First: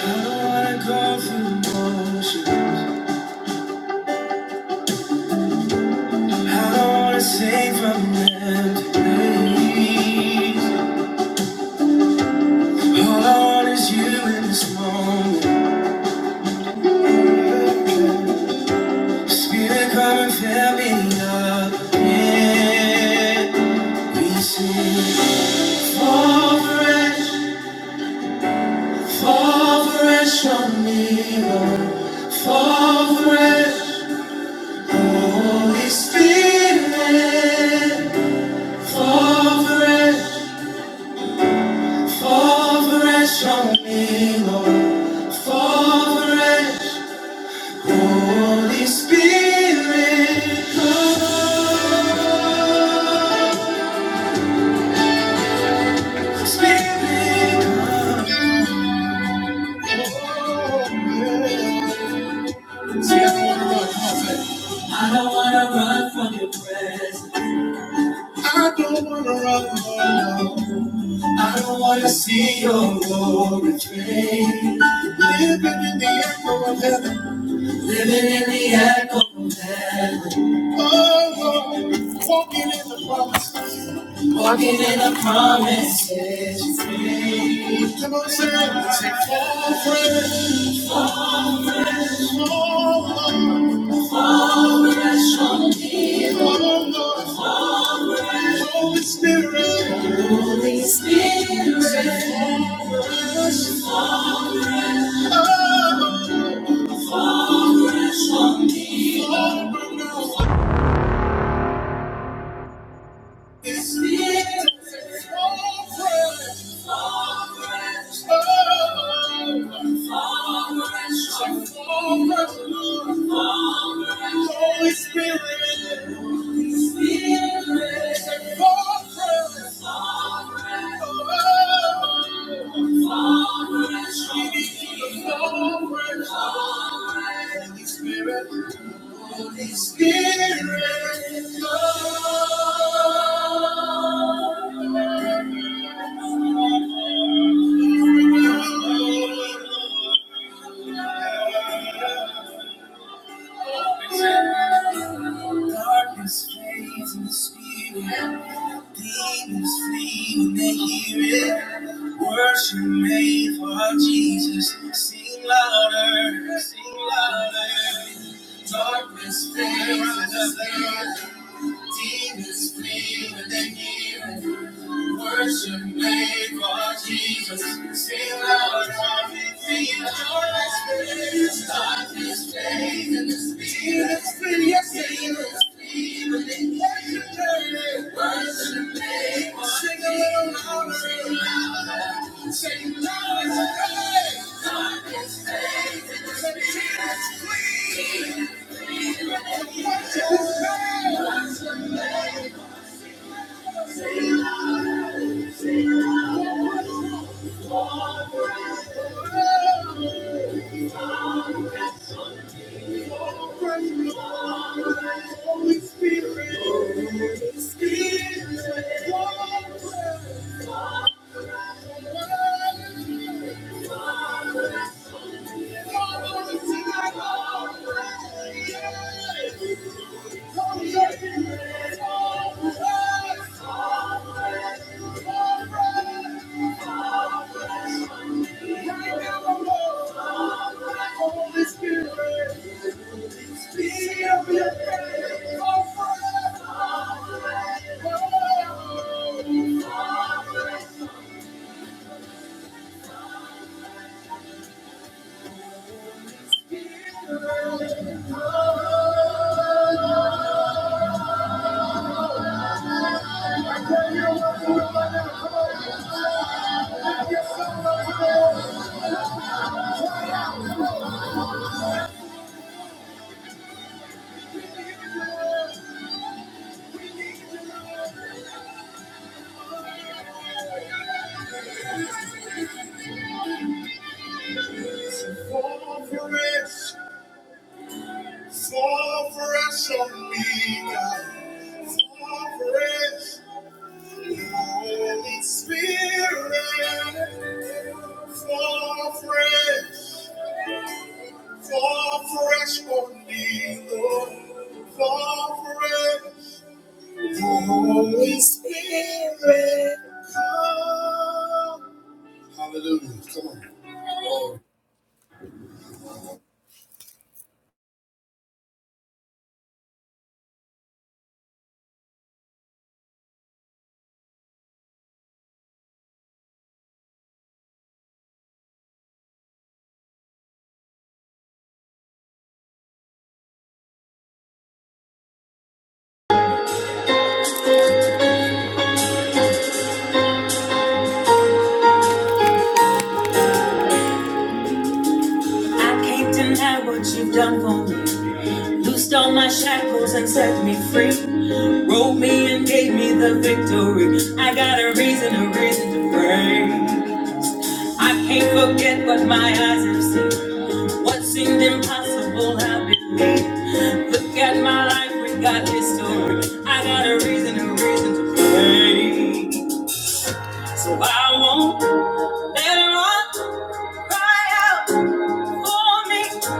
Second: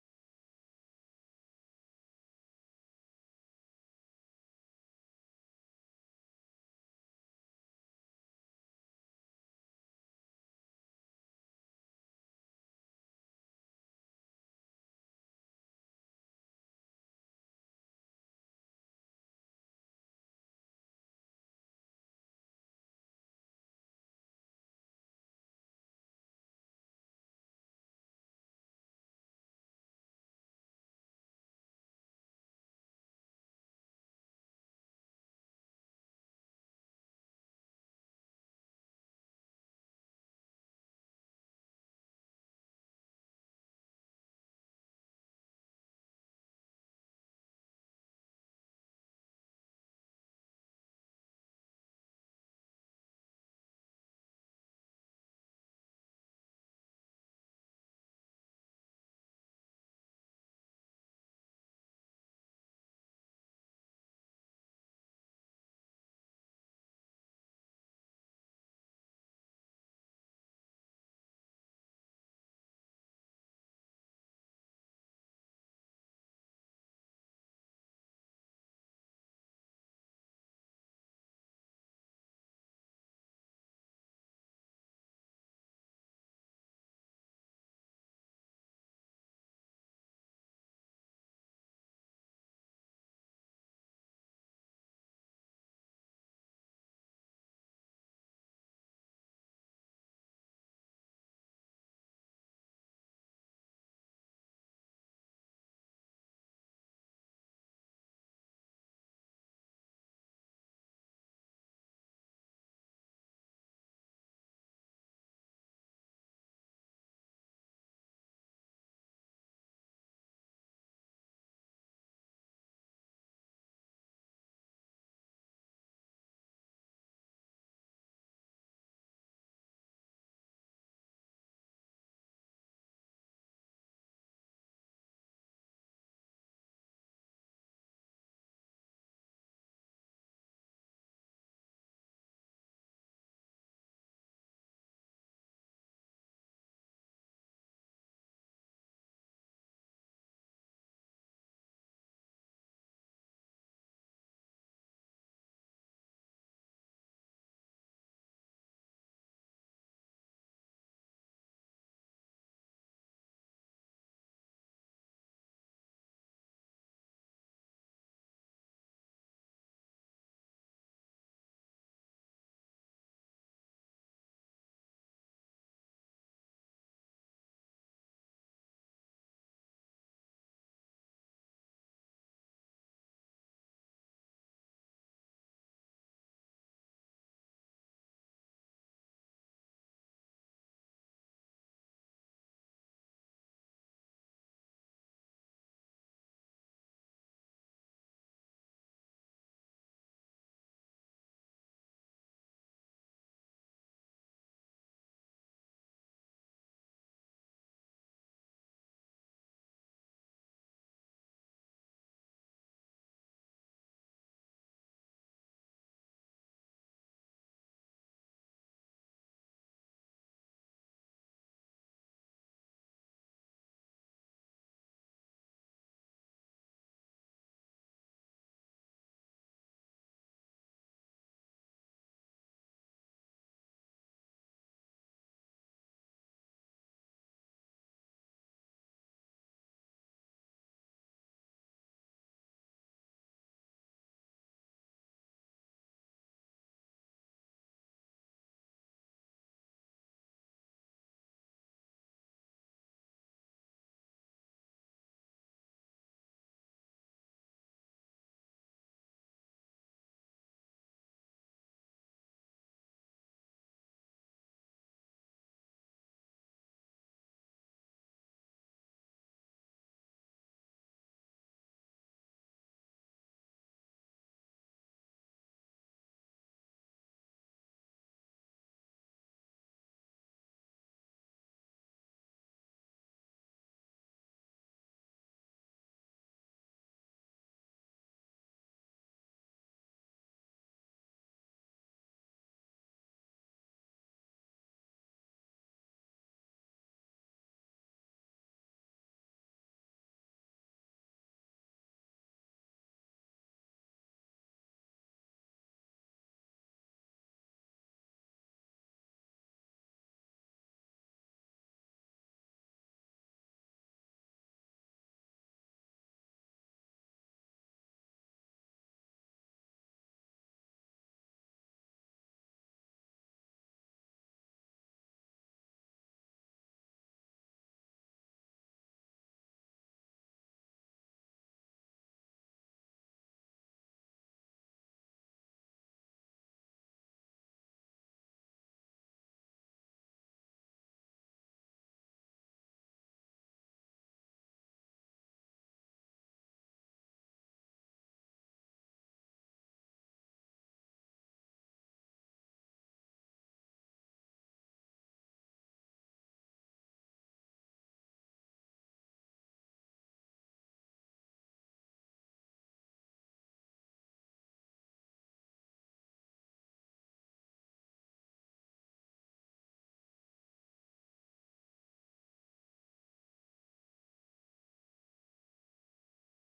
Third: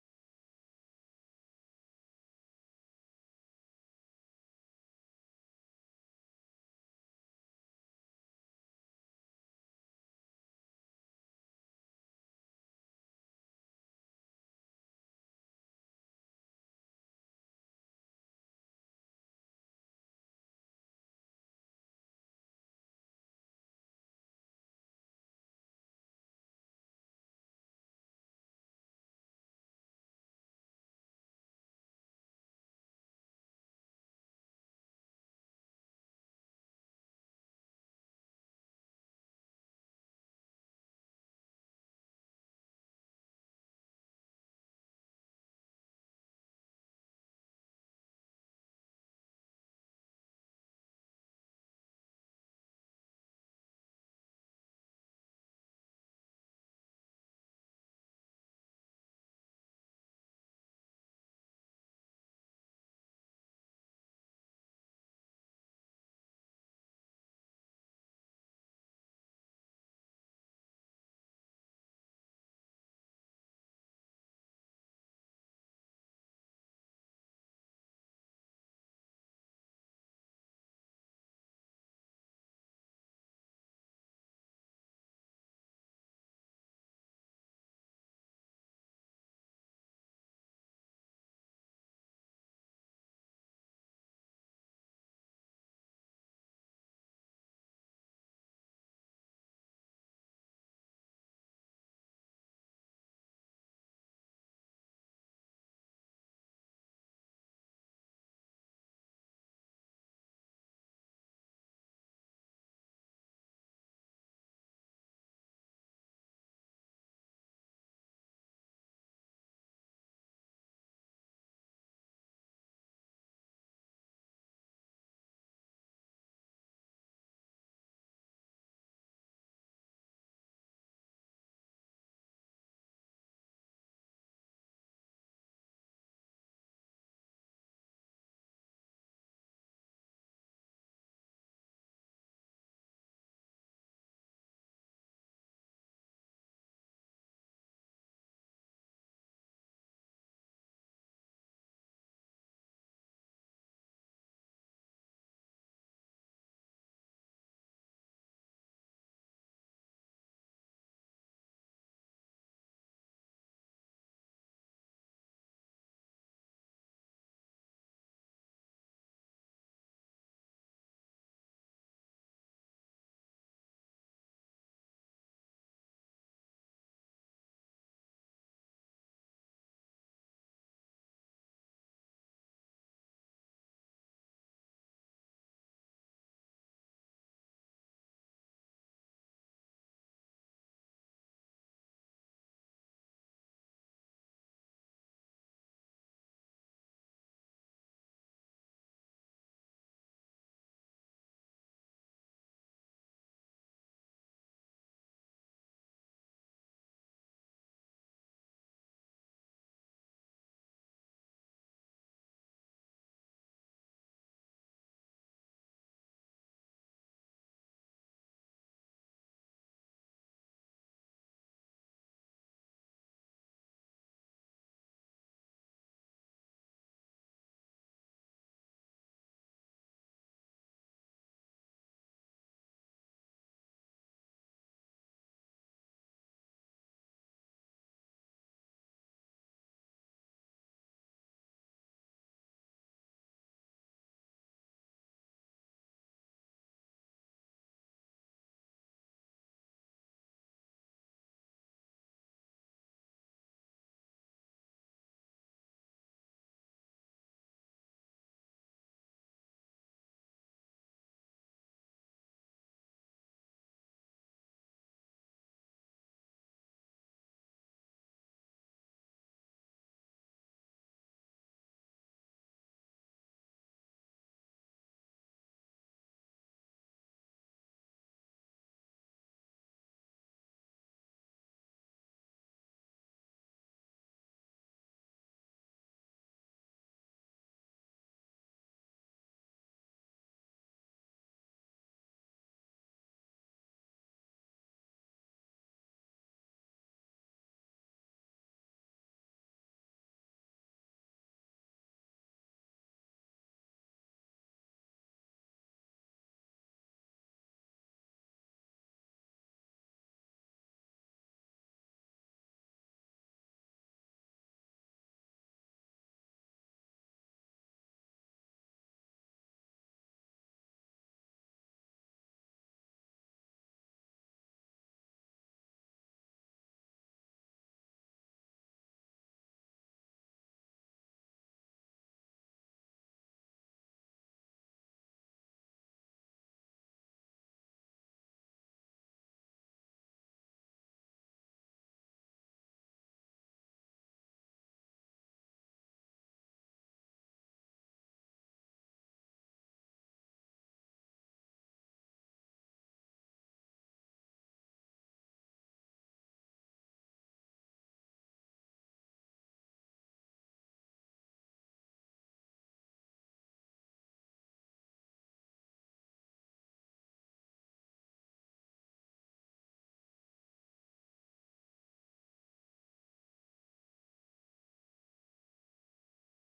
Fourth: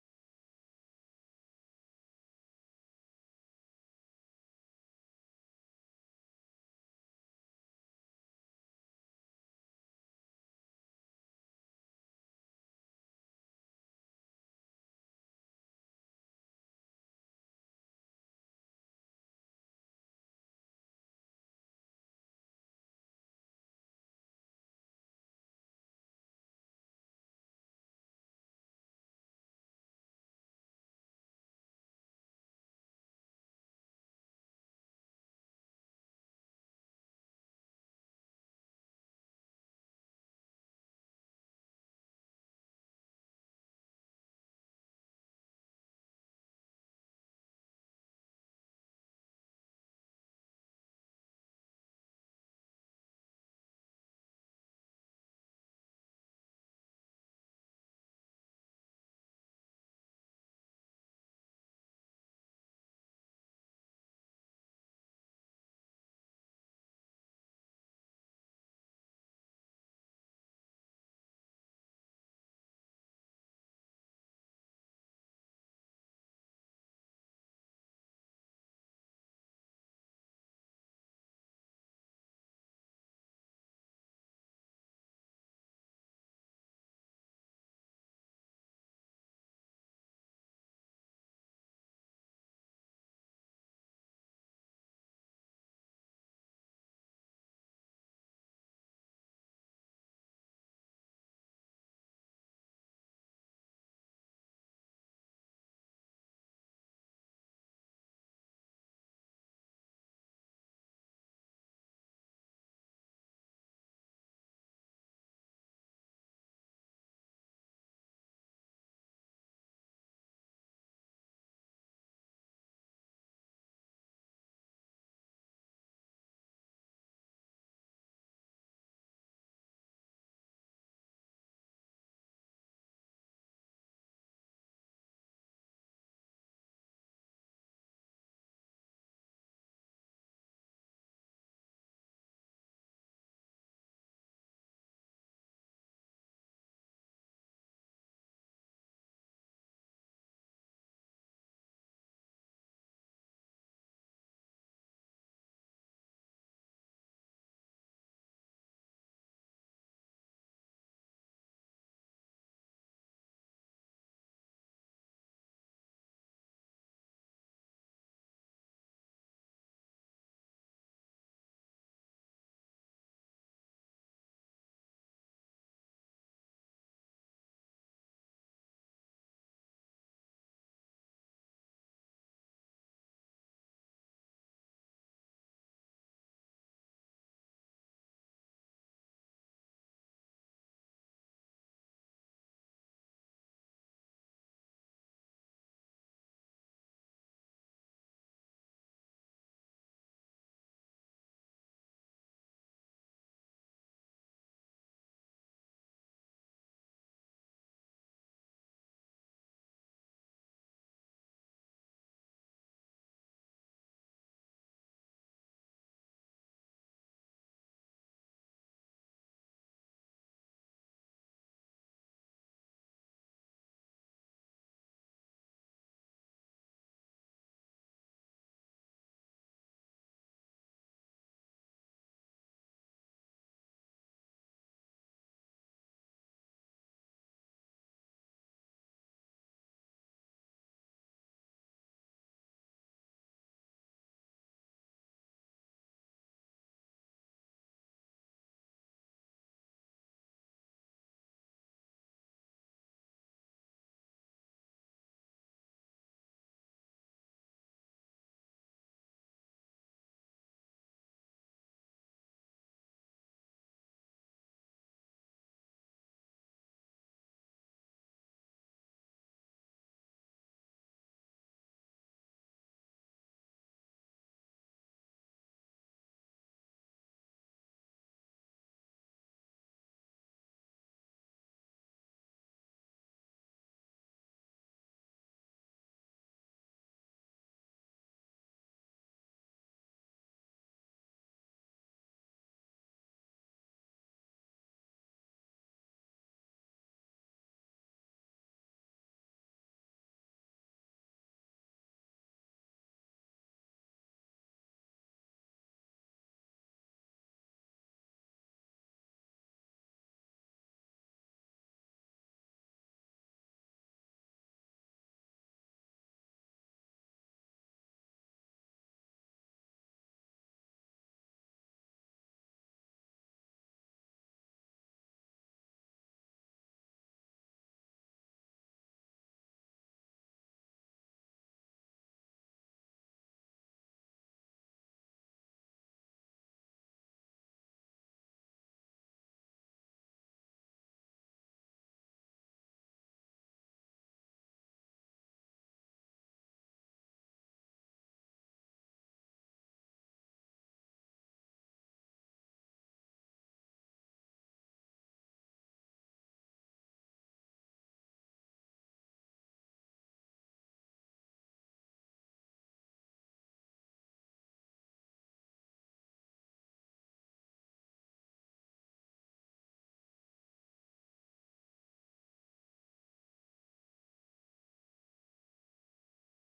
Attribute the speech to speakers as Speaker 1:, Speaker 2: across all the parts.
Speaker 1: I don't wanna go through the motions. I don't wanna sing from empty place. All I want is you in this moment. Spirit, come and fill me up. Yeah, we sing. Fall fresh, fall fresh on me, Fall fresh, Holy Spirit. Fall fresh, fall fresh on me, Lord. Fall fresh, Holy Spirit. Come, Spirit, come. See, I don't wanna run, come on, say. I don't wanna run from your presence. I don't wanna run. no. I don't wanna see your glory fade. Living in the echo of heaven. Living in the echo of heaven. Oh, Lord, walking in the promise. Walking in the promises made. Come on, sing it. Say, fall fresh, fall fresh on me. Lord. Oh, Lord, Holy Spirit. Holy Spirit. Say, Fall fresh. oh, Lord, This is forward, forward, forward, forward, forward, Holy Spirit, Holy Spirit, say forward, forward, we need you to forward, Holy Spirit, Holy Spirit, come. Darkness fades in the spirit. Demons flee when they hear it. Worship made for our Jesus. Sing louder, sing louder. Darkness fades in the spirit. Demons flee when they hear it. Worship made for Jesus. Sing loud, come and feel the darkness flee. Darkness flee, and the spirit is free. Yes, the spirit is free. When they worship made, worship made for Jesus. Sing a little louder, sing louder. Sing louder, say, Darkness flee, and the spirit is free. Worship made, worship made. Spirit, Holy Spirit, be of your presence, oh, forever. Fall fresh, fall fresh on me, God. Fall fresh, Holy Spirit. Fall fresh, fall fresh on me, Lord. Fall fresh, Holy Spirit. Come. Hallelujah. Come on. I can't deny what you've done for me. Loosed all my shackles and set me free. Wrote me and gave me the victory. I got a reason, a reason to pray. I can't forget what my eyes have seen. What seemed impossible, I believe. Look at my life, we got history. I got a reason, a reason to pray. So I won't let it run, cry out for me.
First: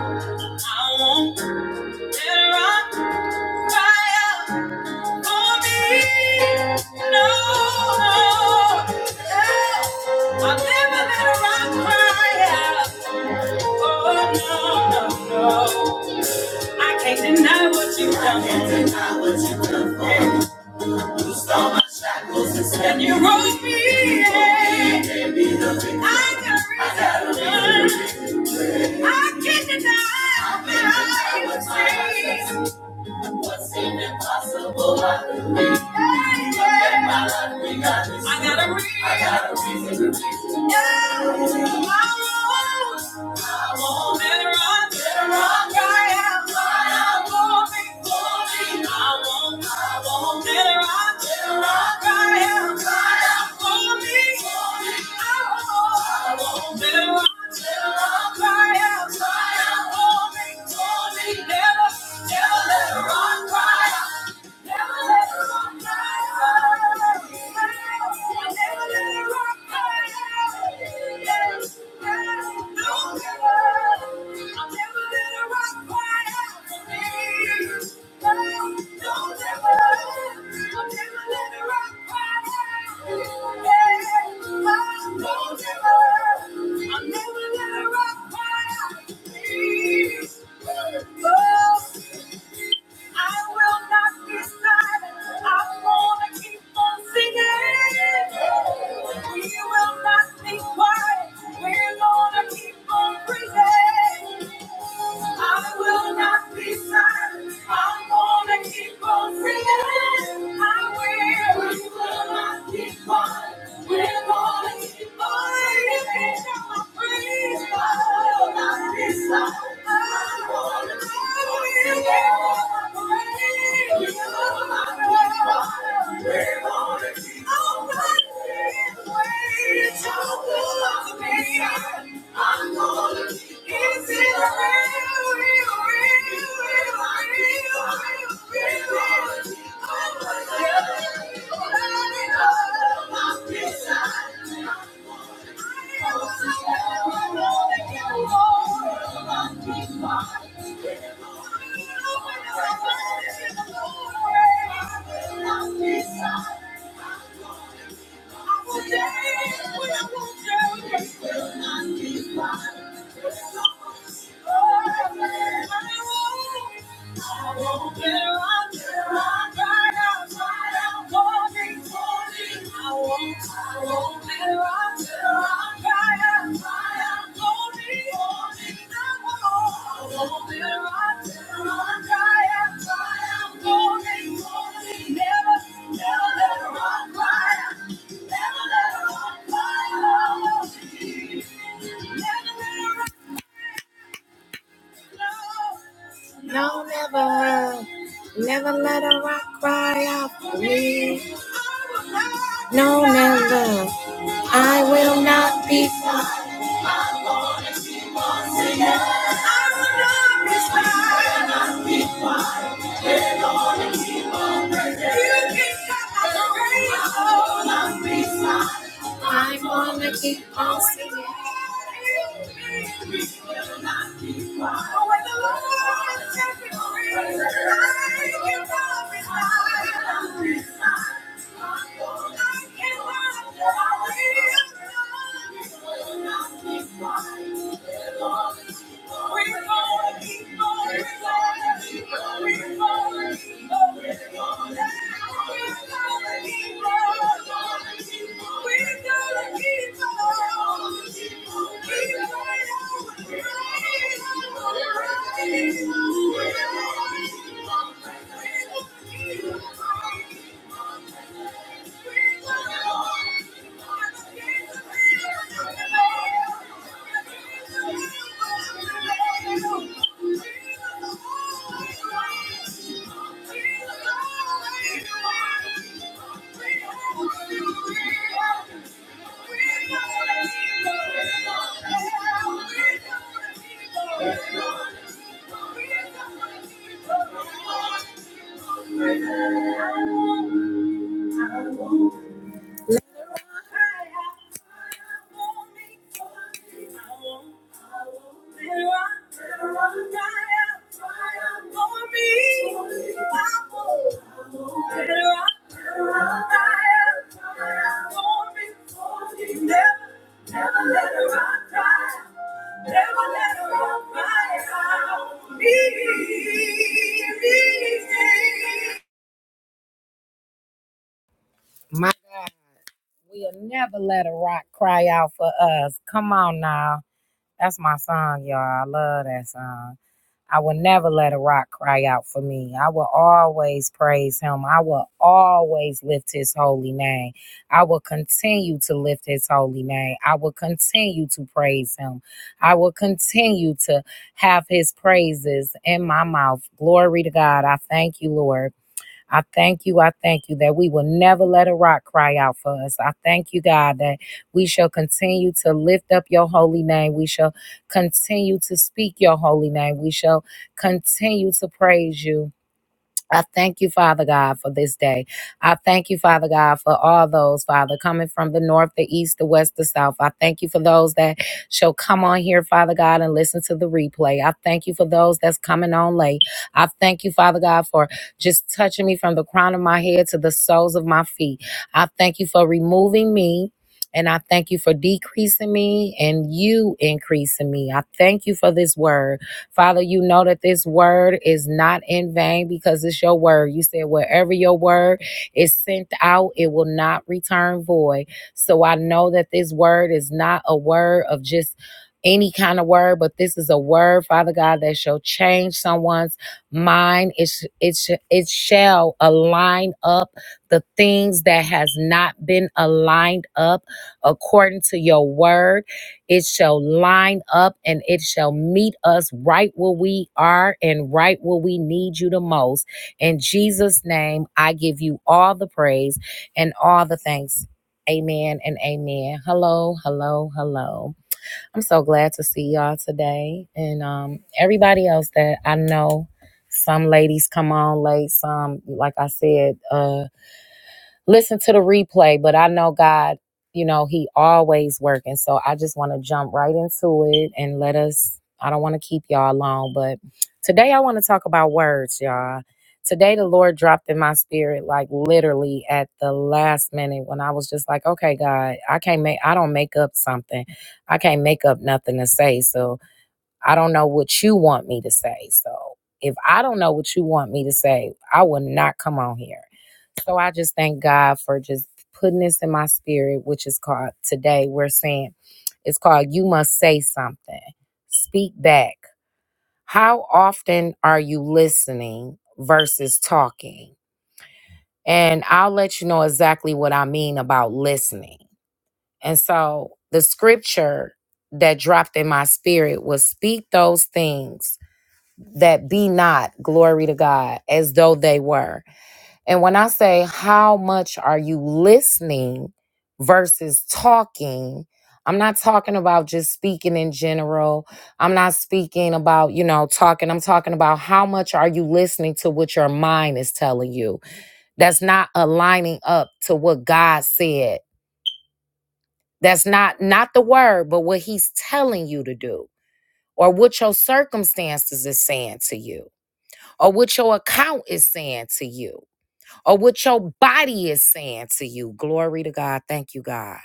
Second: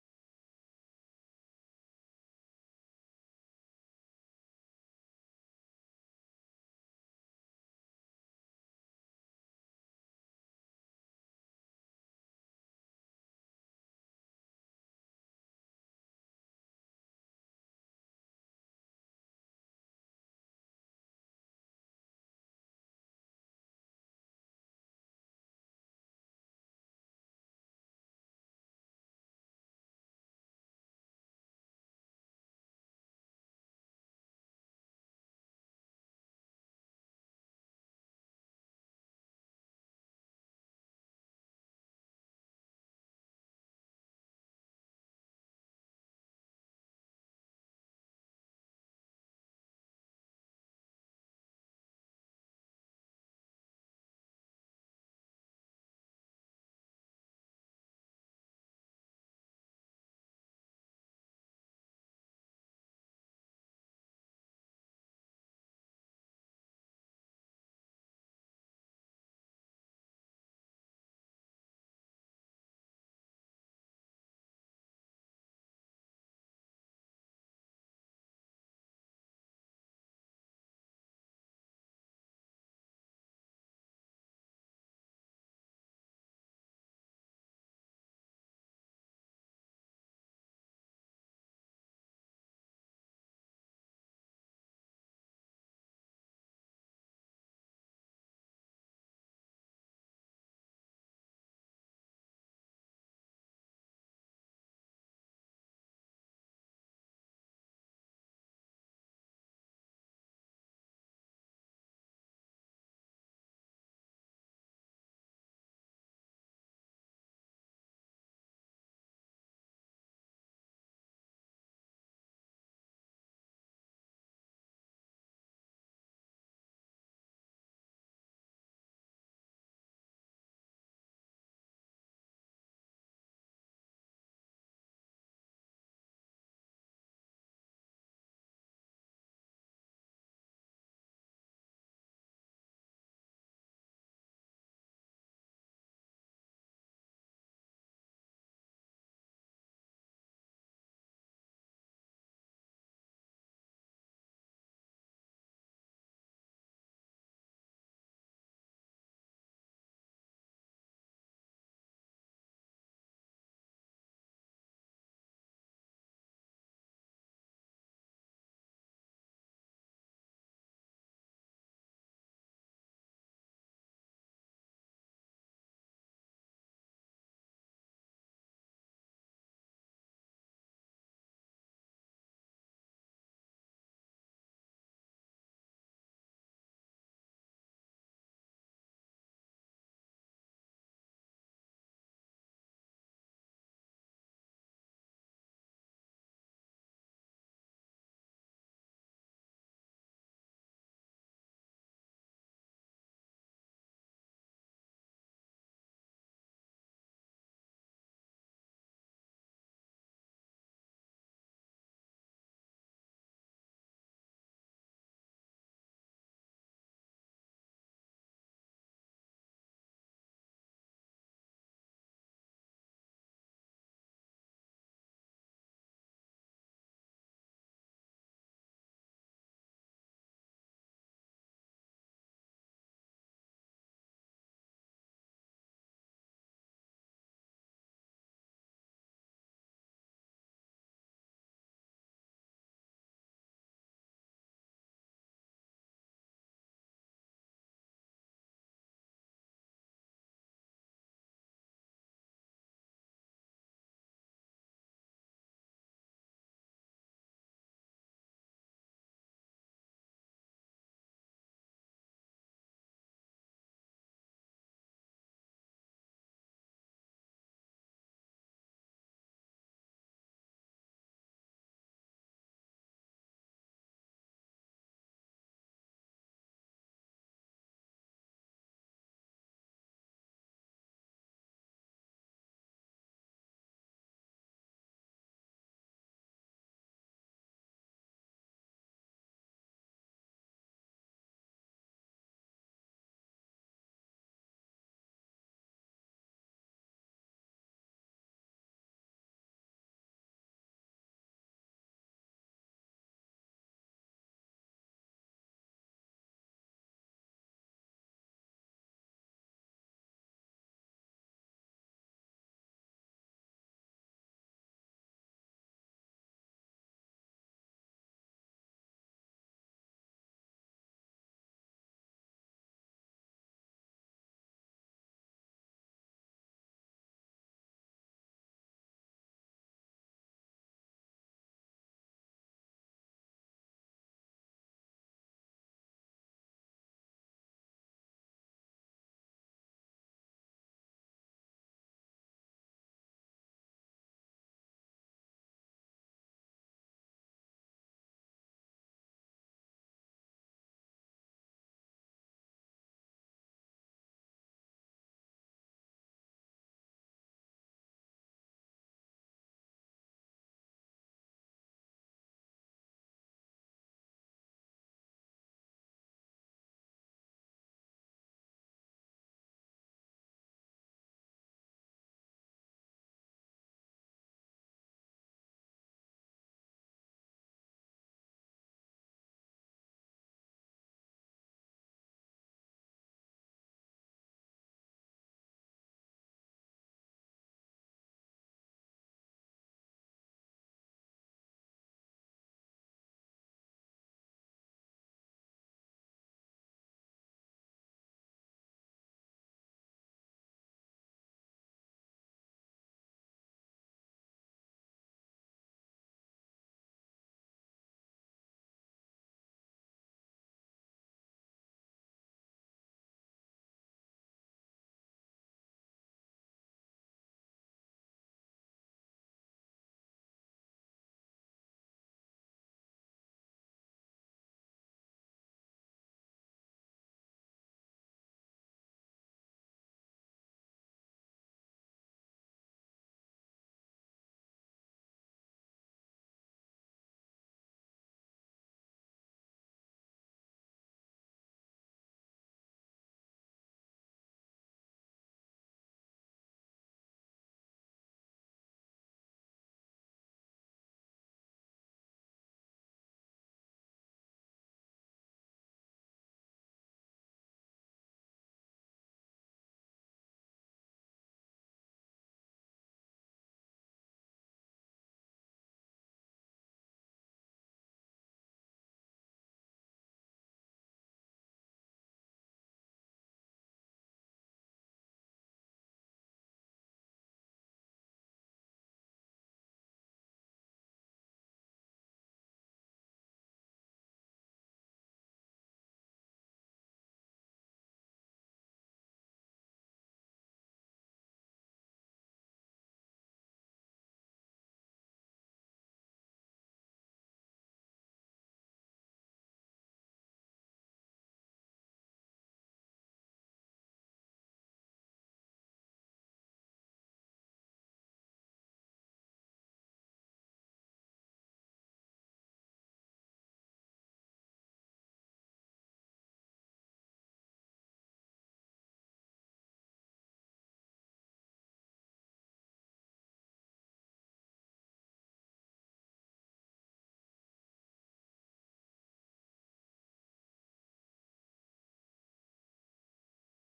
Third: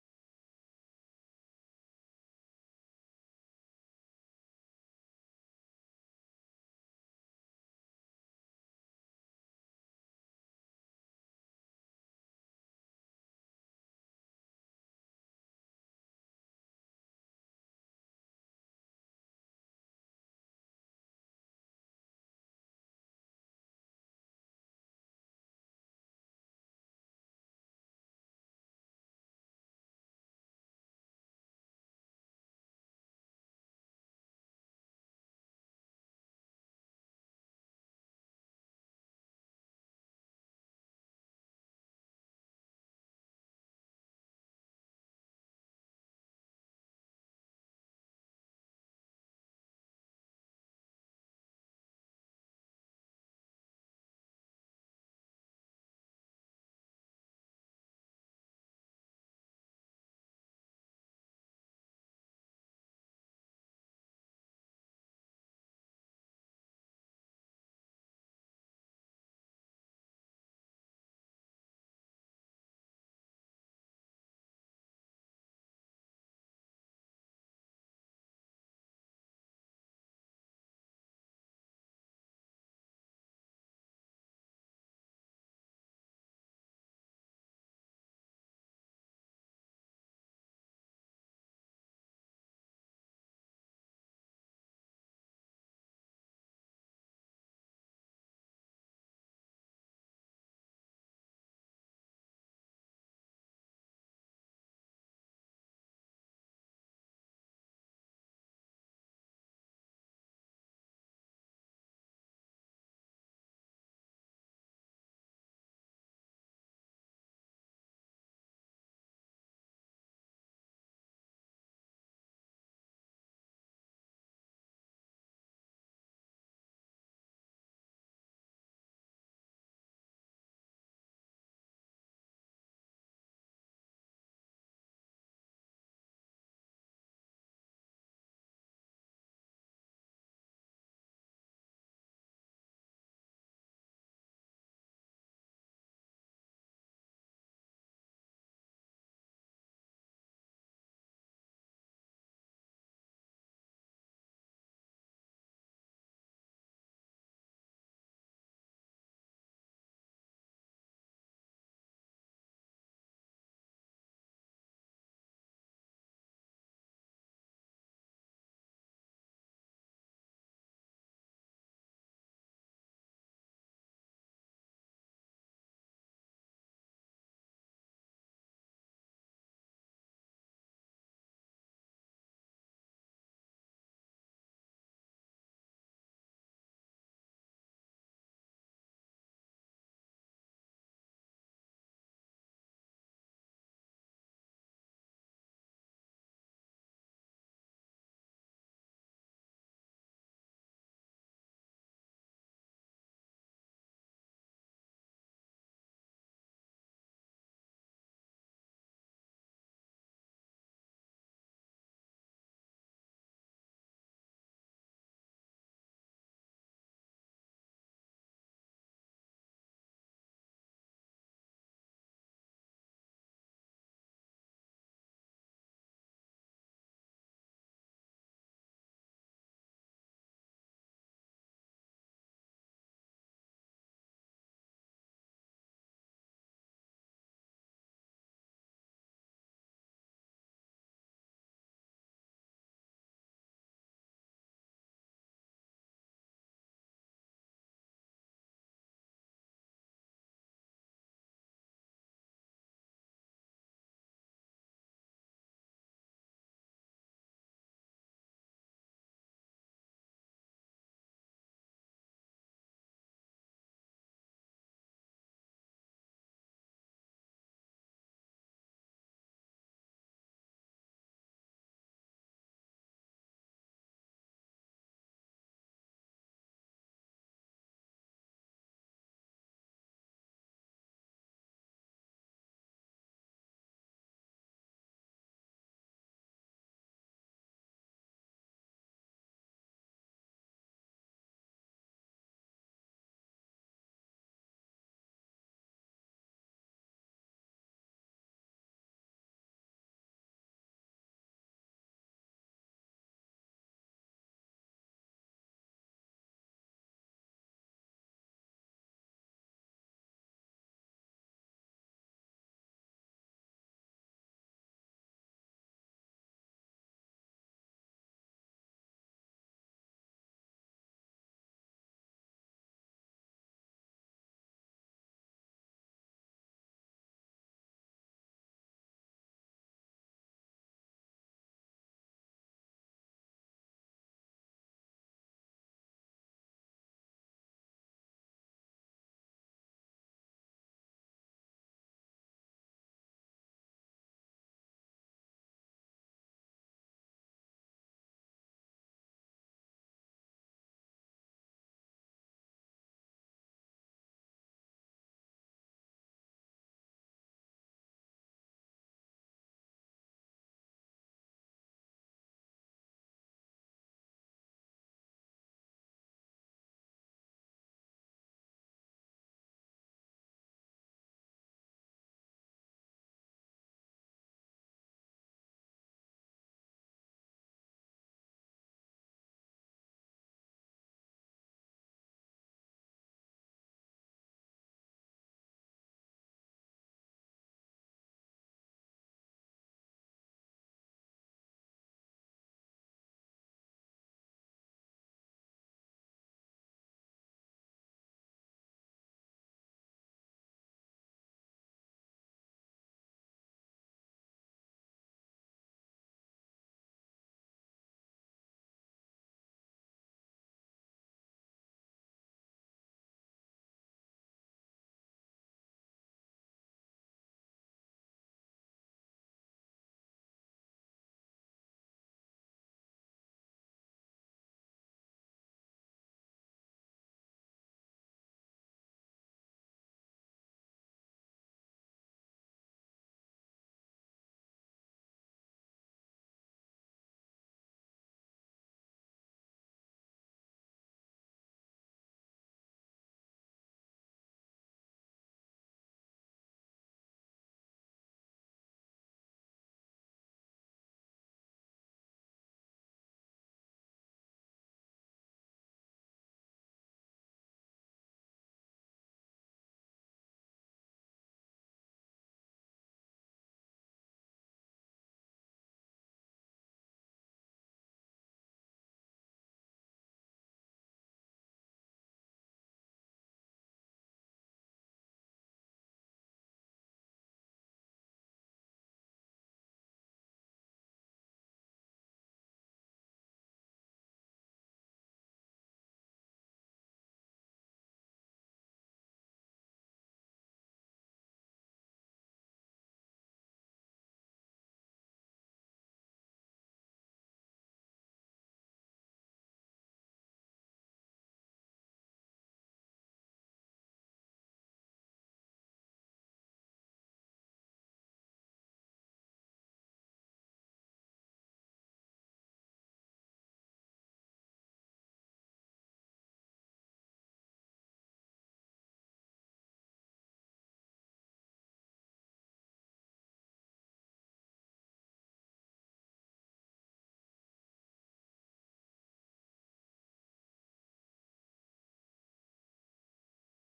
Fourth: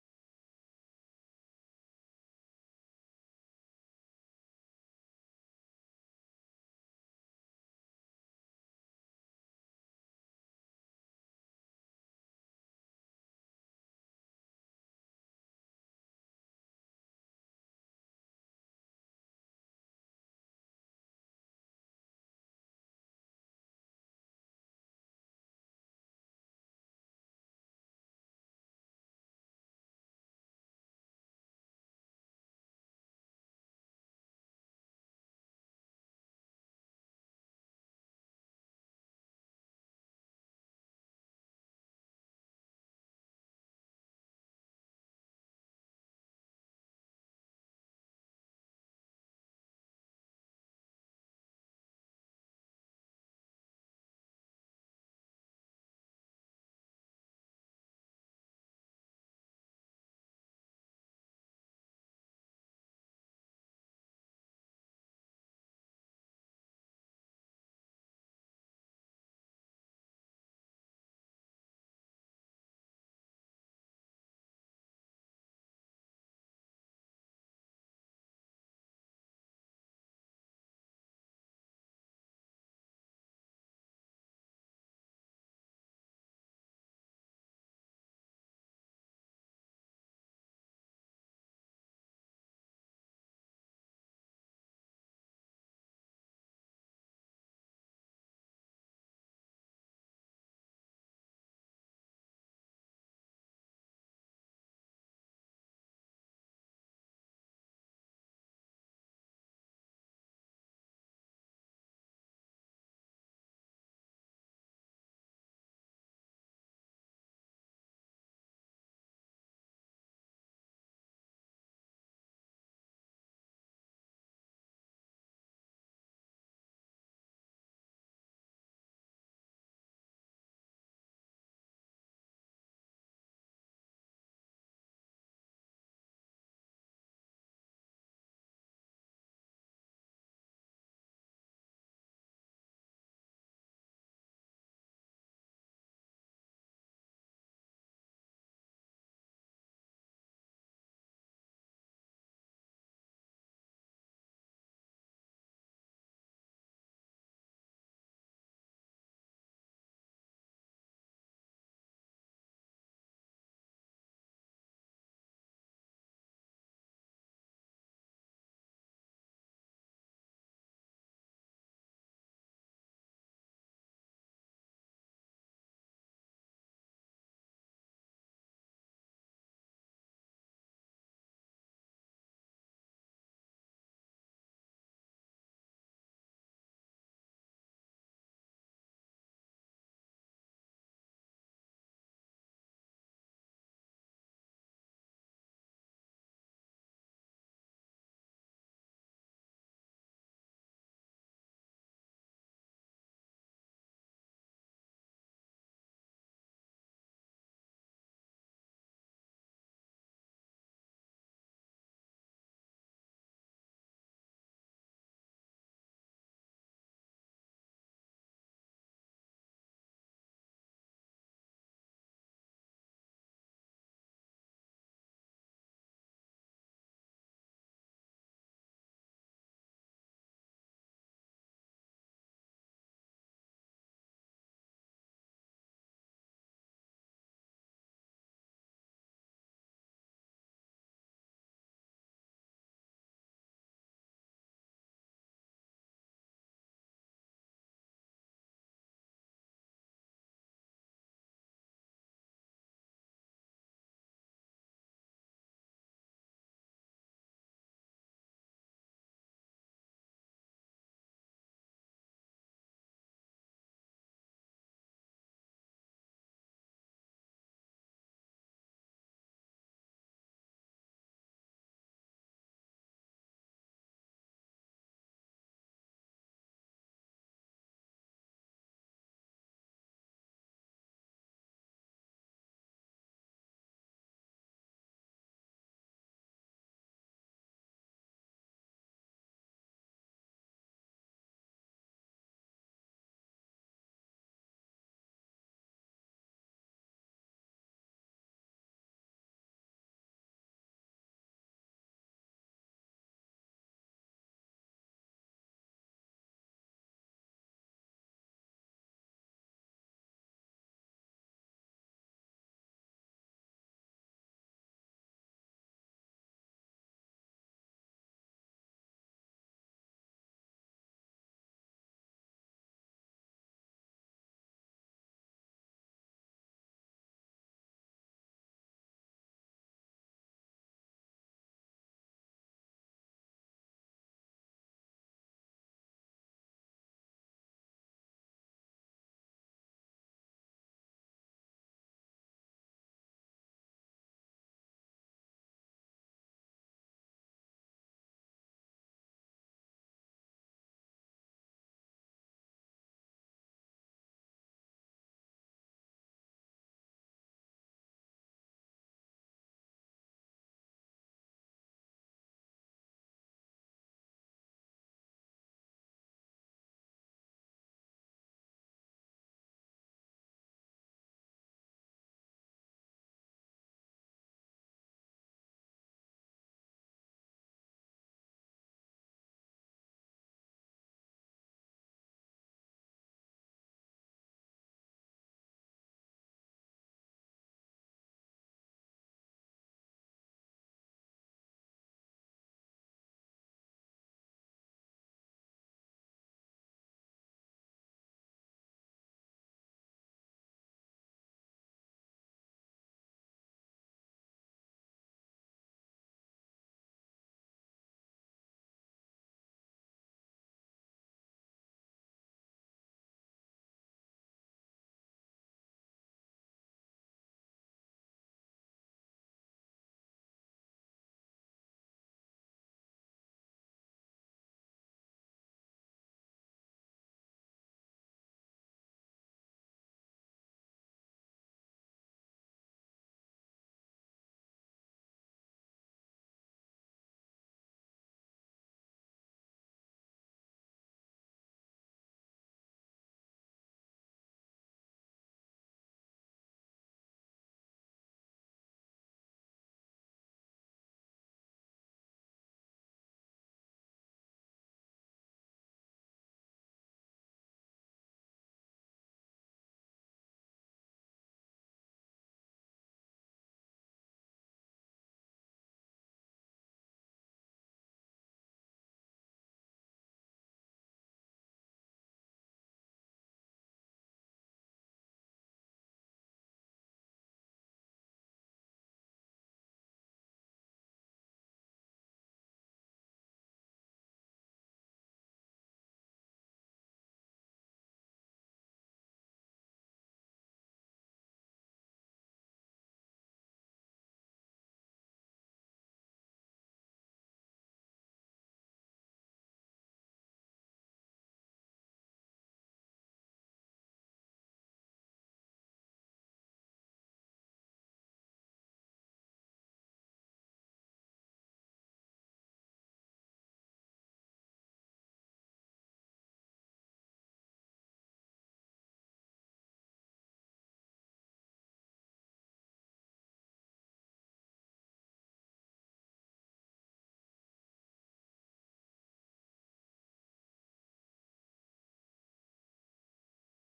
Speaker 1: I won't let it run. Deny what you've done, and you rose me. yeah. I got reason. I can't deny that I was saved. What seemed impossible, I got a reason. I got a reason. Never let her run dry. Never let her run dry i will never let a rock cry out. Please, oh. I will not be silent. I'm gonna keep on singing. We will not be quiet. We're gonna keep on praising. I will not be silent. I'm gonna keep on singing. I will. We will not be quiet. We're gonna keep on praising. I will not I'm I won't, I won't, I won't, no, never, never let a rock cry out for me. No, never, I will not be Thank you. can stop my brain. I'm gonna keep on singing. don't I I won't. I won't. Never let her rock die. Never let her rock die. Me, me, me. My God. We'll never let a rock cry out for us. Come on now. That's my song, y'all. I love that song. I will never let a rock cry out for me. I will always praise him. I will always lift his holy name. I will continue to lift his holy name. I will continue to praise him. I will continue to have his praises in my mouth. Glory to God. I thank you, Lord. I thank you. I thank you that we will never let a rock cry out for us. I thank you, God, that we shall continue to lift up your holy name. We shall continue to speak your holy name. We shall continue to praise you. I thank you, Father God, for this day. I thank you, Father God, for all those, Father, coming from the north, the east, the west, the south. I thank you for those that shall come on here, Father God, and listen to the replay. I thank you for those that's coming on late. I thank you, Father God, for just touching me from the crown of my head to the soles of my feet. I thank you for removing me. And I thank you for decreasing me and you increasing me. I thank you for this word. Father, you know that this word is not in vain because it's your word. You said, wherever your word is sent out, it will not return void. So I know that this word is not a word of just any kind of word, but this is a word, Father God, that shall change someone's mind. It, sh- it, sh- it shall align up the things that has not been aligned up according to your word it shall line up and it shall meet us right where we are and right where we need you the most. In Jesus' name, I give you all the praise and all the thanks. Amen and amen. Hello, hello, hello. I'm so glad to see y'all today. And um, everybody else that I know, some ladies come on late, some, like I said, uh listen to the replay, but I know God, you know, He always working. So I just want to jump right into it and let us, I don't want to keep y'all long, but today I want to talk about words, y'all. Today the Lord dropped in my spirit, like literally at the last minute when I was just like, okay, God, I can't make, I don't make up something. I can't make up nothing to say. So I don't know what you want me to say. So if I don't know what you want me to say, I will not come on here. So I just thank God for just putting this in my spirit, which is called today. We're saying it's called You Must Say Something. Speak back. How often are you listening versus talking? And I'll let you know exactly what I mean about listening. And so the scripture that dropped in my spirit was speak those things that be not glory to God as though they were. And when I say how much are you listening versus talking, I'm not talking about just speaking in general. I'm not speaking about, you know, talking. I'm talking about how much are you listening to what your mind is telling you? That's not aligning up to what God said. That's not not the word, but what he's telling you to do or what your circumstances is saying to you or what your account is saying to you, or what your body is saying to you. Glory to God. Thank you, God.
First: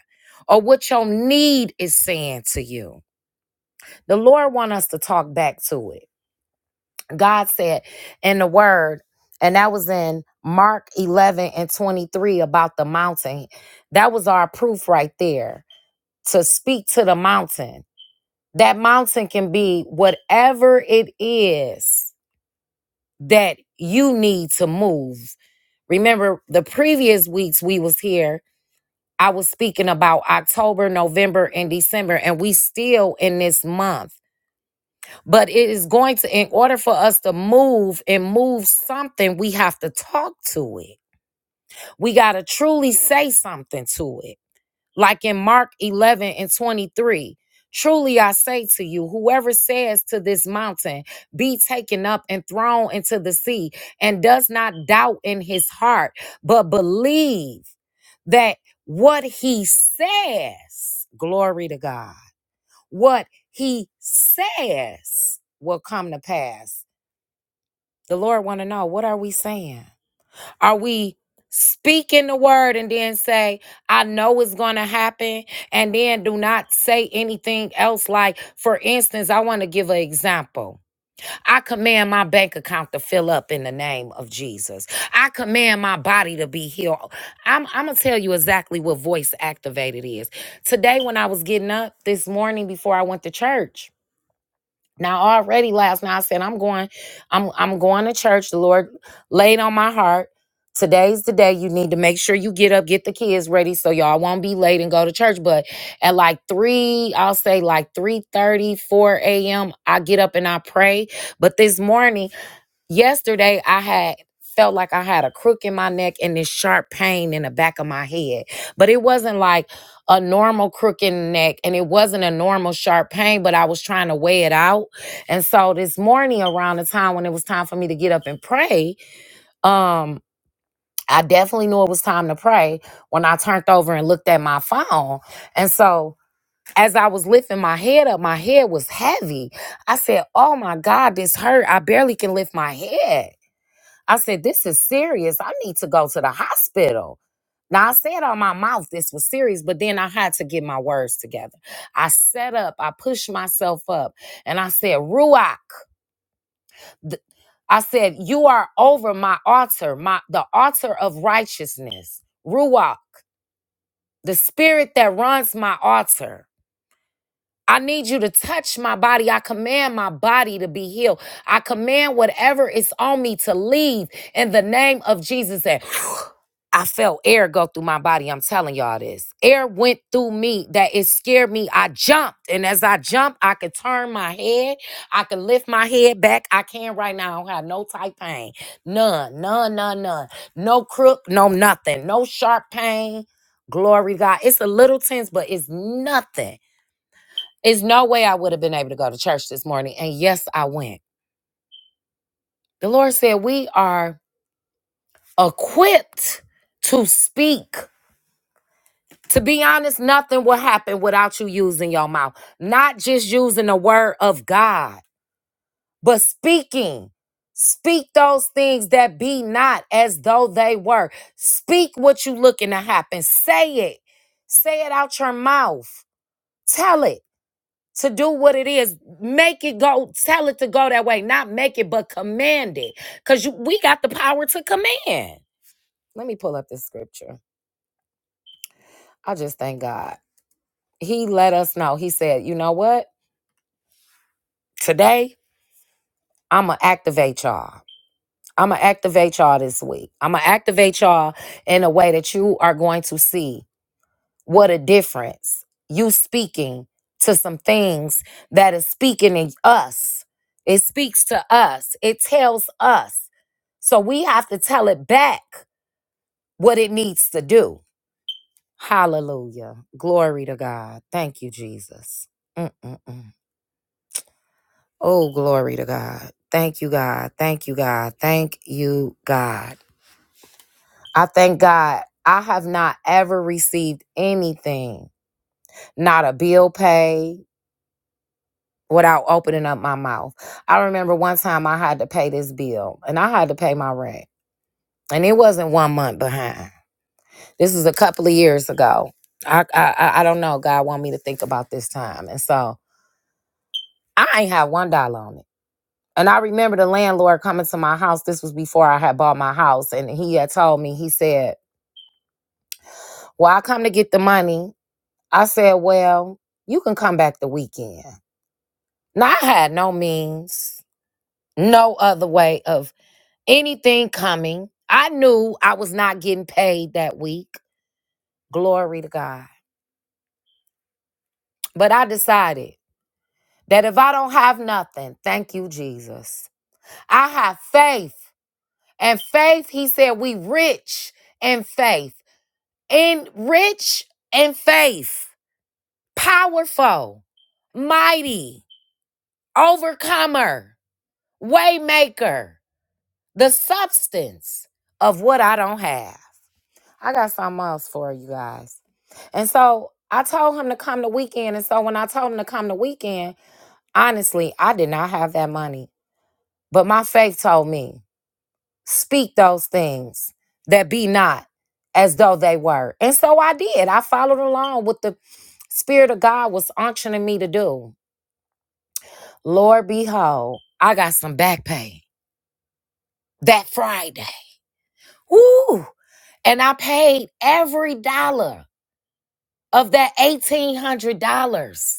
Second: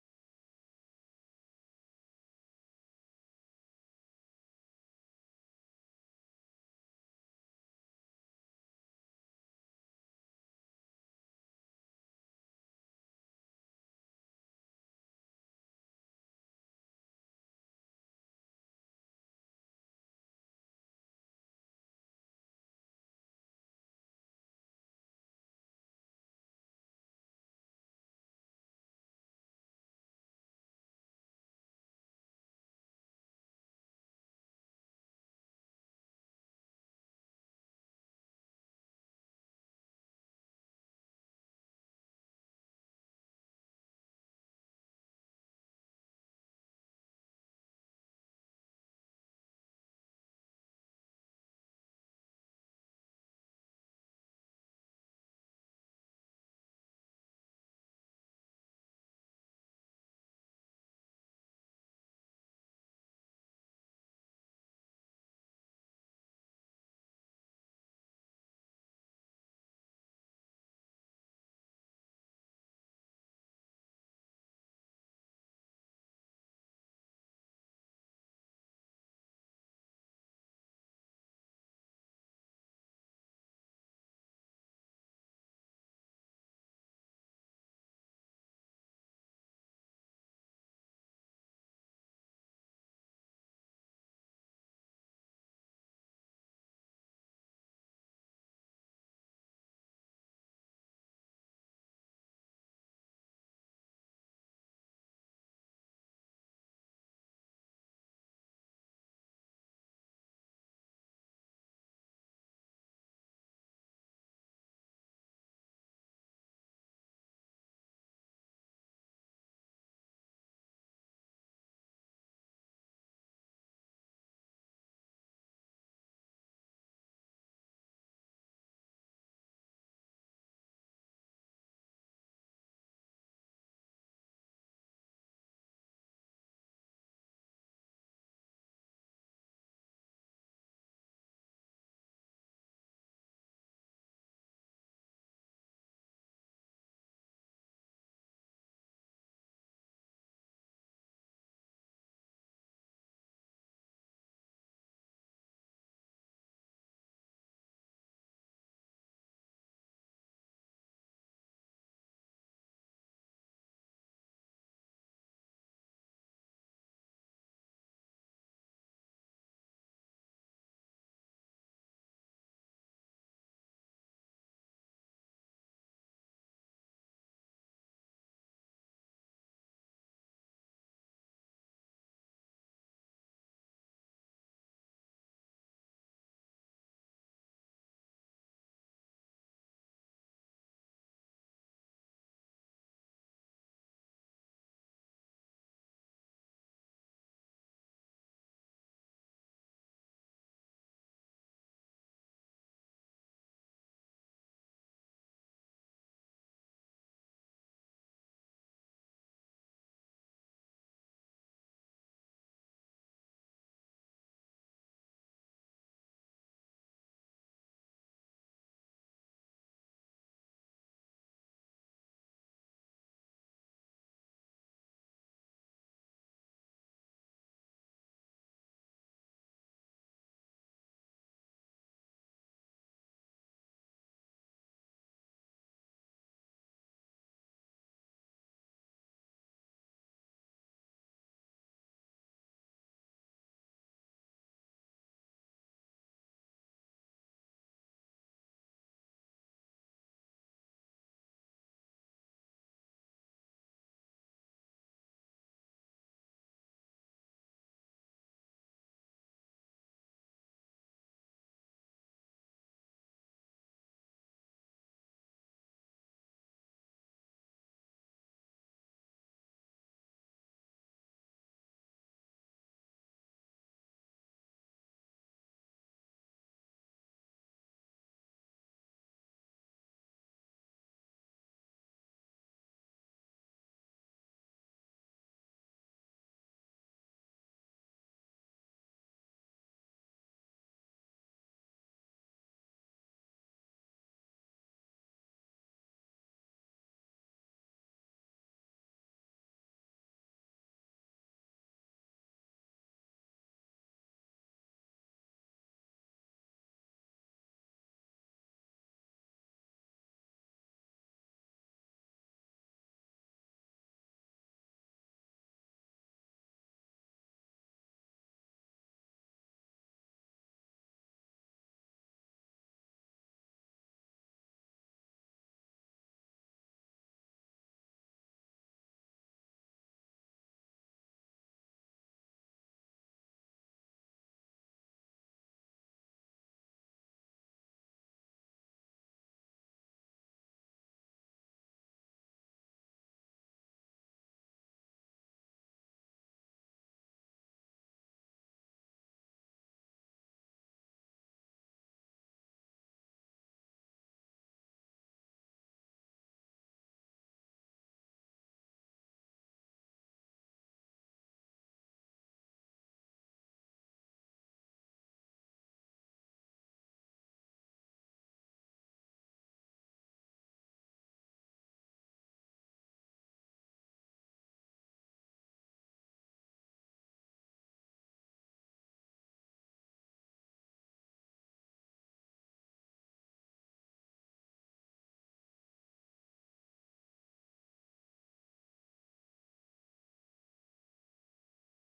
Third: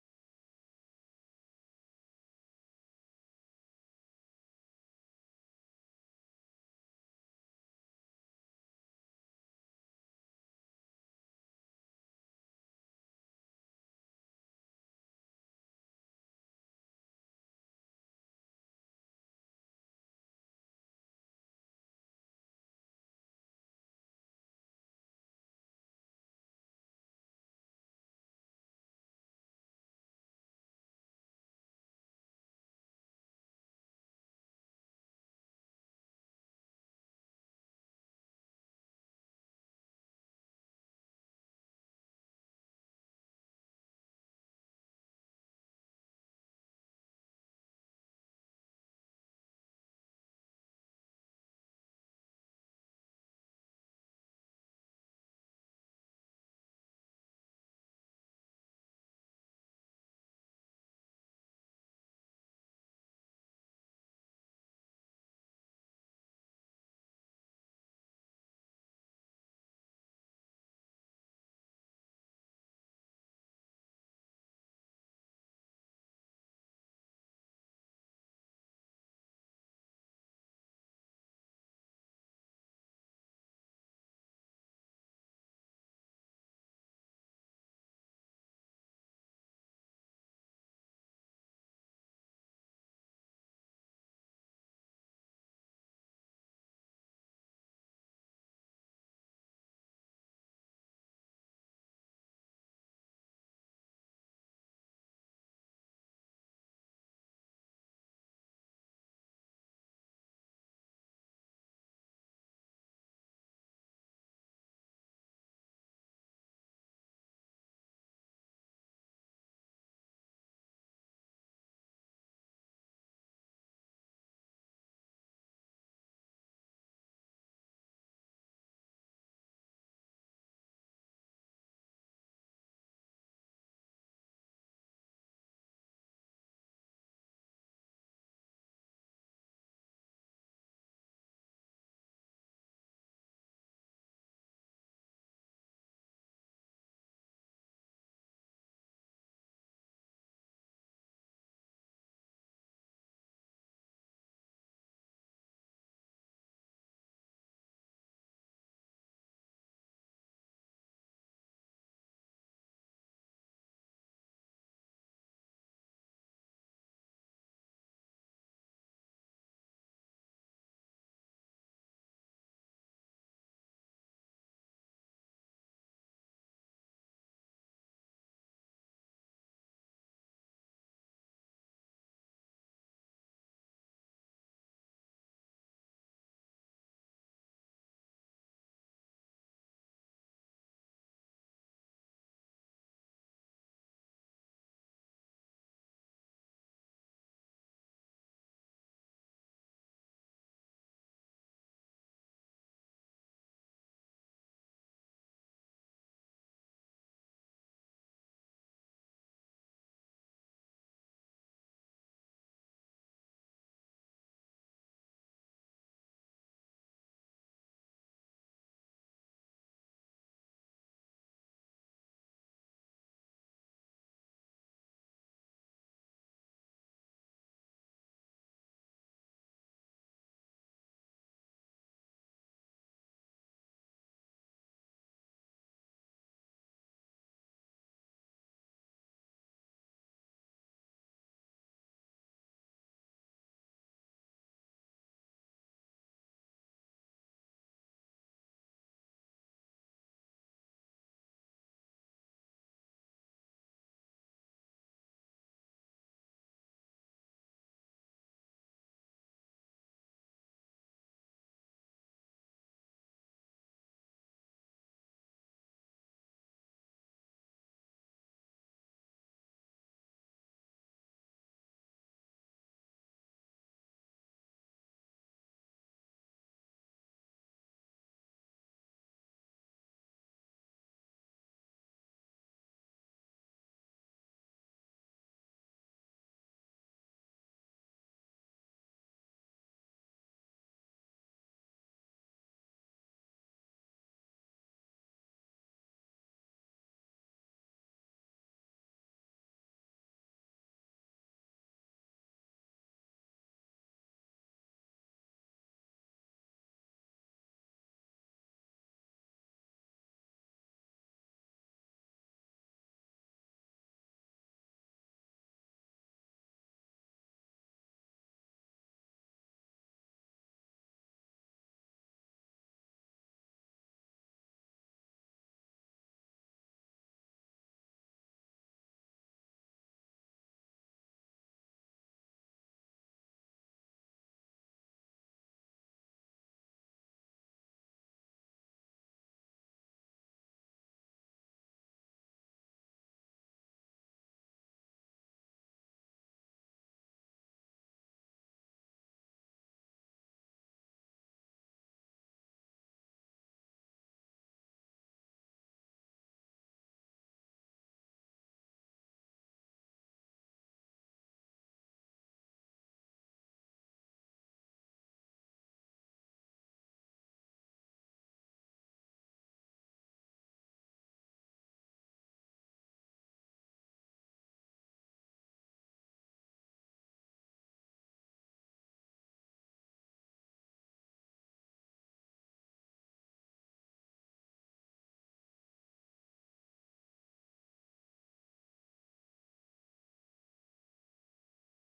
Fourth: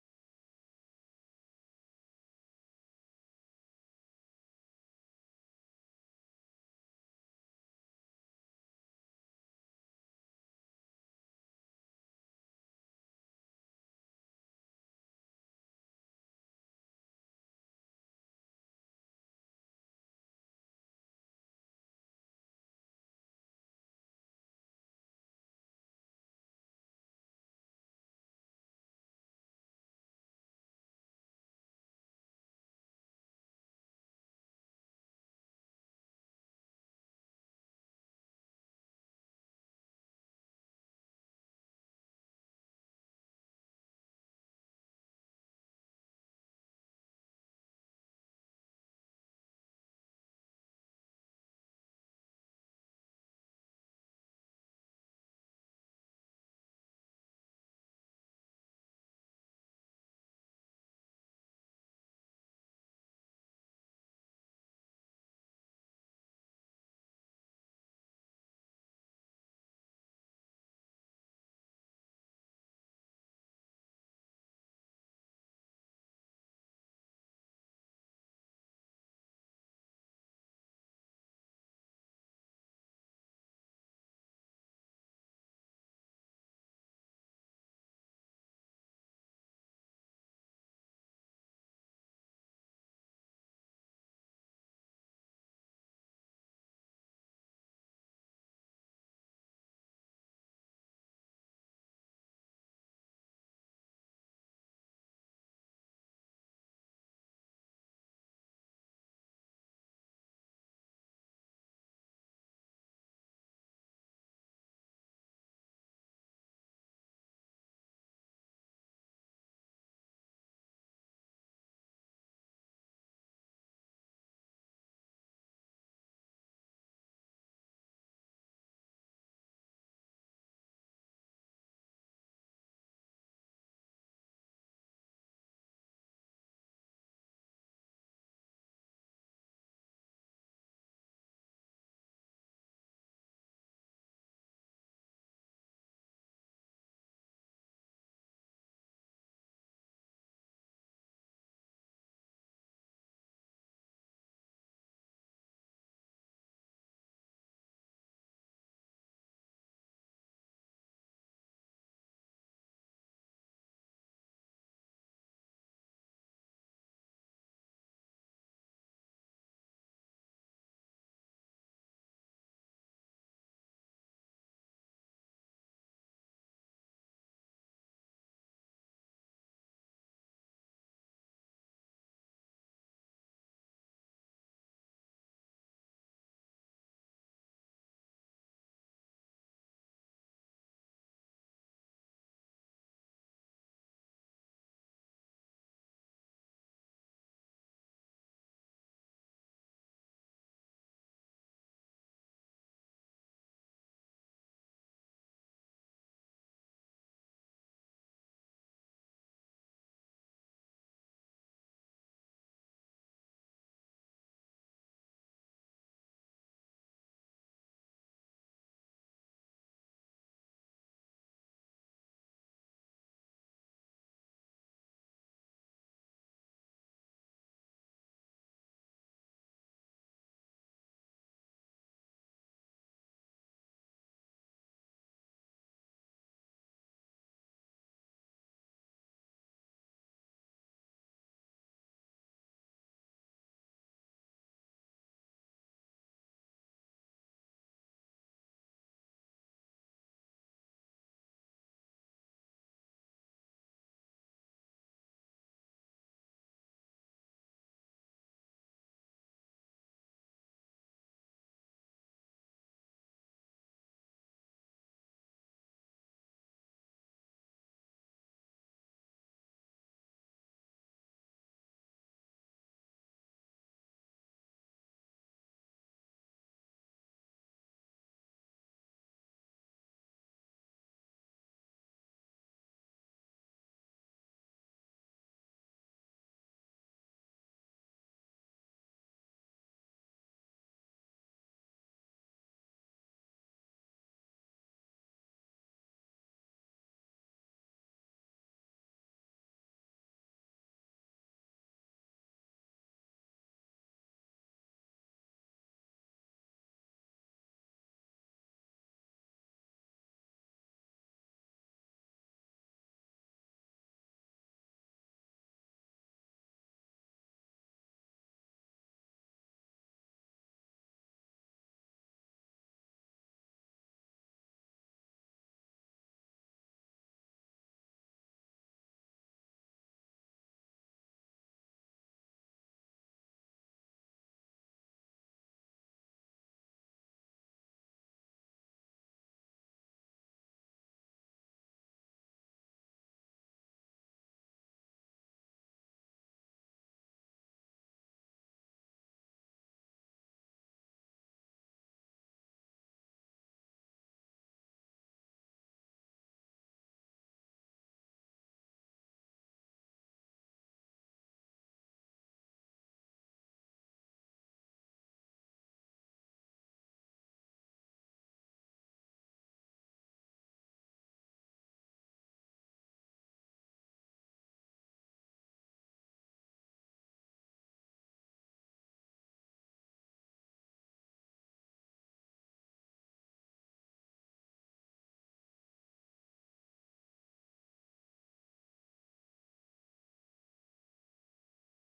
Speaker 1: Or what your need is saying to you. The Lord want us to talk back to it. God said in the word, and that was in Mark 11 and 23 about the mountain. That was our proof right there to speak to the mountain. That mountain can be whatever it is that you need to move. Remember the previous weeks we was here, I was speaking about October, November and December and we still in this month. But it is going to in order for us to move and move something, we have to talk to it. We got to truly say something to it like in Mark 11 and 23. Truly I say to you, whoever says to this mountain, be taken up and thrown into the sea, and does not doubt in his heart, but believe that what he says, glory to God, what he says will come to pass. The Lord want to know, what are we saying? Are we speaking the word and then say, I know it's going to happen? And then do not say anything else. Like, for instance, I want to give an example. I command my bank account to fill up in the name of Jesus. I command my body to be healed. I'm, I'm going to tell you exactly what voice activated is. Today, when I was getting up this morning before I went to church, now already last night I said I'm going, I'm I'm going to church. The Lord laid on my heart. Today's the day you need to make sure you get up, get the kids ready so y'all won't be late and go to church. But at like three, I'll say like three thirty, four 4 a.m. I get up and I pray. But this morning Yesterday, I had felt like I had a crook in my neck and this sharp pain in the back of my head. But it wasn't like a normal crook in the neck and it wasn't a normal sharp pain, but I was trying to weigh it out. And so this morning around the time when it was time for me to get up and pray, um I definitely knew it was time to pray when I turned over and looked at my phone. And so as I was lifting my head up, my head was heavy. I said, Oh my God, this hurt. I barely can lift my head. I said, This is serious. I need to go to the hospital. Now, I said on my mouth this was serious, but then I had to get my words together. I set up, I pushed myself up, and I said, Ruach, th- I said, You are over my altar, my the altar of righteousness. Ruach, the spirit that runs my altar. I need you to touch my body. I command my body to be healed. I command whatever is on me to leave in the name of Jesus. And I felt air go through my body. I'm telling y'all this. Air went through me that it scared me. I jumped. And as I jumped, I could turn my head. I could lift my head back. I can right now. I don't have no tight pain. None, none, none, none. No crook, no nothing. No sharp pain. Glory to God. It's a little tense, but it's nothing it's no way I would have been able to go to church this morning. And yes, I went. The Lord said we are equipped to speak. To be honest, nothing will happen without you using your mouth, not just using the word of God, but speaking. Speak those things that be not as though they were. Speak what you looking to happen. Say it. Say it out your mouth. Tell it. to do what it is. Make it go, tell it to go that way. Not make it, but command it. Because you, we got the power to command. Let me pull up this scripture. I just thank God. He let us know. He said, you know what? Today, I'm going to activate y'all. I'm going to activate y'all this week. I'm going to activate y'all in a way that you are going to see What a difference. You speaking to some things that is speaking in us. It speaks to us. It tells us. So we have to tell it back what it needs to do. Hallelujah. Glory to God. Thank you, Jesus. Mm-mm-mm. Oh, glory to God. Thank you, God. Thank you, God. Thank you, God. I thank God I have not ever received anything, not a bill paid without opening up my mouth. I remember one time I had to pay this bill and I had to pay my rent. And it wasn't one month behind. This was a couple of years ago. I I I don't know. God want me to think about this time. And so I ain't have one dollar on it. And I remember the landlord coming to my house. This was before I had bought my house. And he had told me, he said, Well, I come to get the money. I said, Well, you can come back the weekend. Now I had no means, no other way of. Anything coming. I knew I was not getting paid that week. Glory to God. But I decided that if I don't have nothing, thank you, Jesus. I have faith. And faith, he said, we rich in faith. In rich in faith. Powerful, mighty, overcomer, waymaker, the substance of what I don't have. I got something else for you guys. And so I told him to come the weekend. And so when I told him to come the weekend, honestly, I did not have that money. But my faith told me, speak those things that be not as though they were. And so I did. I followed along with the Spirit of God was unctioning me to do. Lord, behold, I got some back pay that Friday. Woo! And I paid every dollar of that $1,800.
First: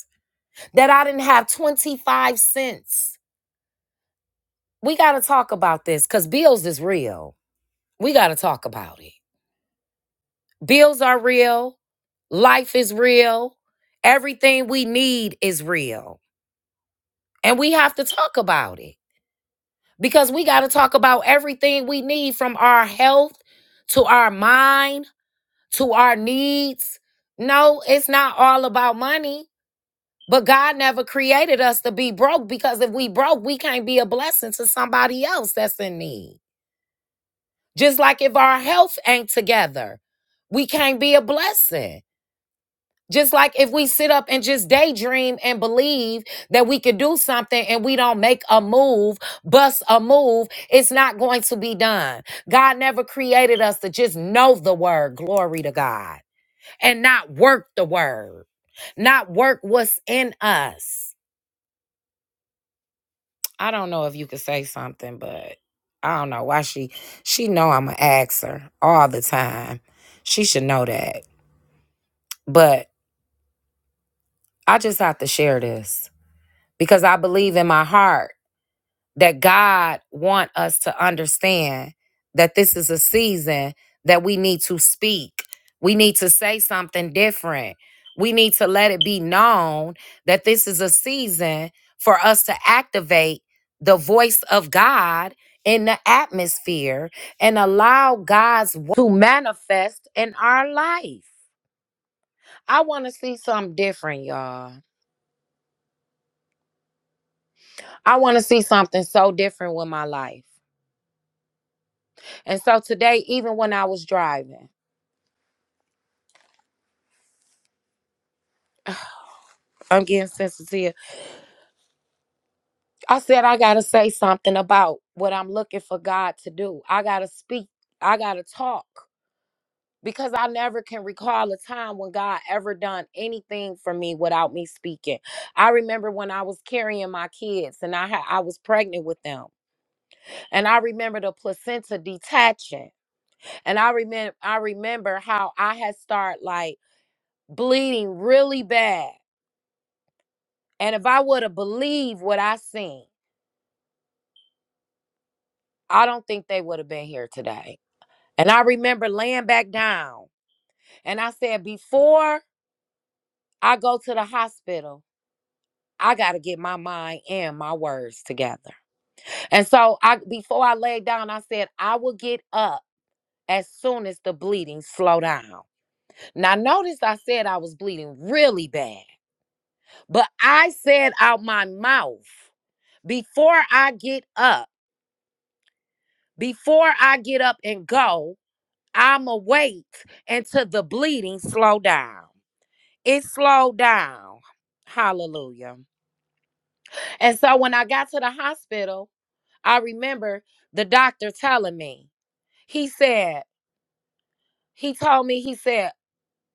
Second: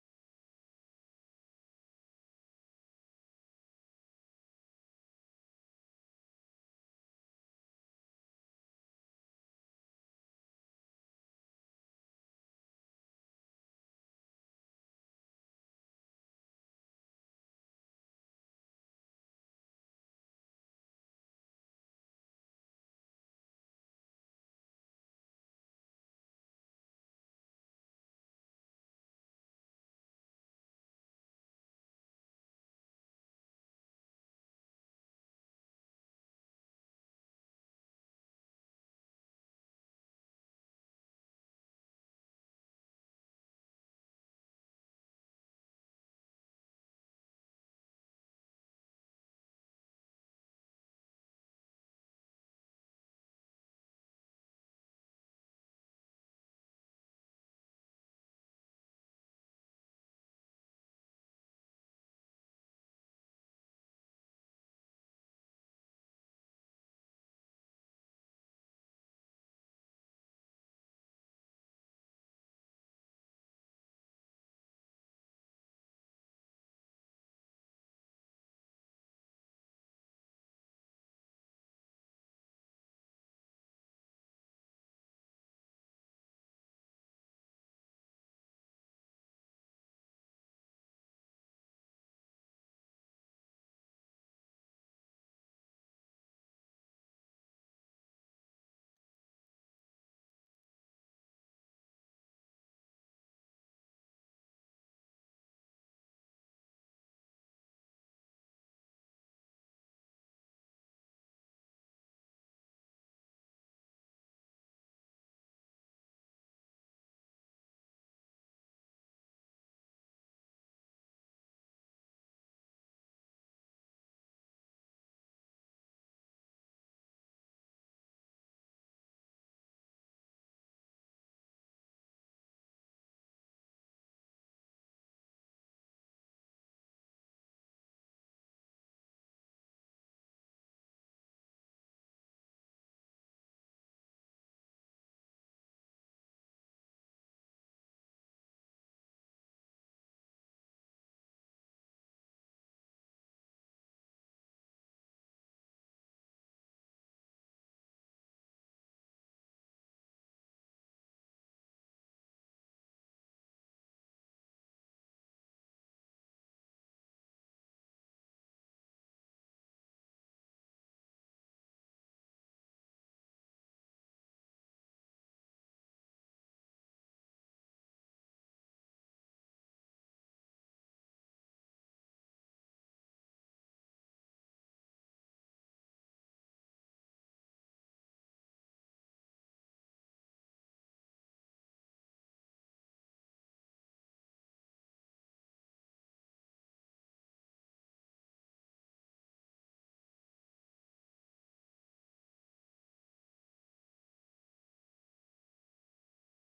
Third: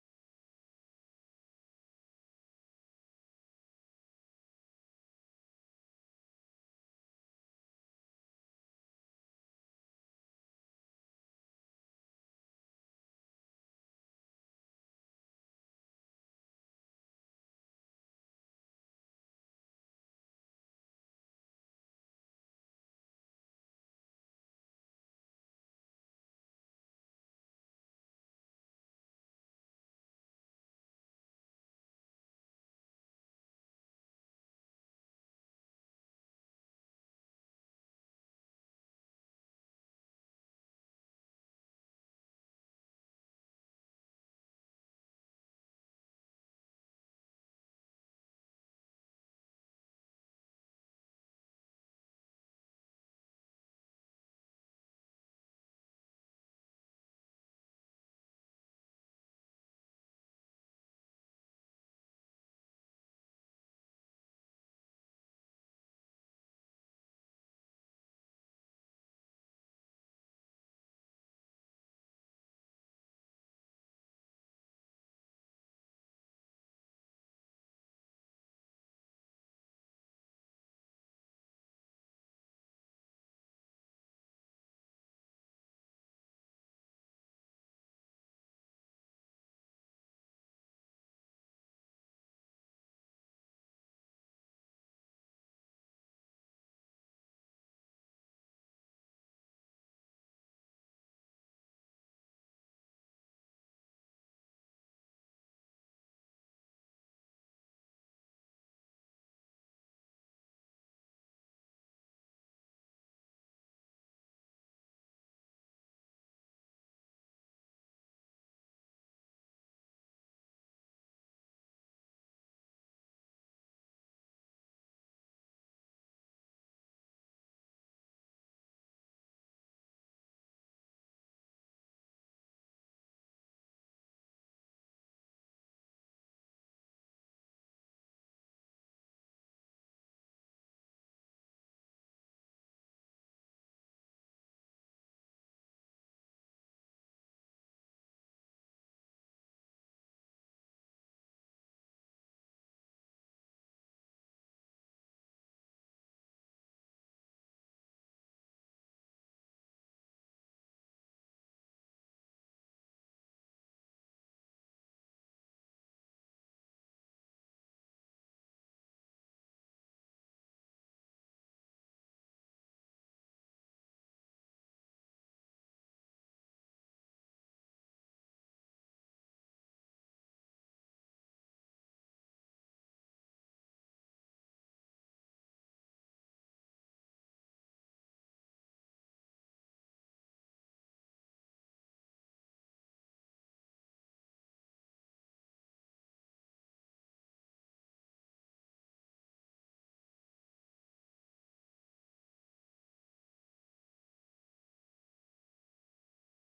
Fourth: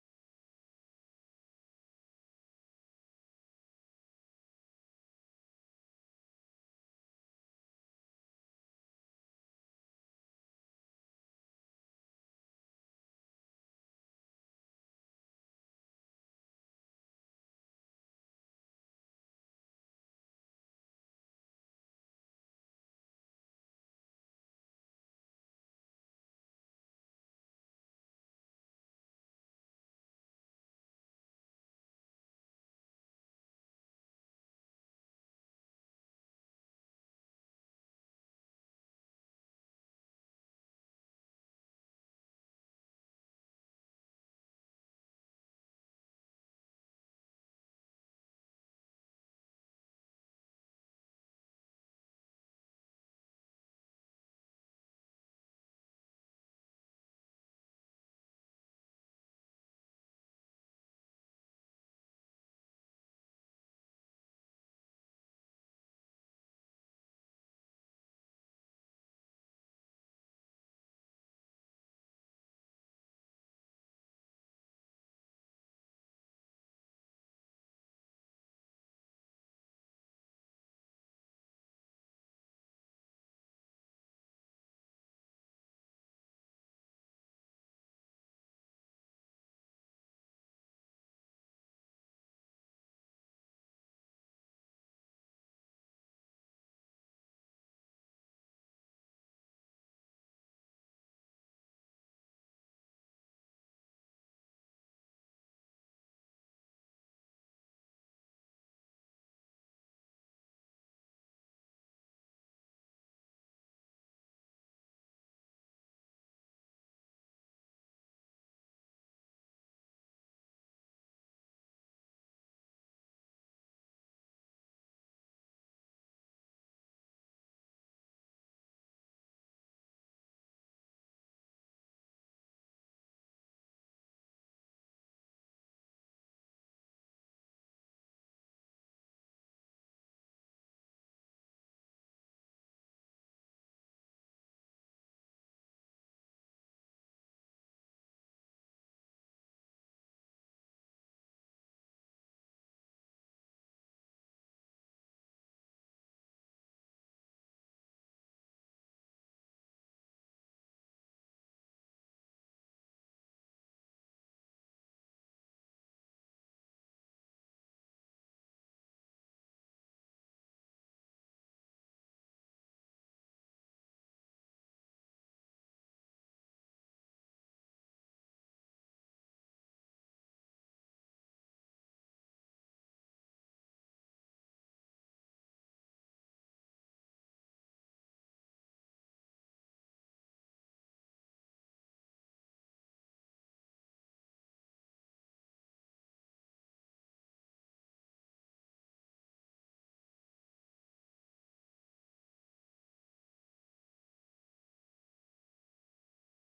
Speaker 1: that I didn't have 25 cents. We got to talk about this because bills is real. We got to talk about it. Bills are real. Life is real. Everything we need is real. And we have to talk about it because we got to talk about everything we need from our health to our mind to our needs. No, it's not all about money. But God never created us to be broke because if we broke, we can't be a blessing to somebody else that's in need. Just like if our health ain't together, we can't be a blessing. Just like if we sit up and just daydream and believe that we could do something and we don't make a move, bust a move, it's not going to be done. God never created us to just know the word, glory to God, and not work the word, not work what's in us. I don't know if you could say something, but I don't know why she she know I'm an her all the time. She should know that. But I just have to share this because I believe in my heart that God want us to understand that this is a season that we need to speak. We need to say something different. We need to let it be known that this is a season for us to activate the voice of God in the atmosphere and allow God's wo- to manifest in our life. I want to see something different, y'all. I want to see something so different with my life. And so today, even when I was driving, I'm getting sensitive. I said I gotta say something about what I'm looking for God to do. I gotta speak. I gotta talk because I never can recall a time when God ever done anything for me without me speaking. I remember when I was carrying my kids and I ha- I was pregnant with them, and I remember the placenta detaching, and I remember I remember how I had started like bleeding really bad, and if I would have believed what I seen. I don't think they would have been here today. And I remember laying back down and I said, before I go to the hospital, I got to get my mind and my words together. And so I before I laid down, I said, I will get up as soon as the bleeding slow down. Now notice I said I was bleeding really bad, but I said out my mouth, before I get up, before I get up and go, I'ma wait until the bleeding slow down. It slowed down. Hallelujah. And so when I got to the hospital, I remember the doctor telling me, he said, he told me, he said,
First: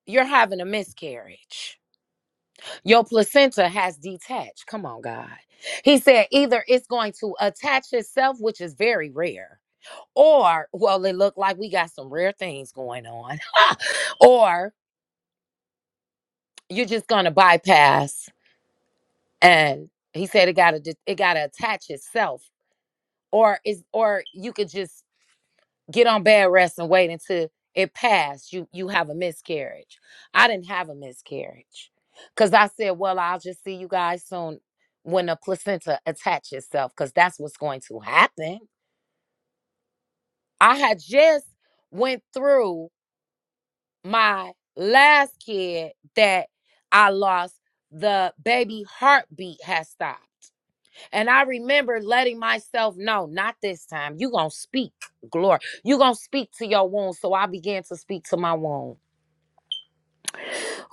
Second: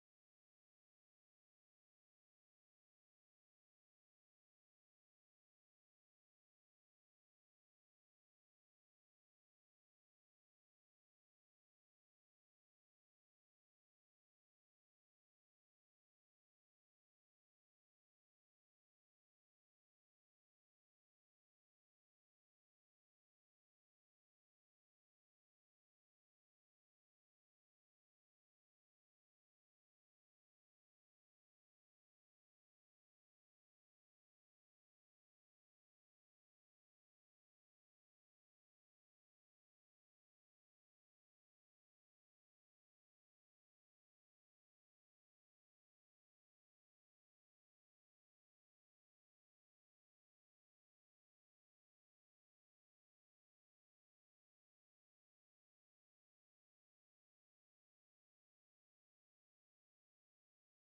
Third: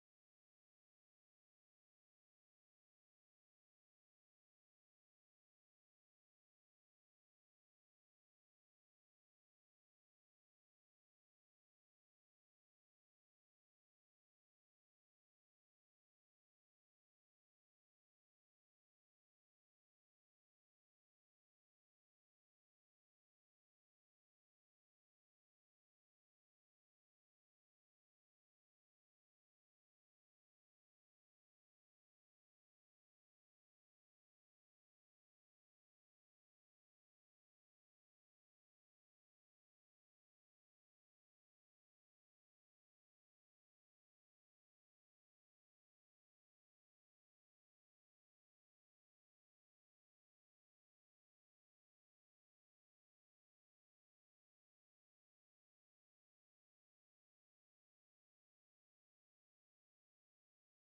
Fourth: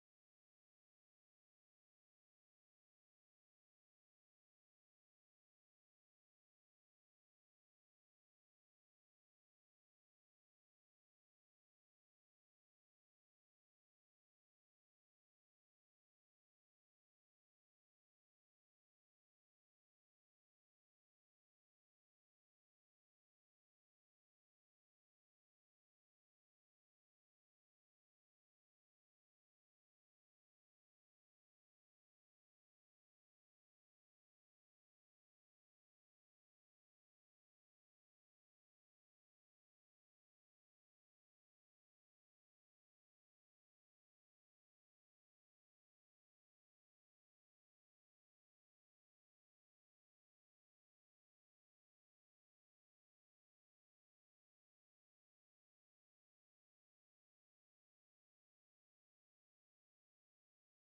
Speaker 1: you're having a miscarriage. Your placenta has detached. Come on, God. He said, either it's going to attach itself, which is very rare, or, well, it looked like we got some rare things going on, or you're just going to bypass and he said it gotta de- it gotta attach itself or is or you could just get on bed rest and wait until it passed you you have a miscarriage i didn't have a miscarriage because i said well i'll just see you guys soon when the placenta attaches itself because that's what's going to happen i had just went through my last kid that i lost the baby heartbeat has stopped And I remember letting myself know, not this time. you going to speak, glory. you going to speak to your wounds. So I began to speak to my wound.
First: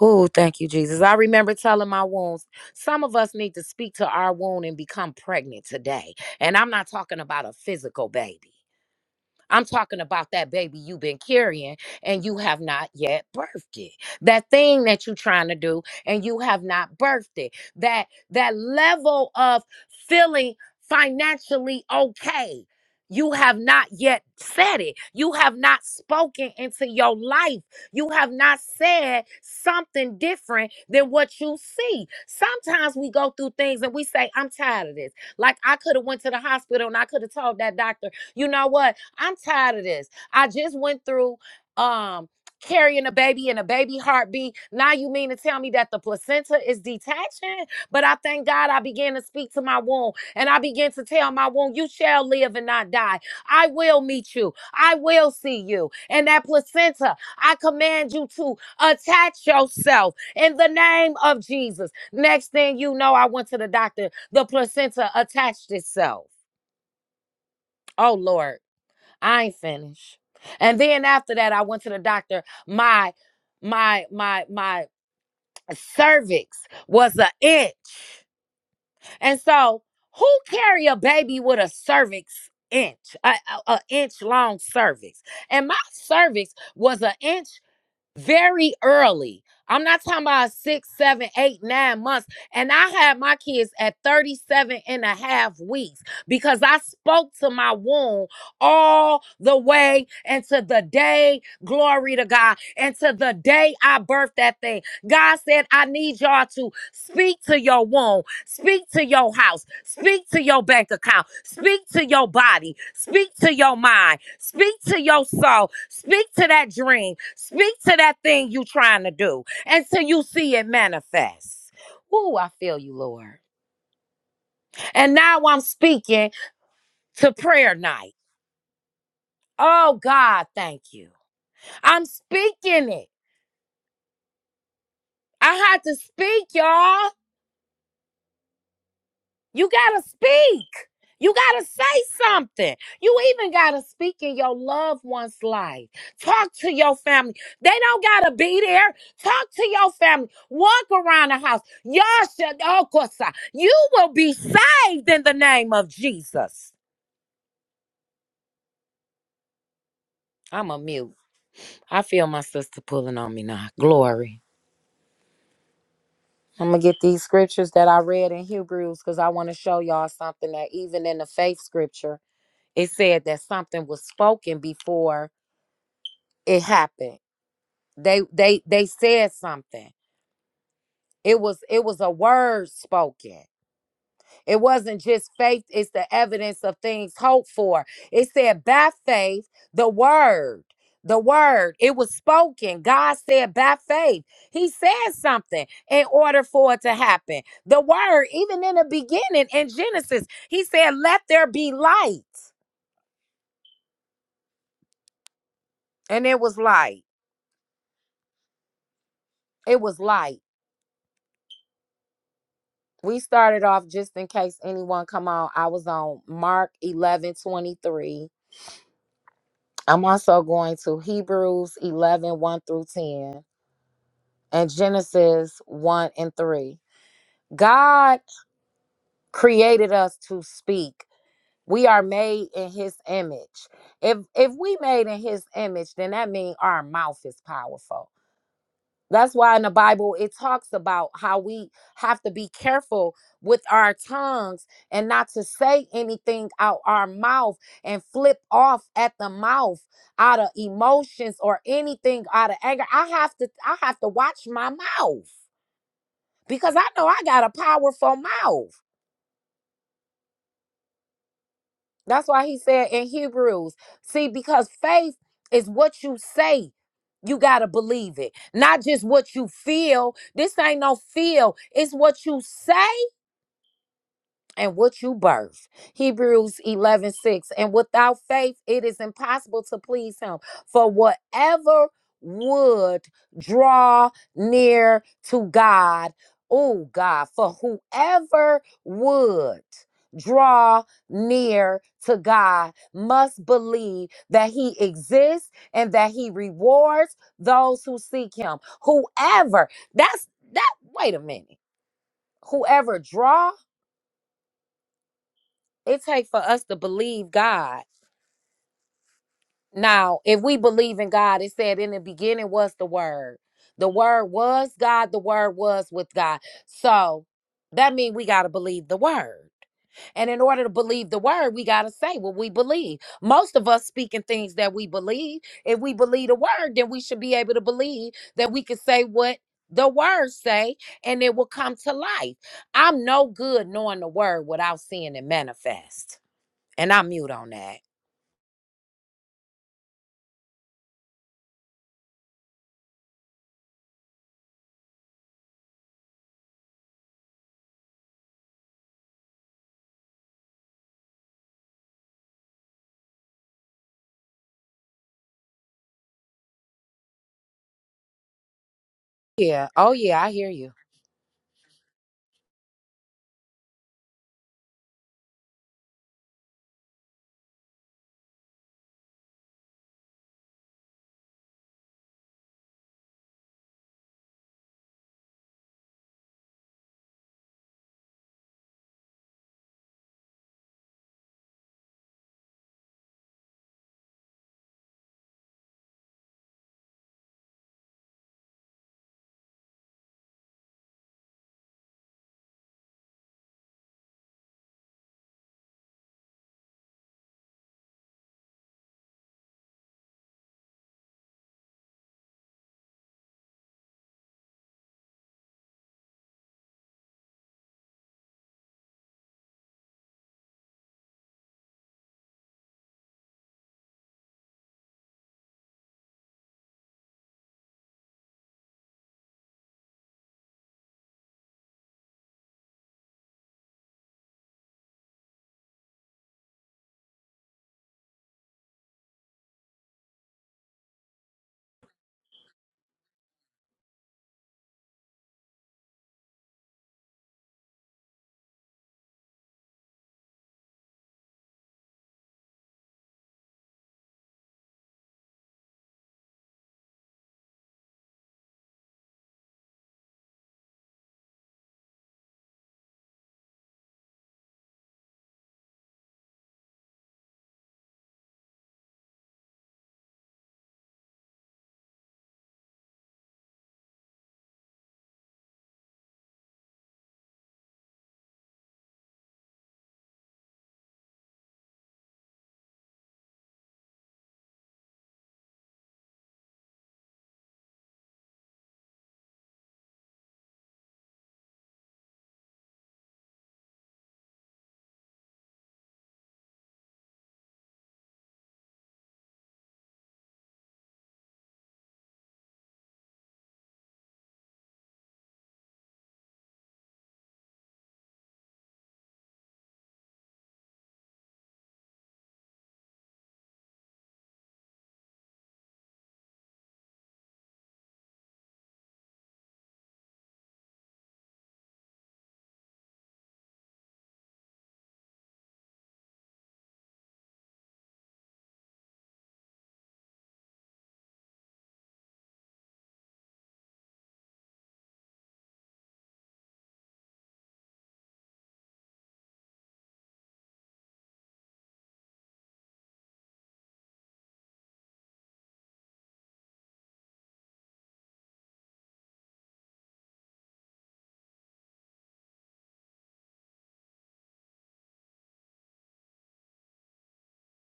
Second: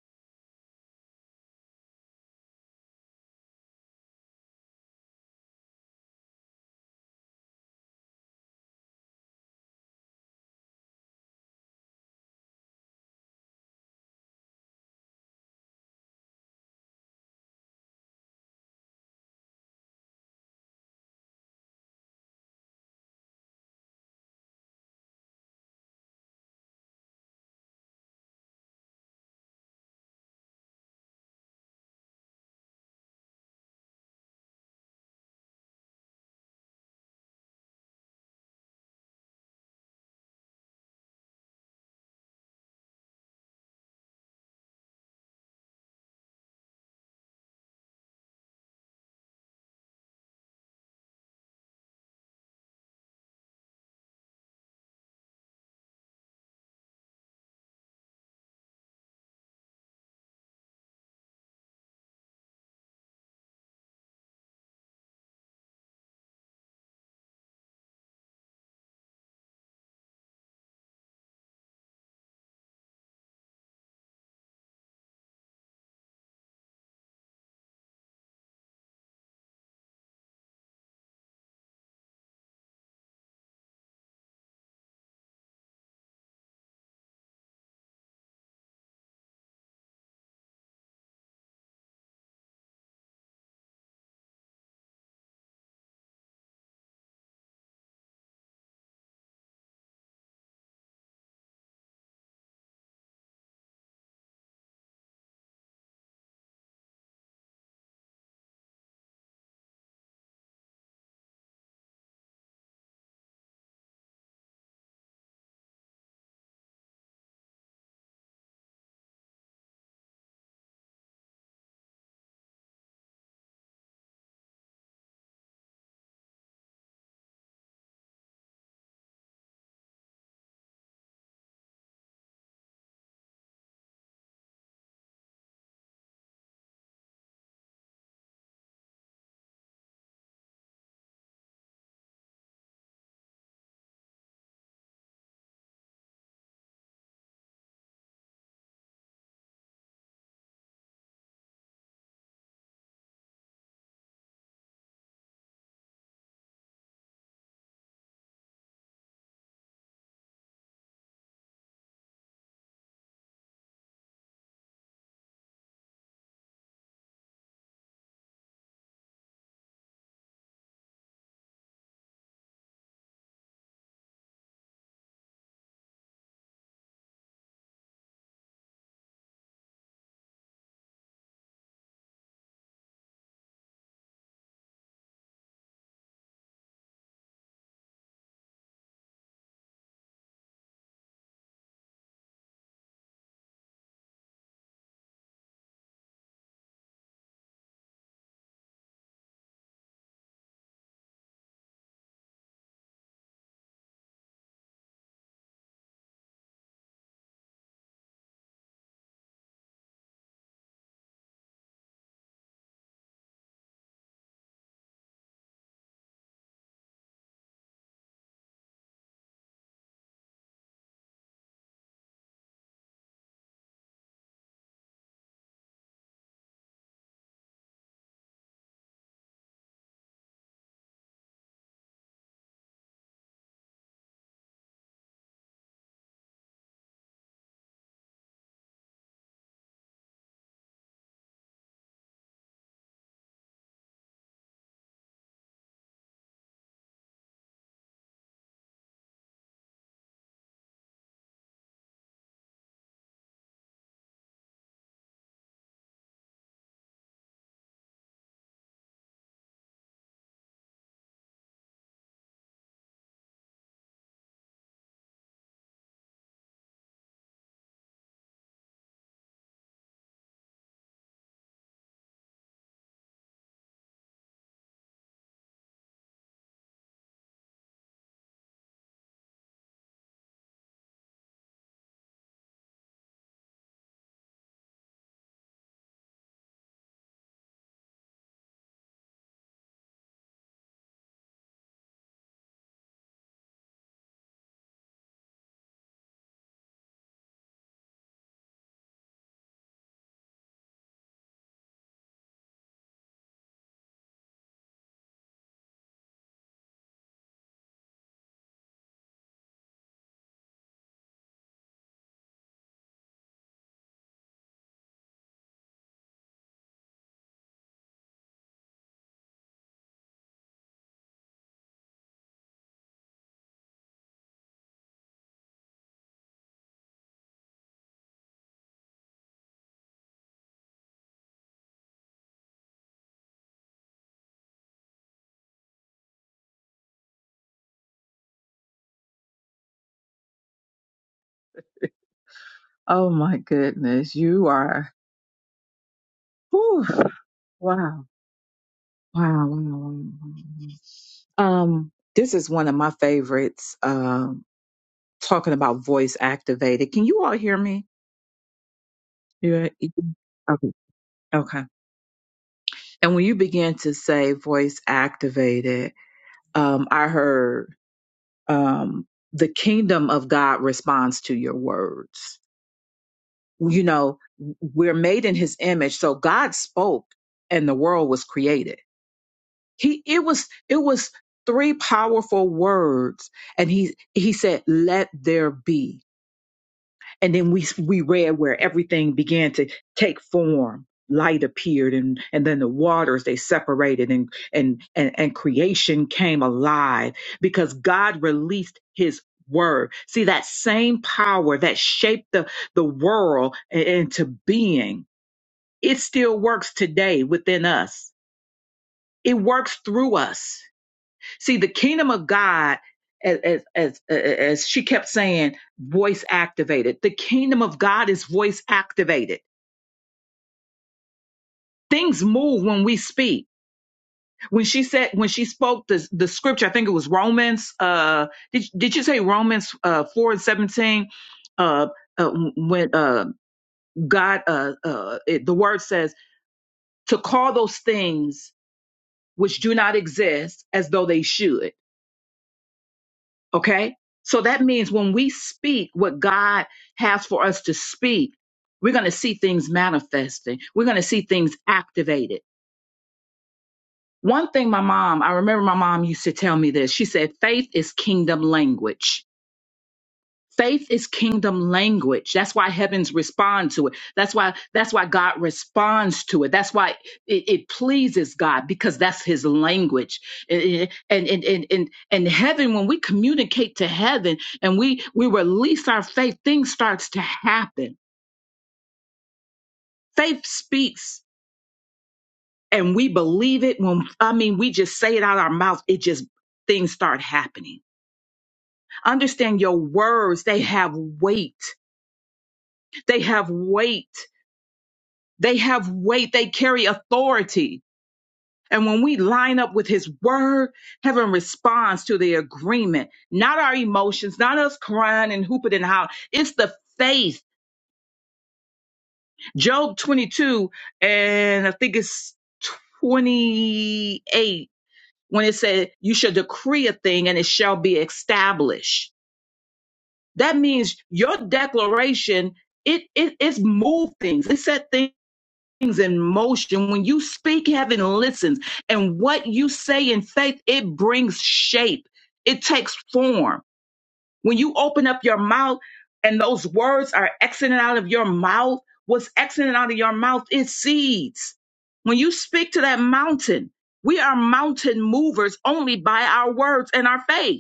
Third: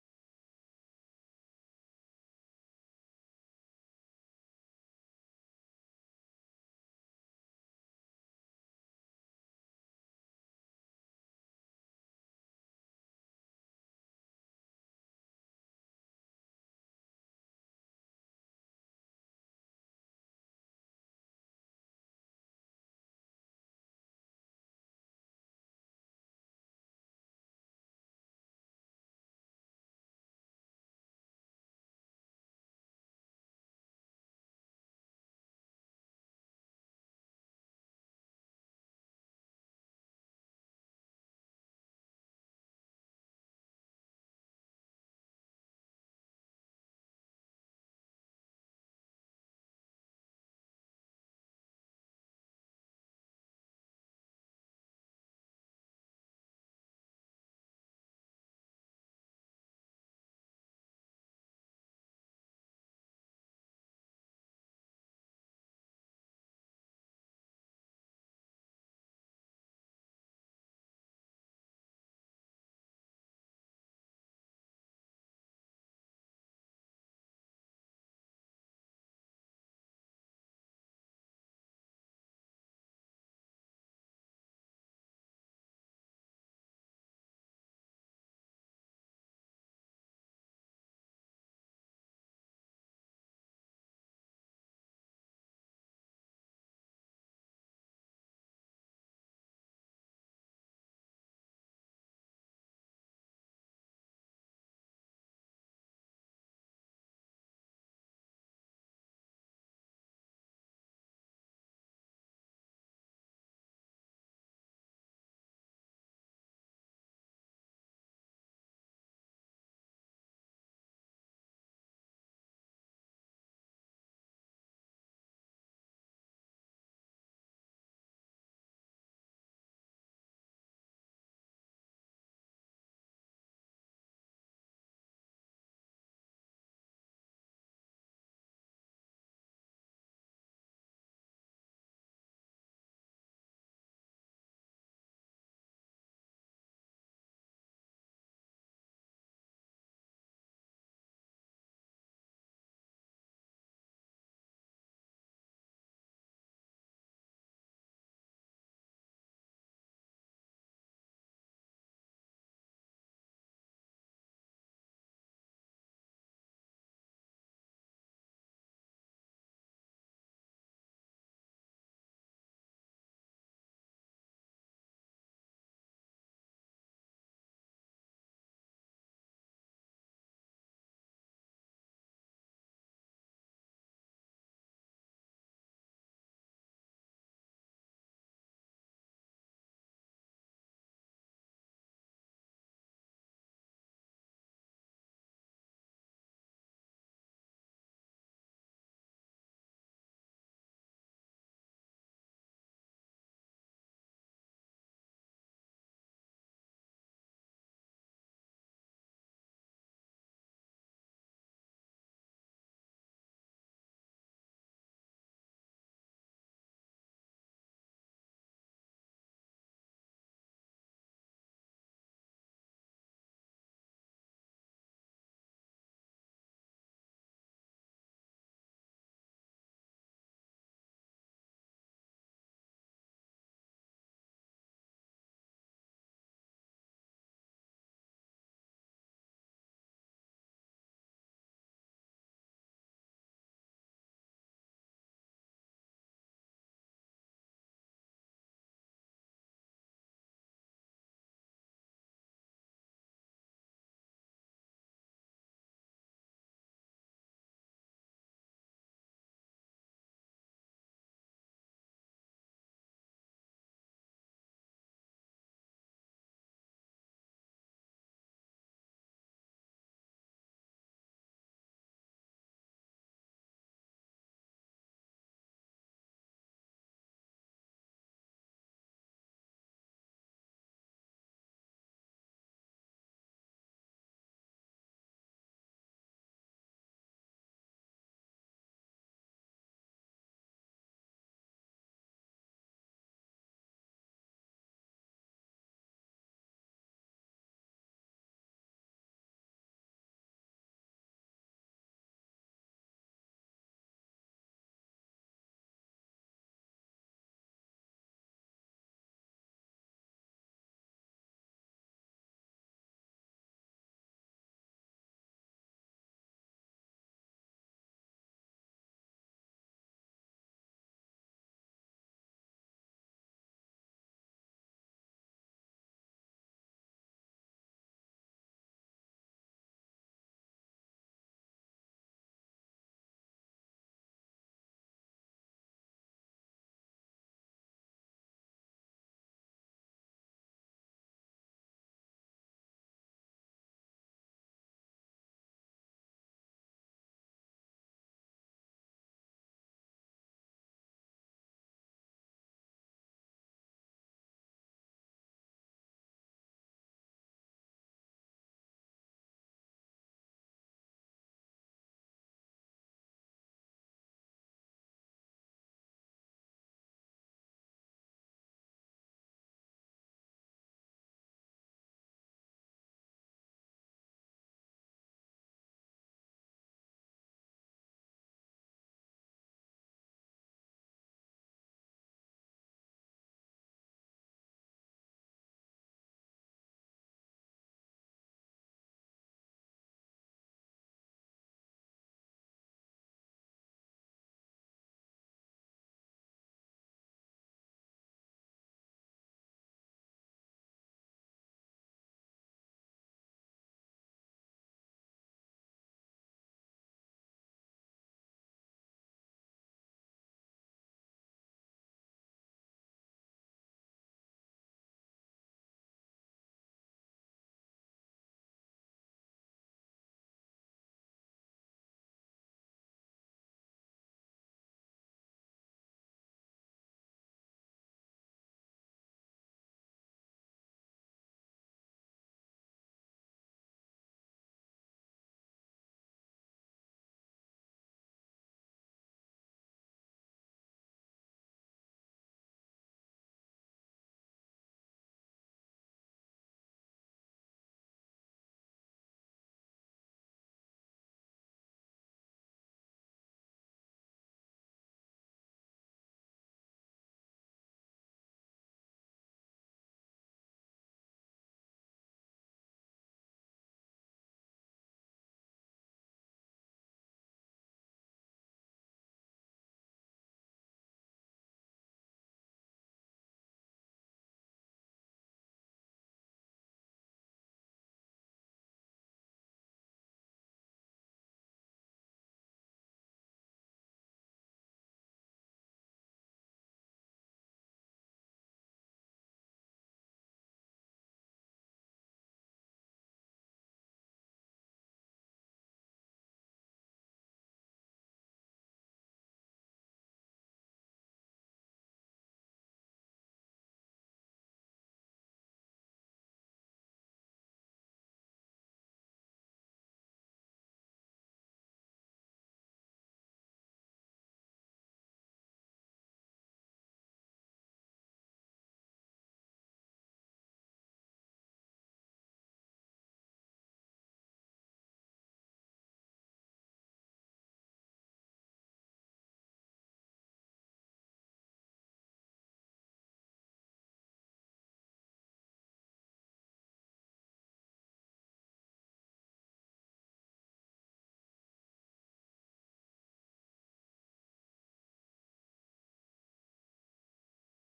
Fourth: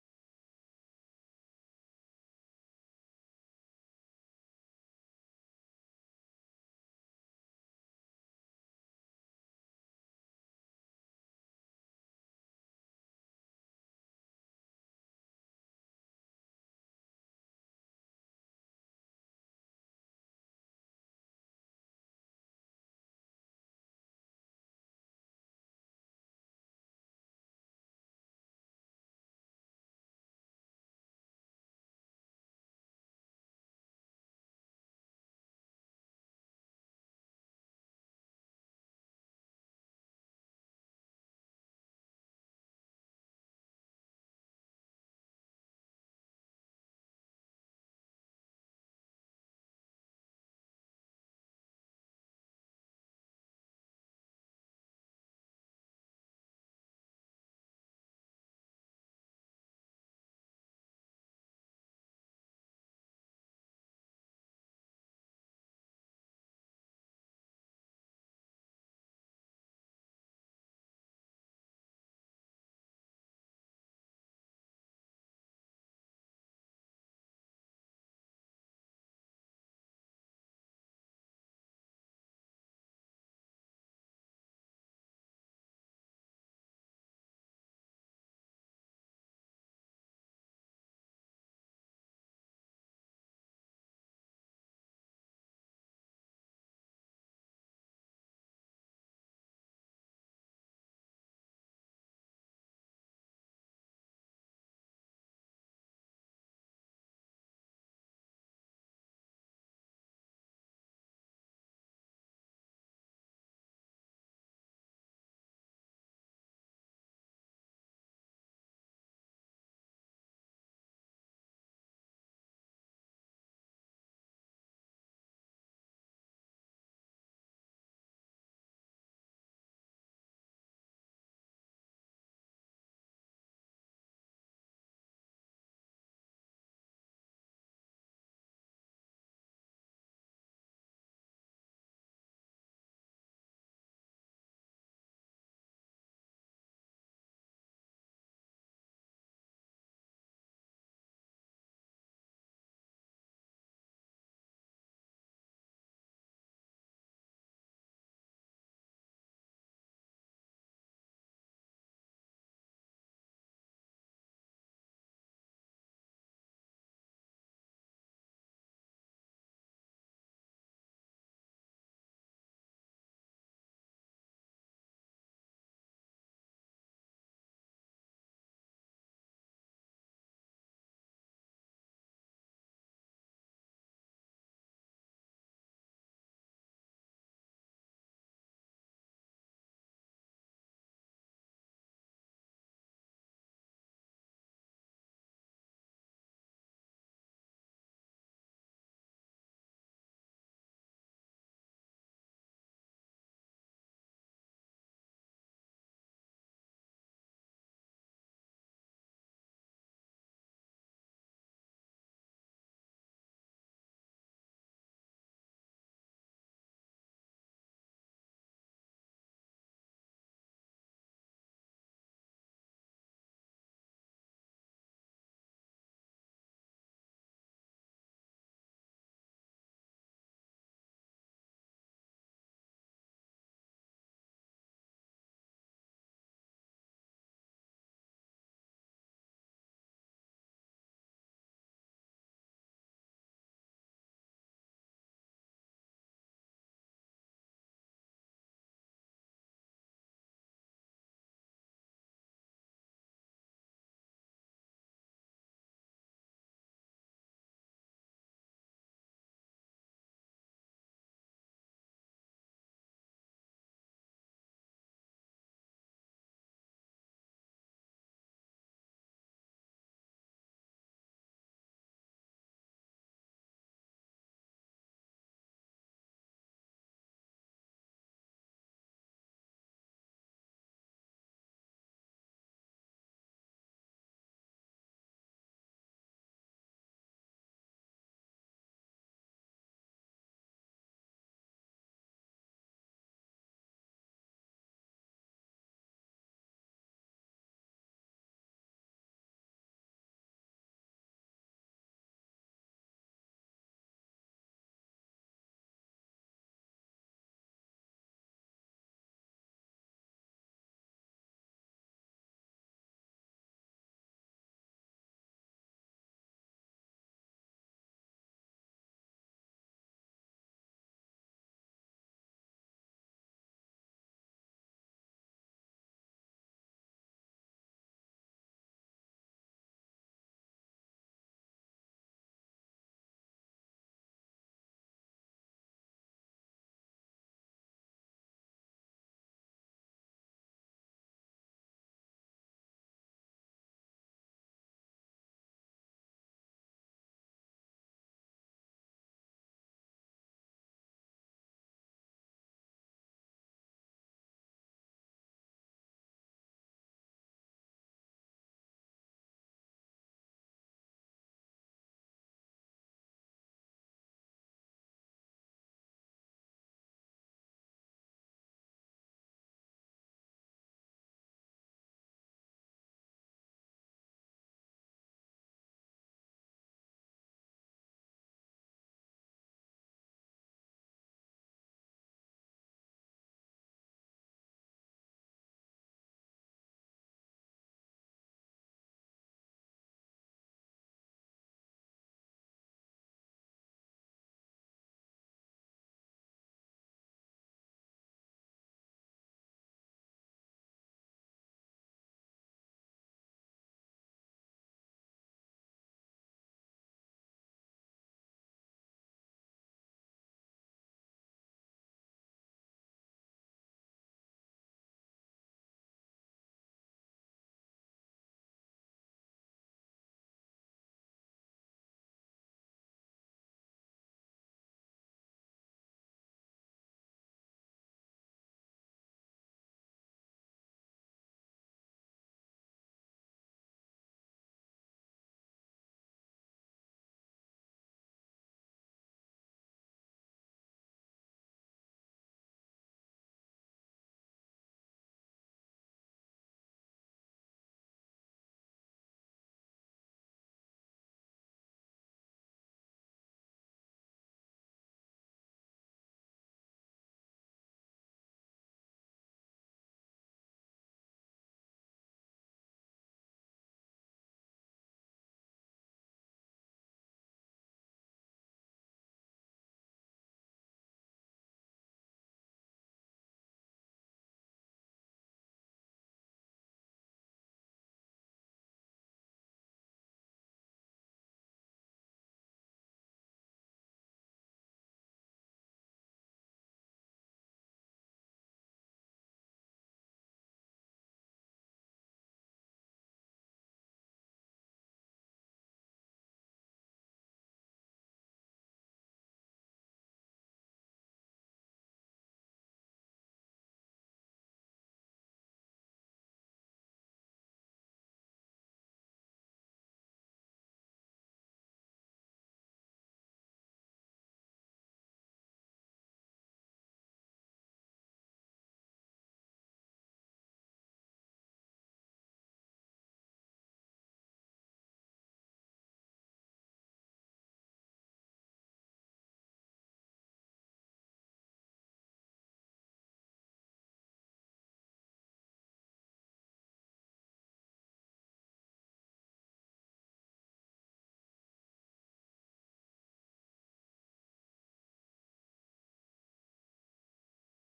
Speaker 1: Oh, thank you, Jesus. I remember telling my wounds, some of us need to speak to our wound and become pregnant today. And I'm not talking about a physical baby. I'm talking about that baby you've been carrying and you have not yet birthed it. That thing that you're trying to do and you have not birthed it. That that level of feeling financially okay. You have not yet said it. You have not spoken into your life. You have not said something different than what you see. Sometimes we go through things and we say, "I'm tired of this." Like I could have went to the hospital and I could have told that doctor, "You know what? I'm tired of this. I just went through um carrying a baby and a baby heartbeat. Now you mean to tell me that the placenta is detaching? But I thank God I began to speak to my womb and I began to tell my womb, you shall live and not die. I will meet you. I will see you. And that placenta, I command you to attach yourself in the name of Jesus. Next thing you know, I went to the doctor. The placenta attached itself. Oh Lord. I ain't finished. And then after that, I went to the doctor. My my my my cervix was an inch. And so, who carry a baby with a cervix inch, a, a, a inch long cervix? And my cervix was an inch very early. I'm not talking about six, seven, eight, nine months. And I had my kids at thirty-seven and a half weeks because I spoke to my womb all the way into the day, glory to God, into the day I birthed that thing. God said, I need y'all to speak to your womb. Speak to your house. Speak to your bank account. Speak to your body. Speak to your mind. Speak to your soul. Speak to that dream. Speak to that thing you trying to do until you see it manifest. Ooh, I feel you, Lord. And now I'm speaking to prayer night. Oh, God, thank you. I'm speaking it. I had to speak, y'all. You gotta speak. You gotta say something. You even gotta speak in your loved one's life. Talk to your family. They don't gotta be there. Talk to your family. Walk around the house. Y'all should, oh, of course, I- you will be saved in the name of Jesus. I'm a mute. I feel my sister pulling on me now. Glory. I'm gonna get these scriptures that I read in Hebrews because I want to show y'all something that even in the faith scripture, it said that something was spoken before it happened they they they said something it was it was a word spoken it wasn't just faith it's the evidence of things hoped for it said by faith the word the word it was spoken god said by faith he said something in order for it to happen the word even in the beginning in genesis he said let there be light and it was light it was light we started off just in case anyone come on i was on mark eleven twenty three. i'm also going to hebrews eleven one through 10 and genesis 1 and 3 god created us to speak we are made in his image if if we made in his image then that means our mouth is powerful That's why in the Bible it talks about how we have to be careful with our tongues and not to say anything out our mouth and flip off at the mouth out of emotions or anything out of anger. I have to I have to watch my mouth because I know I got a powerful mouth. That's why he said in Hebrews, see, because faith is what you say. You got to believe it, not just what you feel. This ain't no feel, it's what you say and what you birth. Hebrews eleven six. And without faith, it is impossible to please him. For whatever would draw near to God, oh God, for whoever would draw near to God must believe that he exists and that he rewards those who seek him. Whoever, that's that, wait a minute. Whoever draw it takes for us to believe God. Now, if we believe in God, it said in the beginning was the word. The word was God, the word was with God. So that means we gotta believe the word. And in order to believe the word, we gotta say what we believe. Most of us speaking things that we believe. If we believe the word, then we should be able to believe that we can say what the word say and it will come to life. I'm no good knowing the word without seeing it manifest. And I'm mute on that.
Speaker 2: Oh my goodness, you are. whew, wow, wow, wow, wow, wow. wow. Um, this is one of my favorites. Um, talking about voice activated. Can you all hear me?
Speaker 1: Yeah.
Speaker 2: Yeah.
Speaker 1: Oh, yeah. I hear
Speaker 2: Okay.
Speaker 1: you.
Speaker 2: Okay. And when you began to say voice activated, um, I heard um, the kingdom of God responds to your words. You know, we're made in His image, so God spoke, and the world was created he it was it was three powerful words and he he said let there be and then we we read where everything began to take form light appeared and and then the waters they separated and and and, and creation came alive because god released his word see that same power that shaped the the world i- into being it still works today within us it works through us See, the kingdom of God, as as as she kept saying, voice activated. The kingdom of God is voice activated. Things move when we speak. When she said, when she spoke the the scripture, I think it was Romans. Uh, did did you say Romans uh four and seventeen? Uh, uh, when uh God uh uh it, the word says to call those things which do not exist as though they should Okay. So that means when we speak what God has for us to speak, we're going to see things manifesting. We're going to see things activated. One thing my mom, I remember my mom used to tell me this. She said, faith is kingdom language. Faith is kingdom language. That's why heavens respond to it. That's why that's why God responds to it. That's why it, it pleases God because that's his language. Eh, eh, And and and and and heaven when we communicate to heaven and we we release our faith, things starts to happen. Faith speaks and we believe it when I mean we just say it out our mouth, it just things start happening. Understand your words, they have weight. They have weight. They have weight, they carry authority. And when we line up with his word, heaven responds to the agreement, not our emotions, not us crying and hooping and hollering. It's the faith. Job 22, and I think it's 28, when it said, You shall decree a thing and it shall be established. That means your declaration, it, it, it's moved things, it set things. things in motion. When you speak, heaven listens. And what you say in faith, it brings shape, it takes form. When you open up your mouth and those words are exiting out of your mouth, what's exiting out of your mouth is seeds. When you speak to that mountain, we are mountain movers only by our words and our faith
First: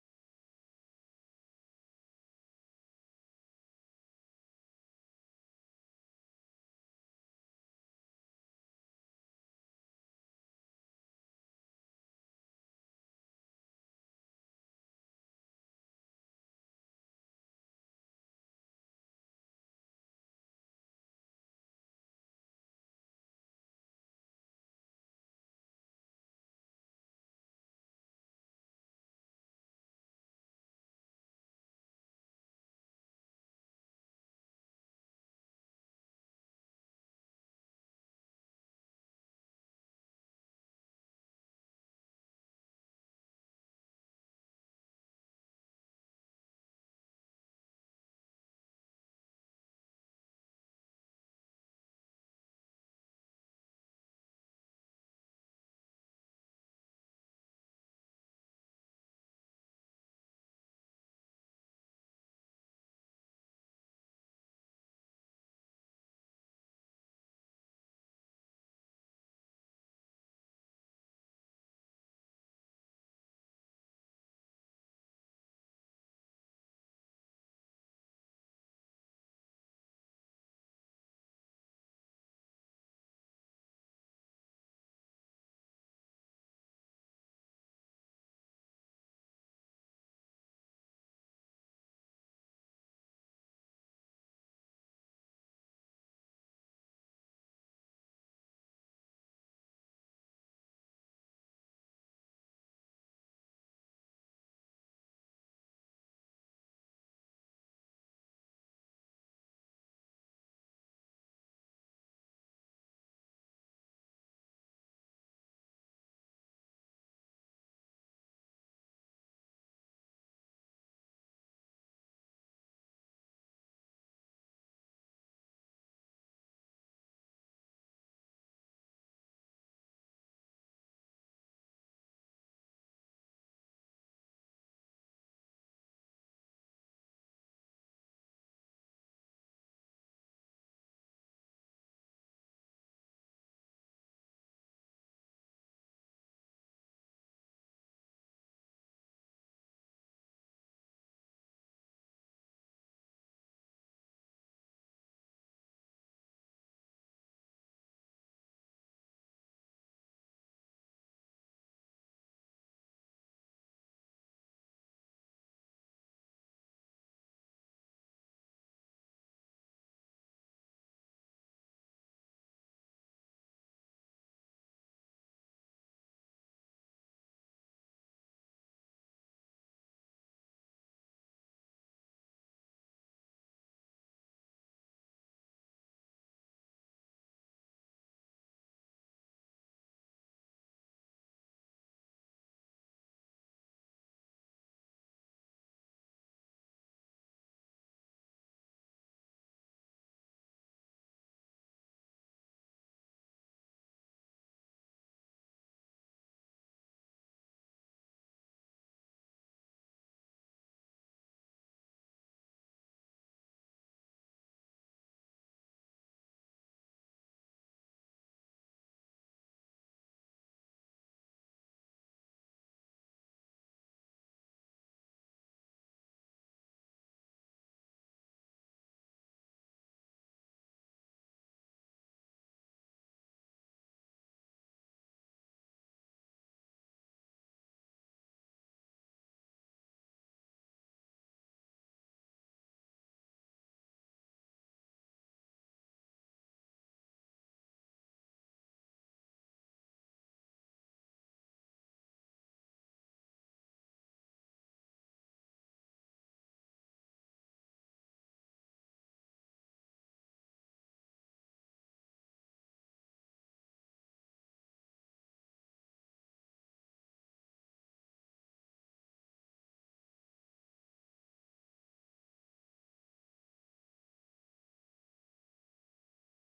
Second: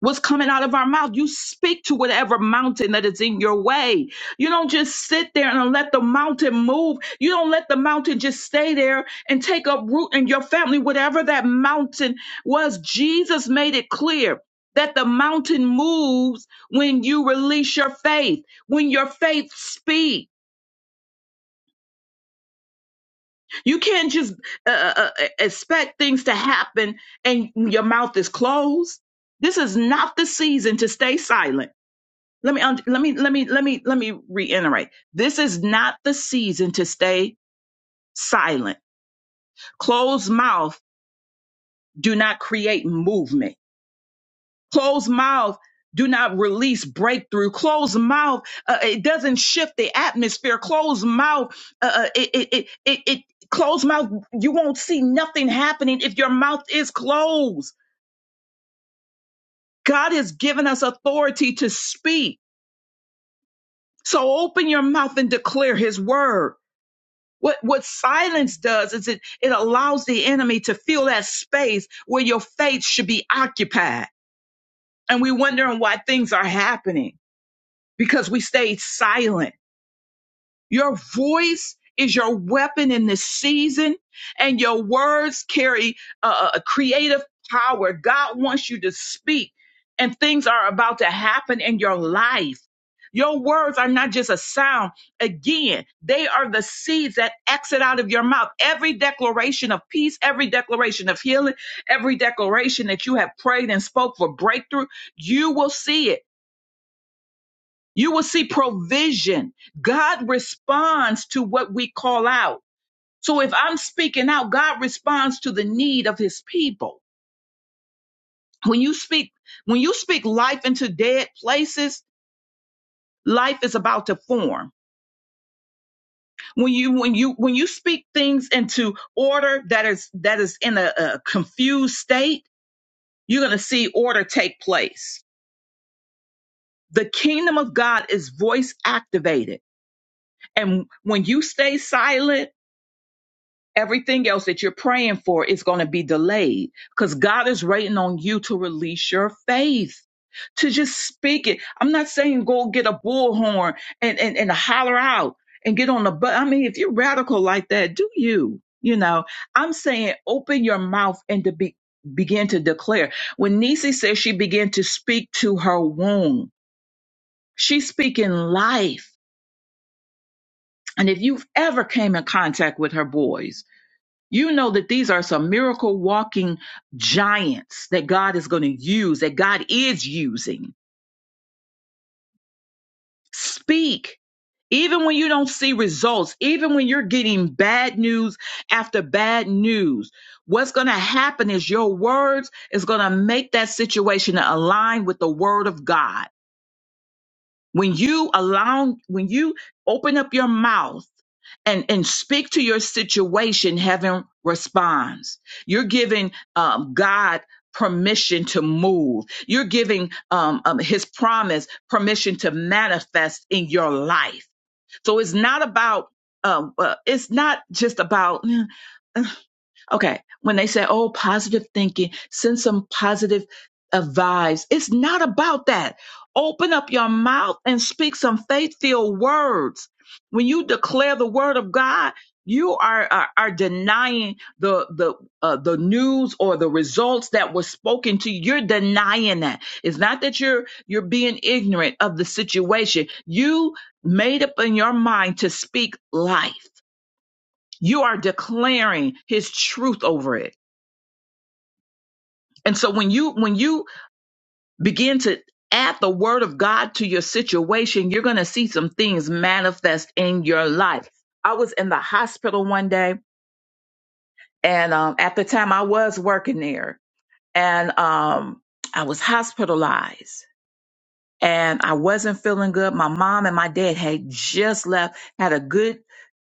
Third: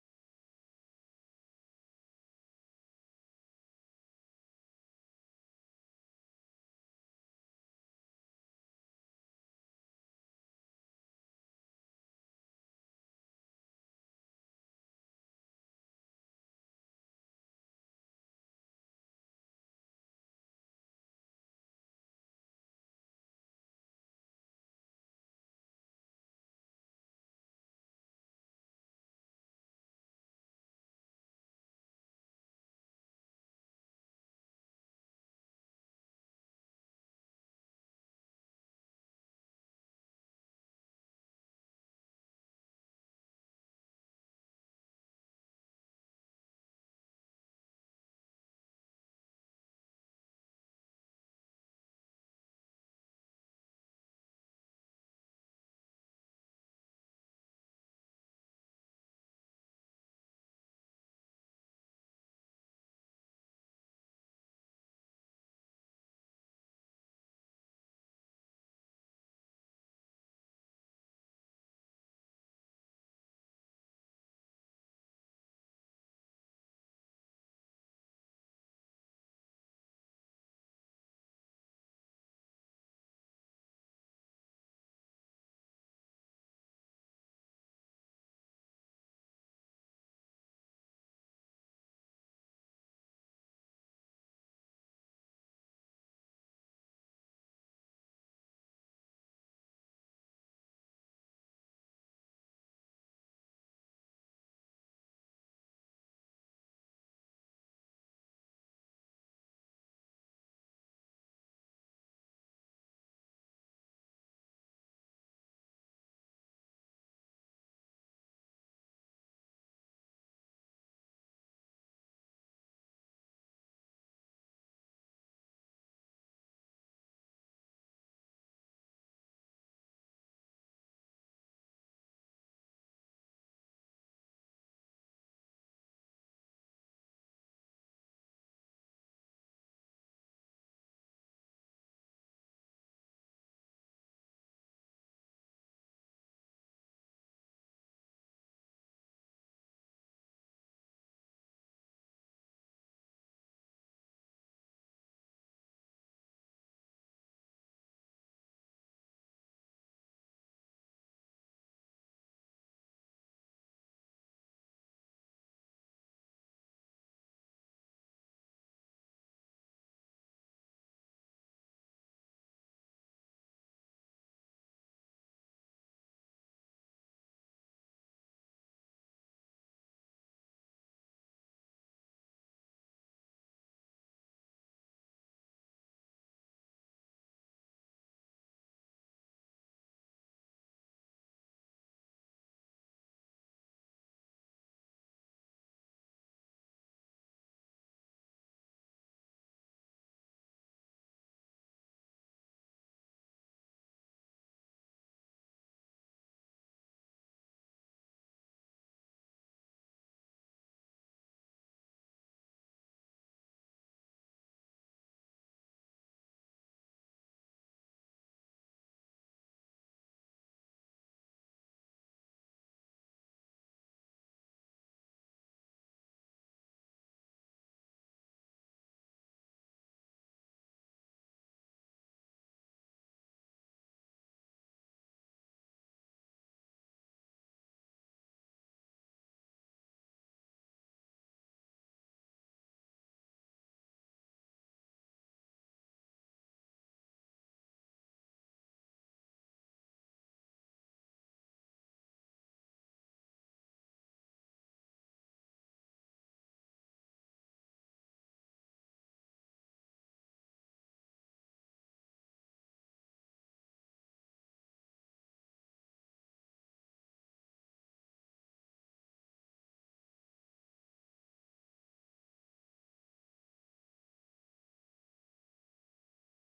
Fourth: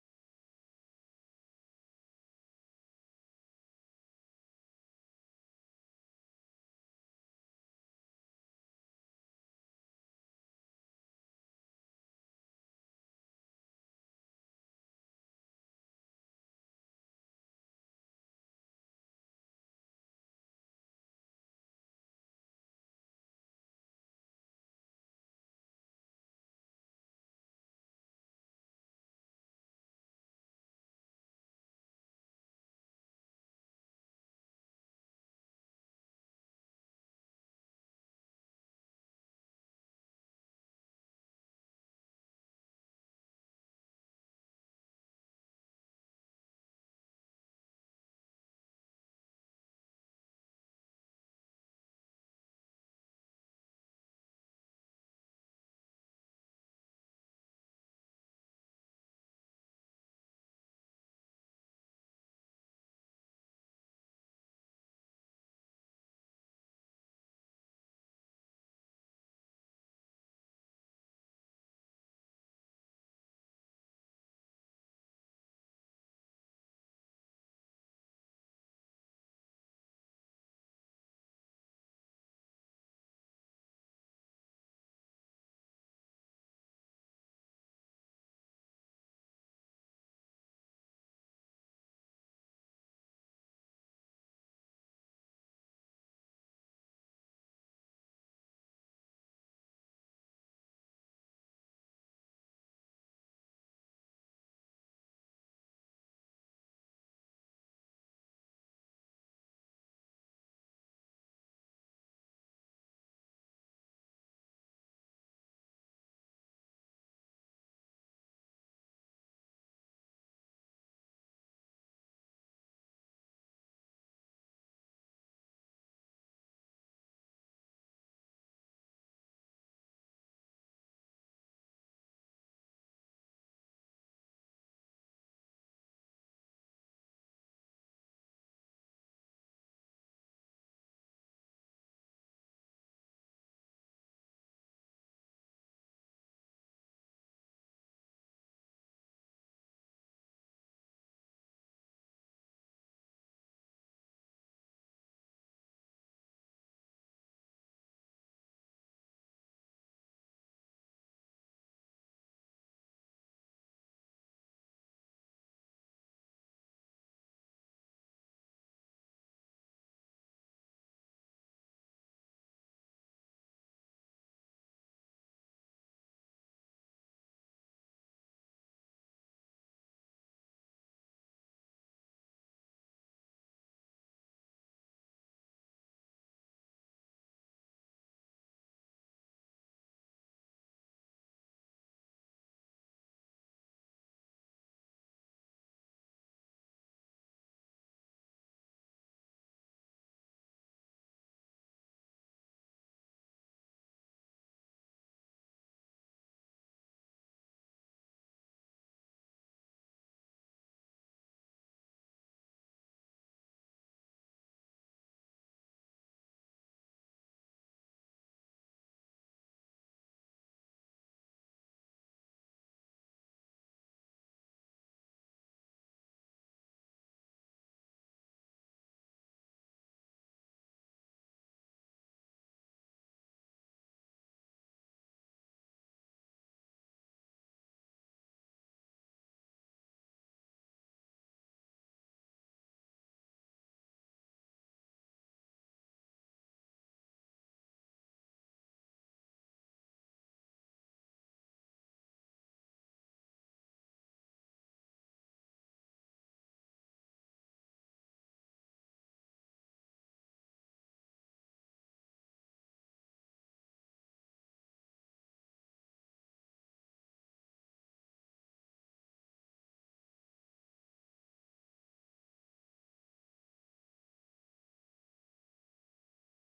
Speaker 2: what's coming out of our mouth. You speak to whatever mountain that is in your way. You don't just sit there and let the mountain move. You don't let the mountain just stay there and take up root in your family, whatever that mountain was. Jesus made it clear. That the mountain moves when you release your faith, when your faith speaks, You can't just uh, uh, uh, e-, expect things to happen and your mouth is closed. This is not the season to stay silent. let me und- let me let me let me let me reiterate this is not the season to stay silent closed mouth do not create movement closed mouth do not release breakthrough closed mouth uh, it doesn't shift the atmosphere closed mouth uh, uh, it it it, it, it closed mouth you won't see nothing happening if your mouth is closed god has given us authority to speak so open your mouth and declare his word What what silence does is it it allows the enemy to fill that space where your faith should be occupied. And we're wondering why things are happening because we stayed silent your voice is your weapon in this season, and your words carry uh, a creative power. God wants you to speak, and things are about to happen in your life. Your words are not just a sound. Again, they are the seeds that exit out of your mouth. Every declaration of peace, every declaration of healing, every declaration that you have prayed and spoke for breakthrough, you will see it you will see provision. God responds to what we call out. So if I'm speaking out, God responds to the need of his people. When you speak, when you speak life into dead places, life is about to form. When you when you when you speak things into order that is that is in a, a confused state, you're going to see order take place. The kingdom of God is voice activated. And when you stay silent, everything else that you're praying for is going to be delayed because God is waiting on you to release your faith, to just speak it. I'm not saying go get a bullhorn and, and, and holler out and get on the butt. I mean, if you're radical like that, do you? You know, I'm saying open your mouth and to be, begin to declare. When Nisi says she began to speak to her womb, she's speaking life. And if you've ever came in contact with her boys, you know that these are some miracle walking giants that God is going to use, that God is using. Speak even when you don't see results, even when you're getting bad news after bad news, what's going to happen is your words is going to make that situation align with the word of God. When you allow, when you open up your mouth and and speak to your situation heaven responds you're giving um, god permission to move you're giving um, um, his promise permission to manifest in your life so it's not about um, uh, it's not just about Okay. When they say, oh, positive thinking, send some positive uh, vibes. It's not about that. Open up your mouth and speak some faith filled words. When you declare the word of God, you are, are, are denying the the uh, the news or the results that were spoken to you. You're denying that. It's not that you're you're being ignorant of the situation. You made up in your mind to speak life. You are declaring His truth over it and so when you when you begin to add the word of God to your situation, you're going to see some things manifest in your life. I was in the hospital one day and um at the time I was working there and um I was hospitalized and I wasn't feeling good. My mom and my dad had just left, had a good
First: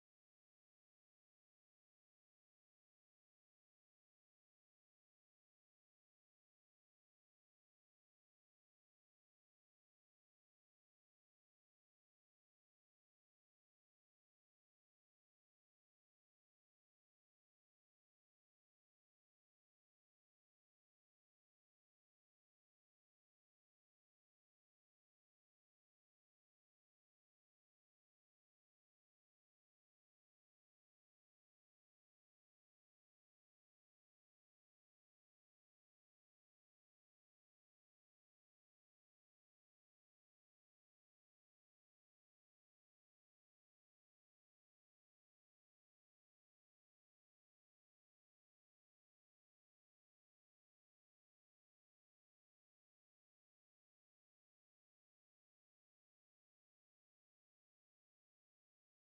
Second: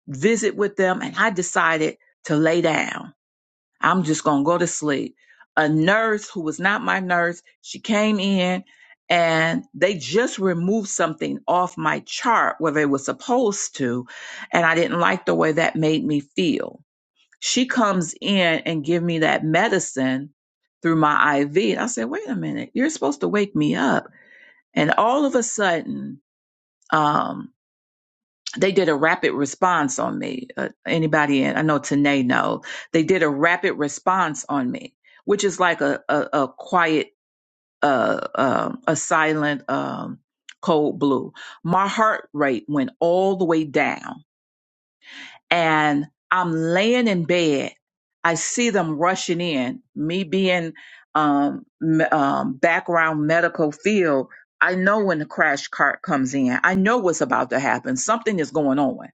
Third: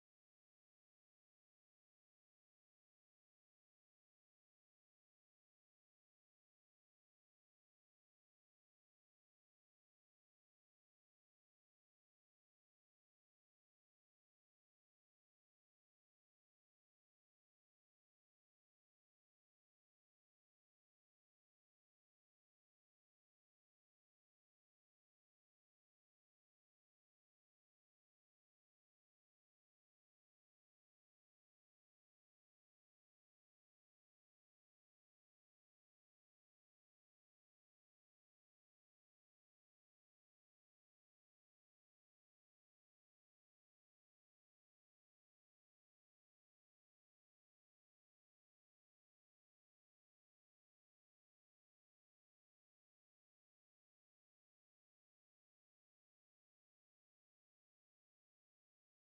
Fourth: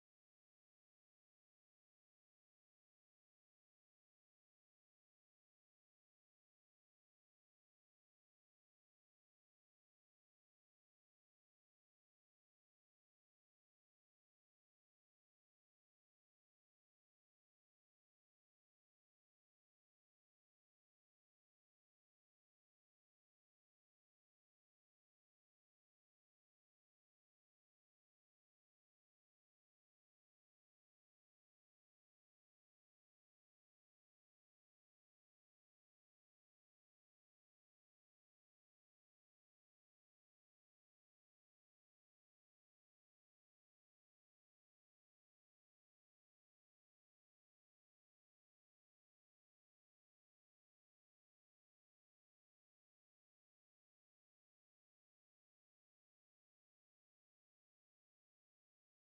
Speaker 2: visit with them and I decided to lay down. I'm just going to go to sleep. A nurse who was not my nurse, she came in and they just removed something off my chart where they were supposed to. And I didn't like the way that made me feel. She comes in and give me that medicine through my IV. And I said, wait a minute, you're supposed to wake me up. And all of a sudden, um, they did a rapid response on me. Uh, anybody in, I know Tanae know, they did a rapid response on me, which is like a, a, a quiet, uh, um a silent, um, cold blue. My heart rate went all the way down and I'm laying in bed. I see them rushing in, me being, um, m- um, background medical field. I know when the crash cart comes in, I know what's about to happen. Something is going on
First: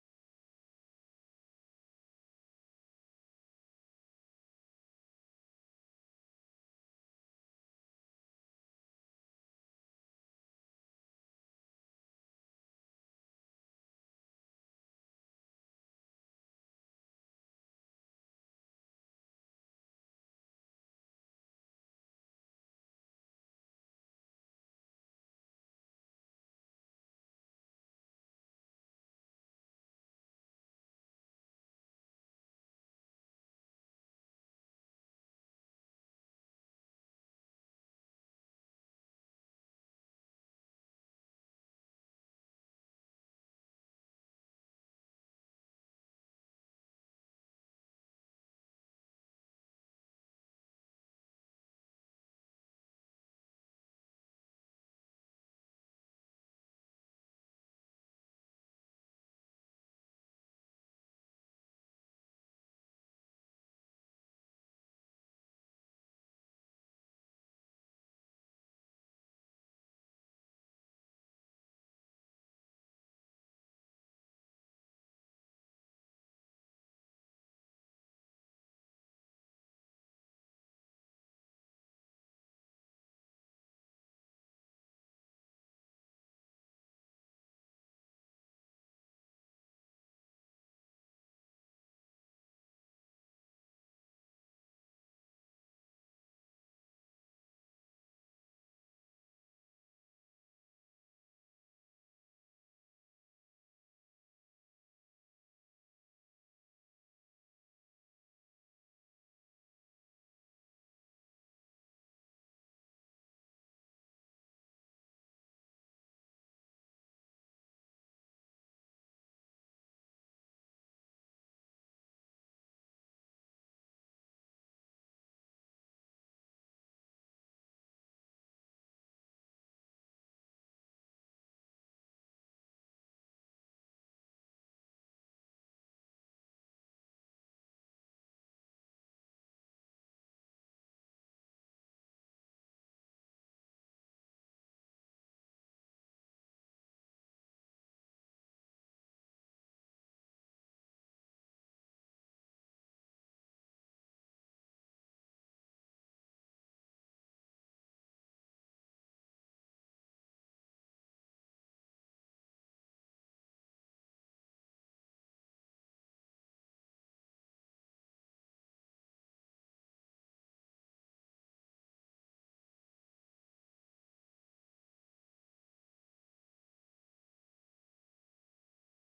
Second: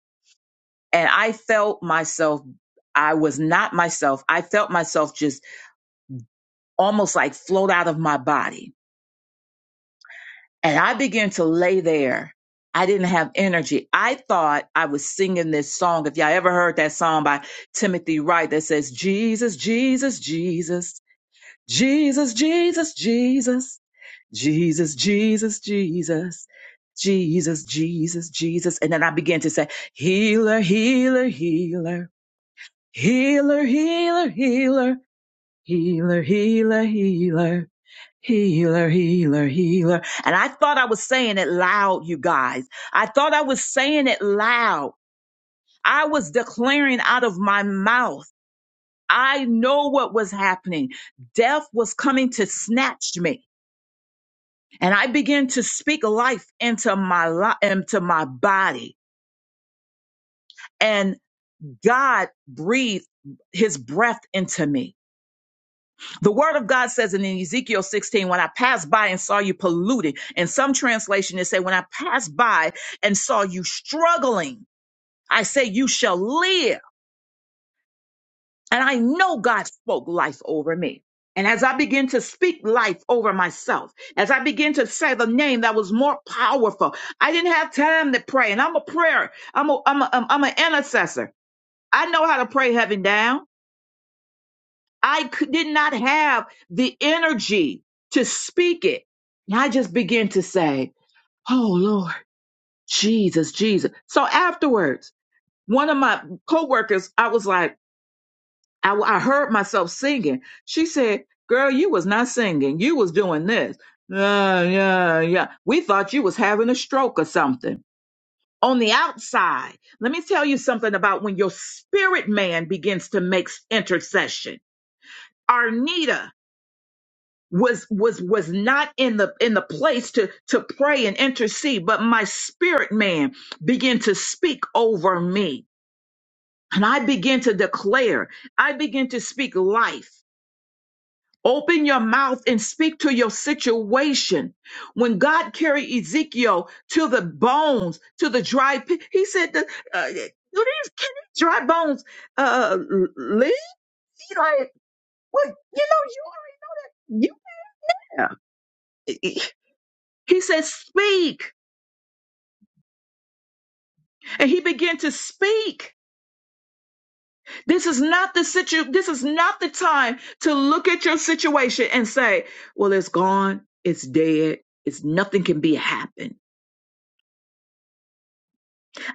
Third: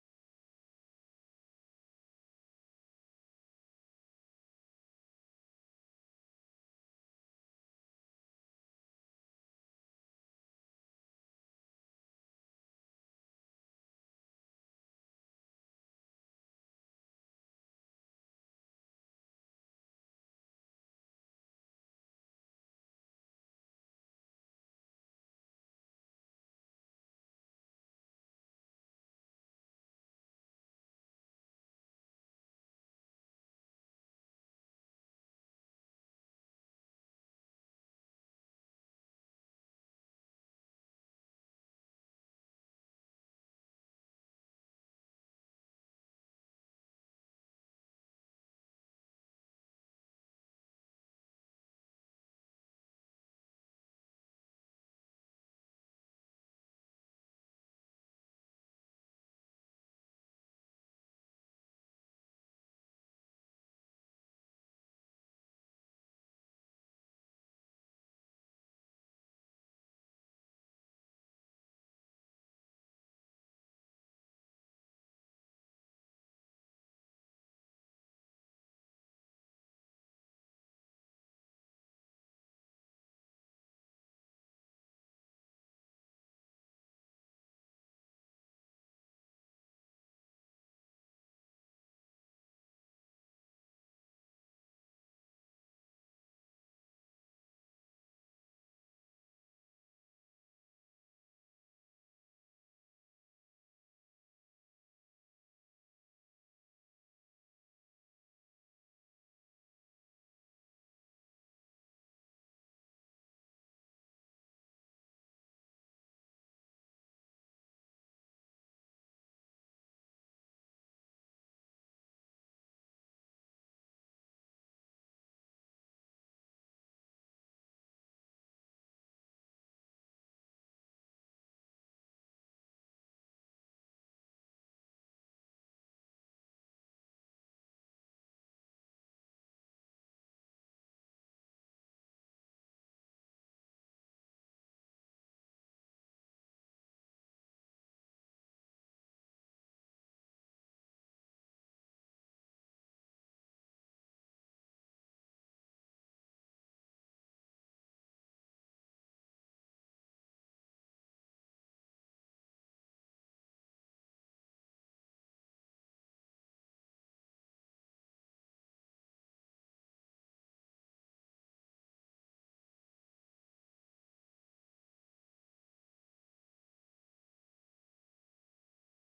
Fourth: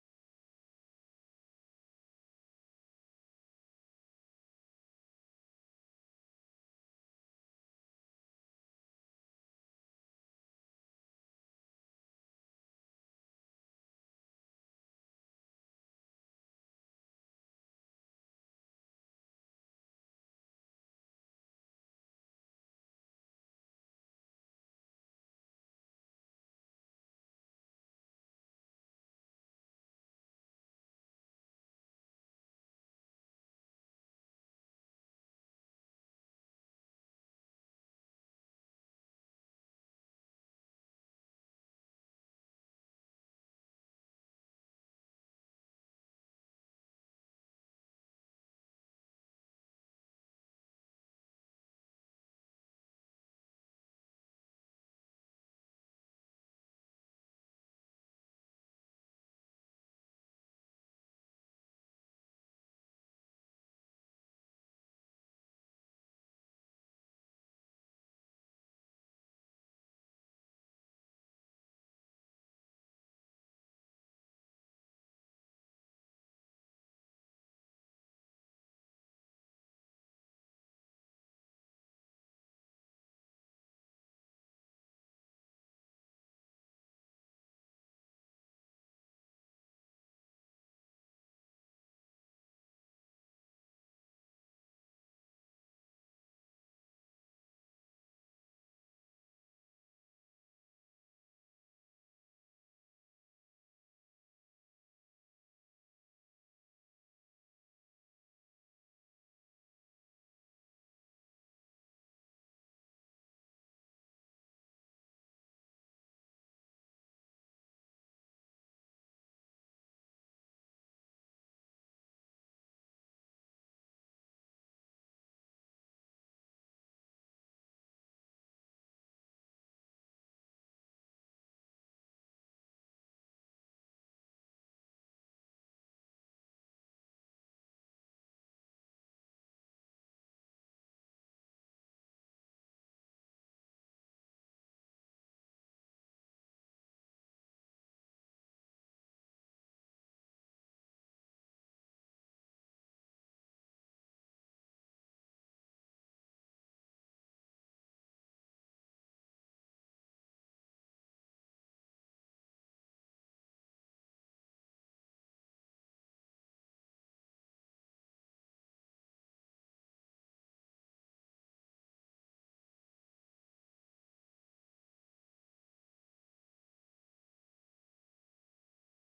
Speaker 2: and I felt myself, I was not myself. I felt myself just almost like float out of my body. And I began to lay there. I didn't have energy. I thought I was singing this song. If y'all ever heard that song by Timothy Wright that says, Jesus, Jesus, Jesus, Jesus, Jesus, Jesus, Jesus, Jesus, Jesus, Jesus, Jesus, Jesus. And then I began to say, Healer, healer, healer. Healer, healer, healer, healer, healer, healer, healer, healer, healer. And I thought I was saying it loud, you guys. I thought I was saying it loud. I was declaring out of my mouth. I know what was happening. Death was coming to snatch me. And I began to speak life into my li- into my body. And God breathed his breath into me. The word of God says in Ezekiel 16, when I passed by and saw you polluted, in some translation it say, when I passed by and saw you struggling, I say, you shall live. And I know God spoke life over me. And as I begin to speak life over myself, as I begin to say the name that was more powerful, I didn't have time to pray. And I'm a prayer. I'm a, I'm a, I'm an intercessor. I know how to pray heaven down. I could, did not have the energy to speak it. And I just began to say, Oh Lord, Jesus, Jesus. So afterwards, one of my coworkers, I was like, I, I heard myself singing. She said, girl, you was not singing. You was doing this. Yeah, yeah, yeah. We thought you was having a stroke or something. On the outside, let me tell you something about when your spirit man begins to make intercession. Arnita, was was was not in the in the place to to pray and intercede but my spirit man began to speak over me and i began to declare i began to speak life open your mouth and speak to your situation when god carried ezekiel to the bones to the dry pit he said that uh, do these can these dry bones uh leave like well, you know you you, yeah he said speak and he began to speak. This is not the situ this is not the time to look at your situation and say, well, it's gone, it's dead, it's nothing can be happened.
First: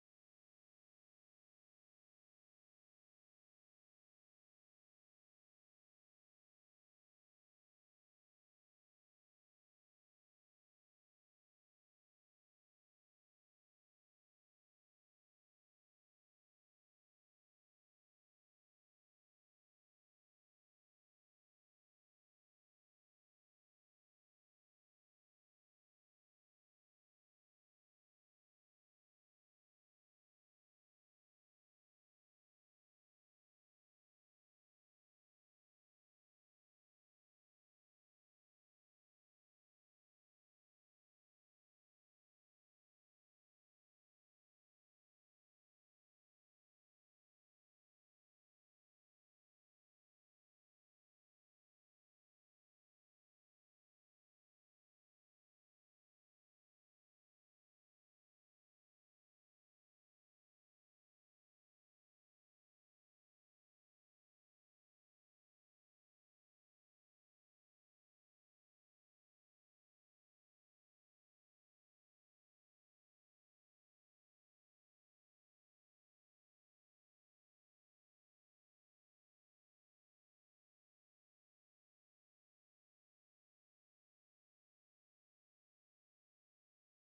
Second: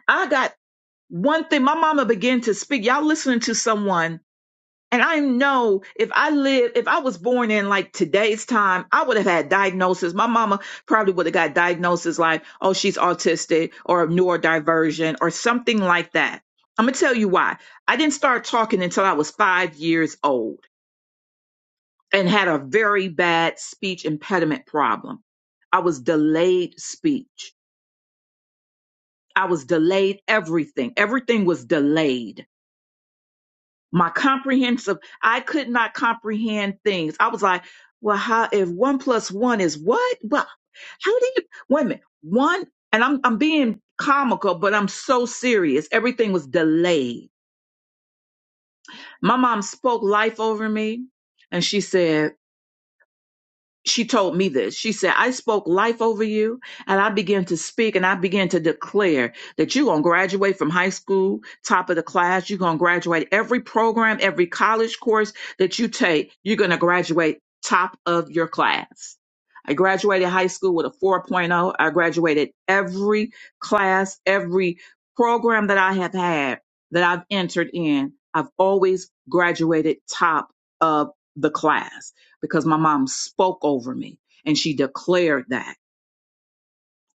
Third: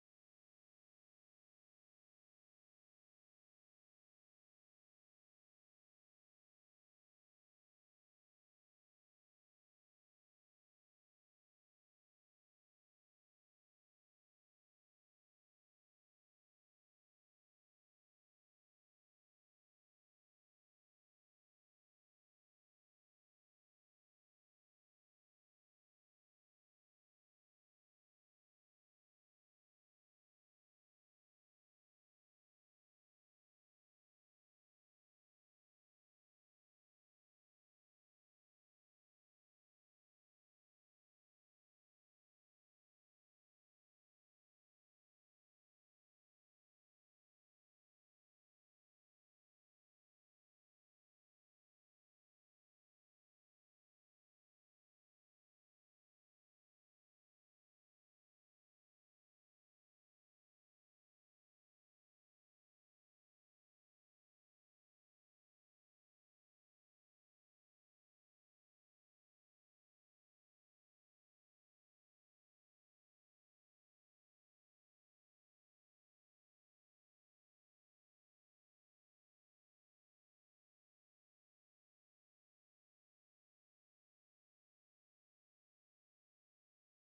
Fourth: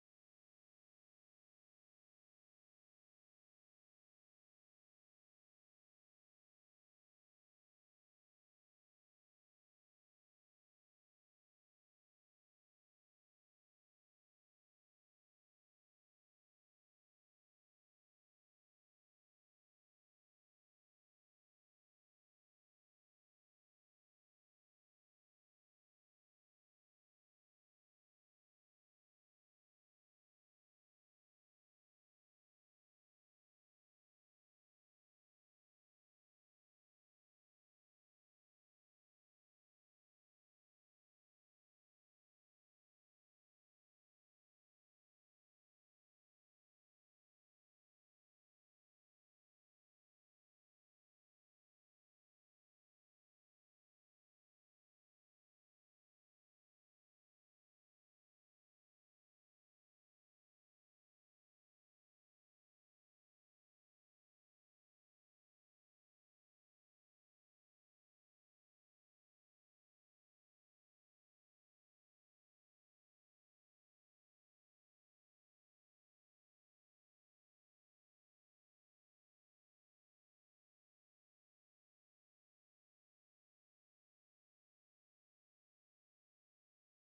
Speaker 2: I got one thing. My mama began to speak. Y'all listening to someone And I know if I live, if I was born in like today's time, I would have had diagnosis. My mama probably would have got diagnosis like, oh, she's autistic or neurodivergent or something like that. I'm going to tell you why. I didn't start talking until I was five years old and had a very bad speech impediment problem. I was delayed speech. I was delayed everything. Everything was delayed my comprehensive i could not comprehend things i was like well how if one plus one is what well how do you wait a minute one and i'm i'm being comical but i'm so serious everything was delayed my mom spoke life over me and she said she told me this. She said, I spoke life over you and I began to speak and I began to declare that you're going to graduate from high school, top of the class. You're going to graduate every program, every college course that you take. You're going to graduate top of your class. I graduated high school with a 4.0. I graduated every class, every program that I have had that I've entered in. I've always graduated top of the class because my mom spoke over me and she declared that.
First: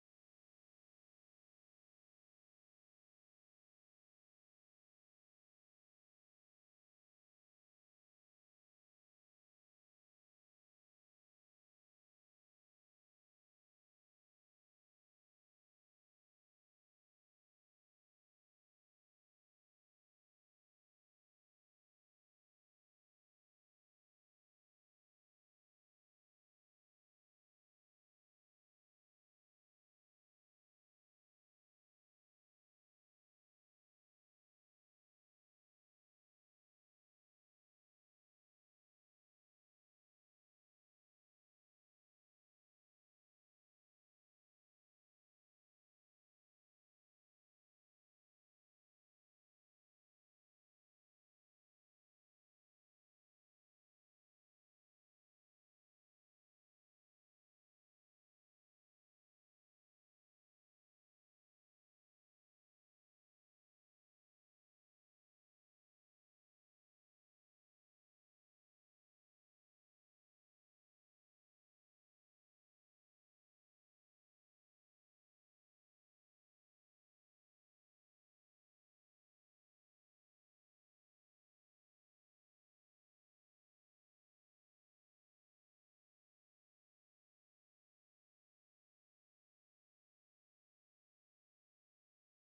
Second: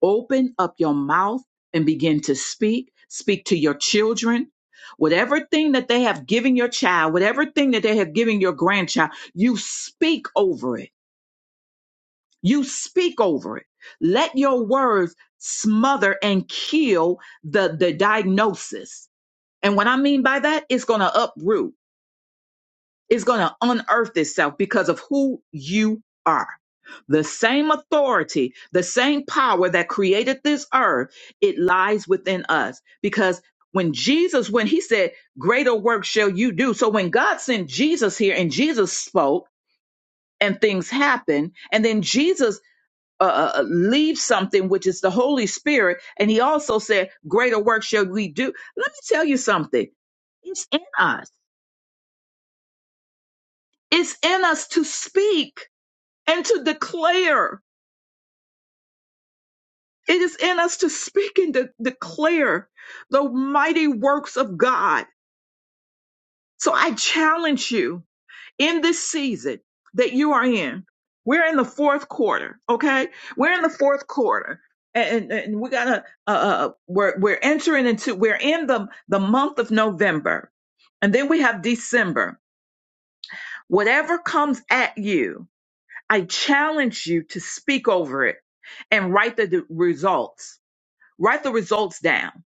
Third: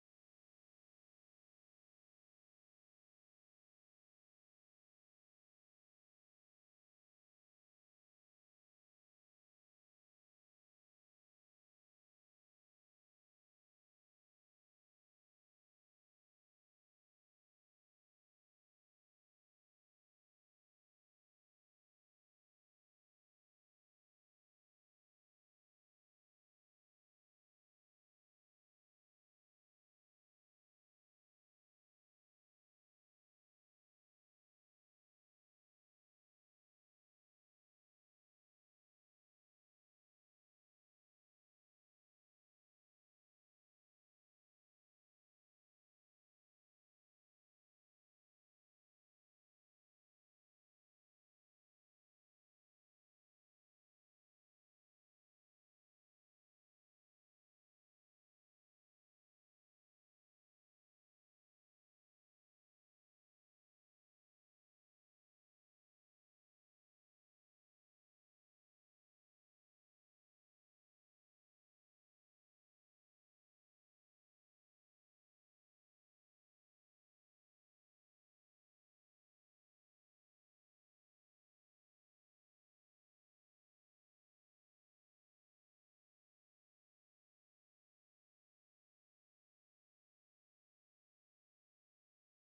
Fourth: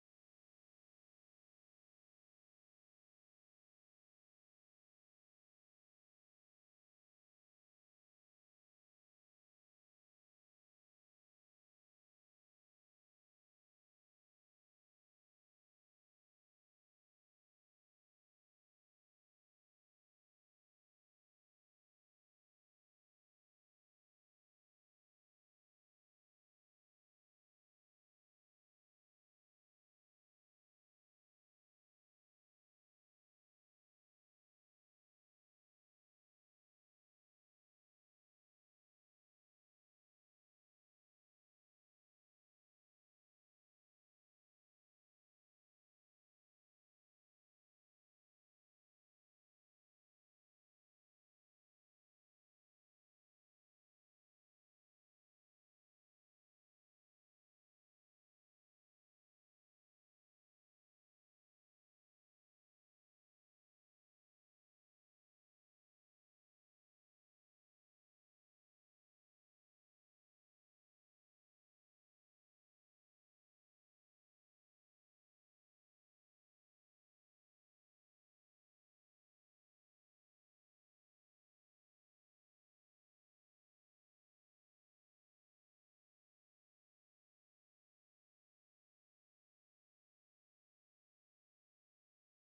Speaker 2: Open up your mouth and begin to speak. Speak to your children. Whatever thing that they have given your child, whatever thing that they have given your grandchild, you speak over it. You speak over it. Let your words smother and kill the, the diagnosis. And what I mean by that, it's going to uproot. is going to unearth itself because of who you are. The same authority, the same power that created this earth, it lies within us. Because when Jesus, when he said, Greater work shall you do. So when God sent Jesus here and Jesus spoke and things happened, and then Jesus uh, uh, uh, leaves something, which is the Holy Spirit, and he also said, Greater work shall we do. Let me tell you something. It's in us. It's in us to speak and to declare. It is in us to speak and de- declare the mighty works of God. So I challenge you in this season that you are in. We're in the fourth quarter, okay? We're in the fourth quarter. And, and we gotta uh, uh, uh, we're we're entering into we're in the the month of November, and then we have December. Whatever comes at you, I challenge you to speak over it and write the d- results Write the results down.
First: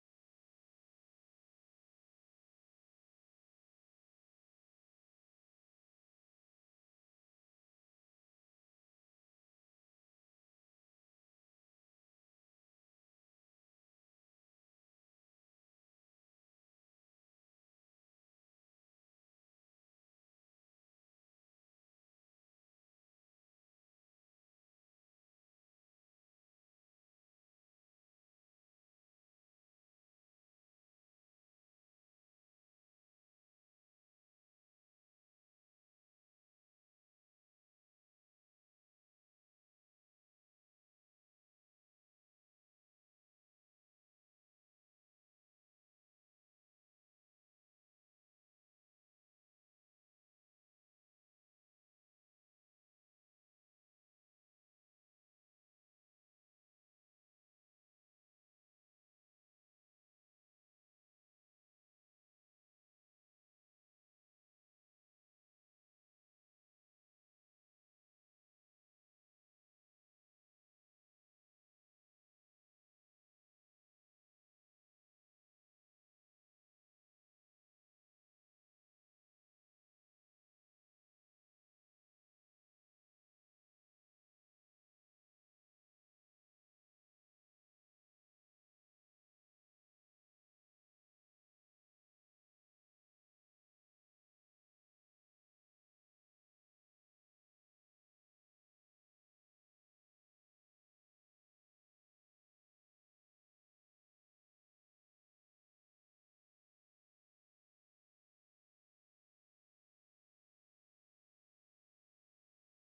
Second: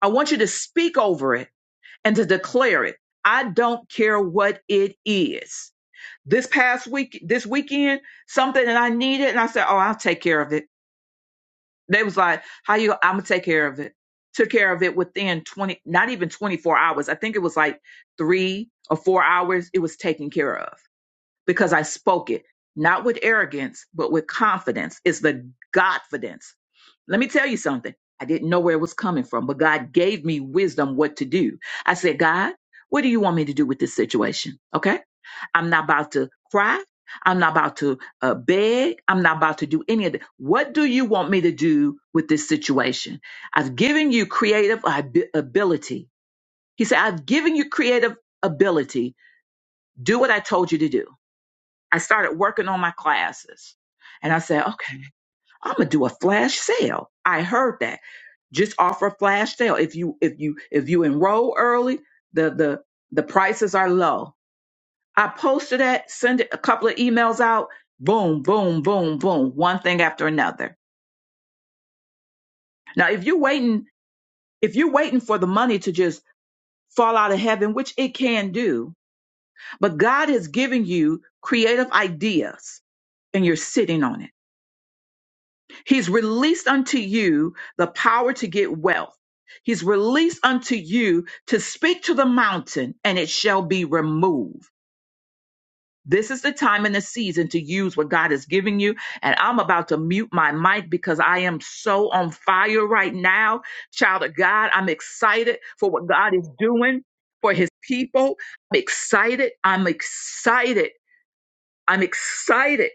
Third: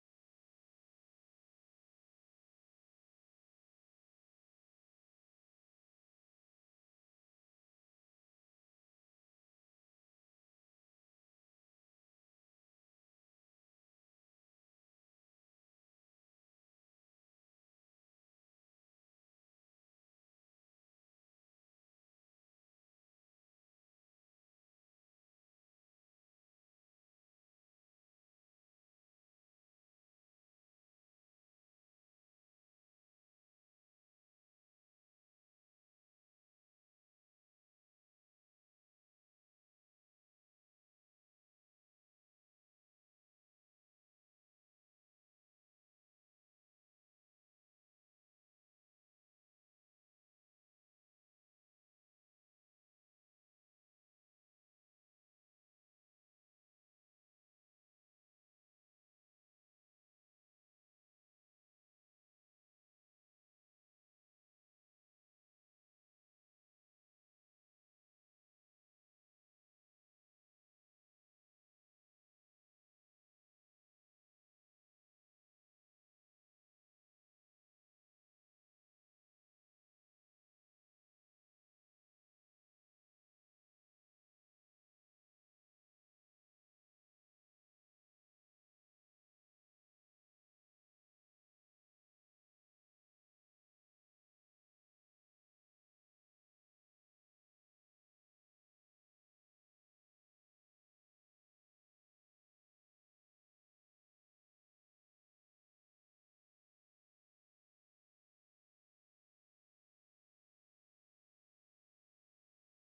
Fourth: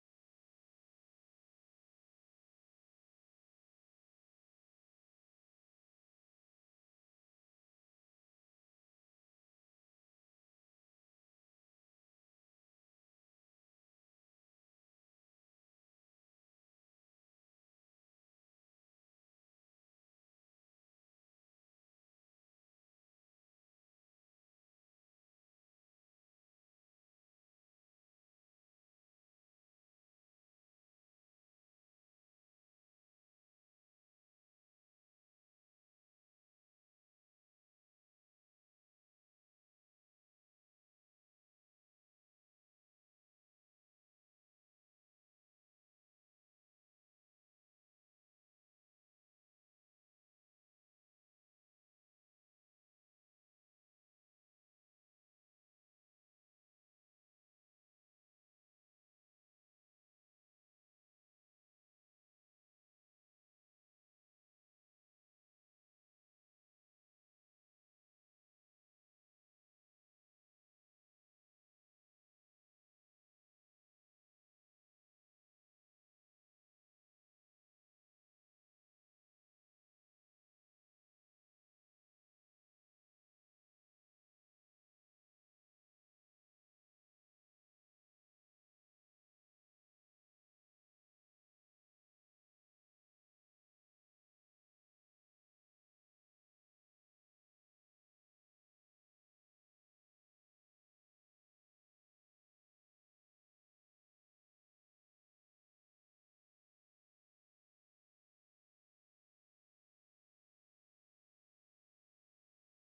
Speaker 2: I want you to speak over it and to declare it. I don't care what it is. This past week, this weekend, something that I needed, and I said, "Oh, I'll take care of it." They was like, "How you? I'm gonna take care of it." Took care of it within 20, not even 24 hours. I think it was like three or four hours. It was taken care of because I spoke it, not with arrogance, but with confidence. It's the Godfidence let me tell you something. I didn't know where it was coming from, but God gave me wisdom what to do. I said, God, what do you want me to do with this situation? Okay. I'm not about to cry. I'm not about to uh, beg. I'm not about to do any of that. What do you want me to do with this situation? I've given you creative ab- ability. He said, I've given you creative ability. Do what I told you to do. I started working on my classes and I said, okay. I'm gonna do a flash sale. I heard that. Just offer a flash sale. If you if you if you enroll early, the the the prices are low. I posted that, send it a couple of emails out, boom, boom, boom, boom, one thing after another. Now if you're waiting, if you're waiting for the money to just fall out of heaven, which it can do, but God has given you creative ideas and you're sitting on it He's released unto you the power to get wealth. He's released unto you to speak to the mountain and it shall be removed. This is the time and the season to use what God is giving you. And I'm about to mute my mic because I am so on fire right now. Child of God, I'm excited for what God is doing for his people. I'm excited. I'm excited. I'm excited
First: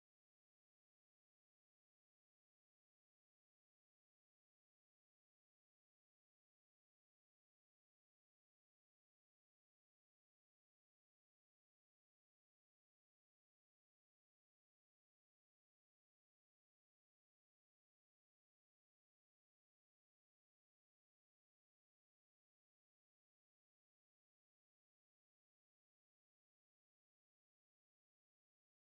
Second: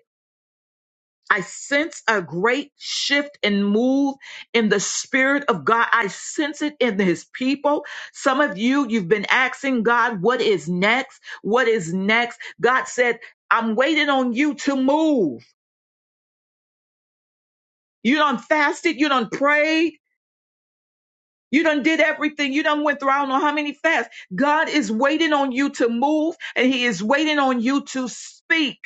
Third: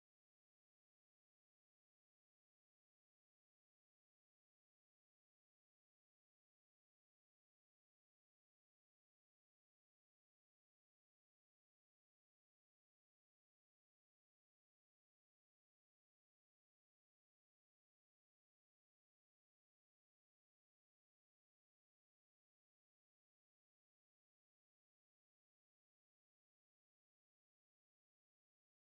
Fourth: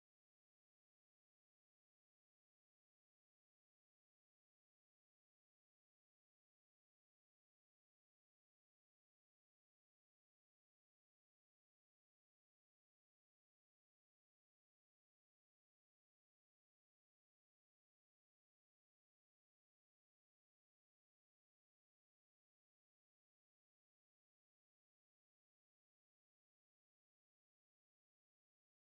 Speaker 2: I sense a great shift and move in the spirit of God. I sense it in his people. Some of you, you've been asking God, what is next? What is next? God said, I'm waiting on you to move. You done fasted. You done prayed. You done did everything. You done went through, I don't know how many fasts. God is waiting on you to move and he is waiting on you to speak.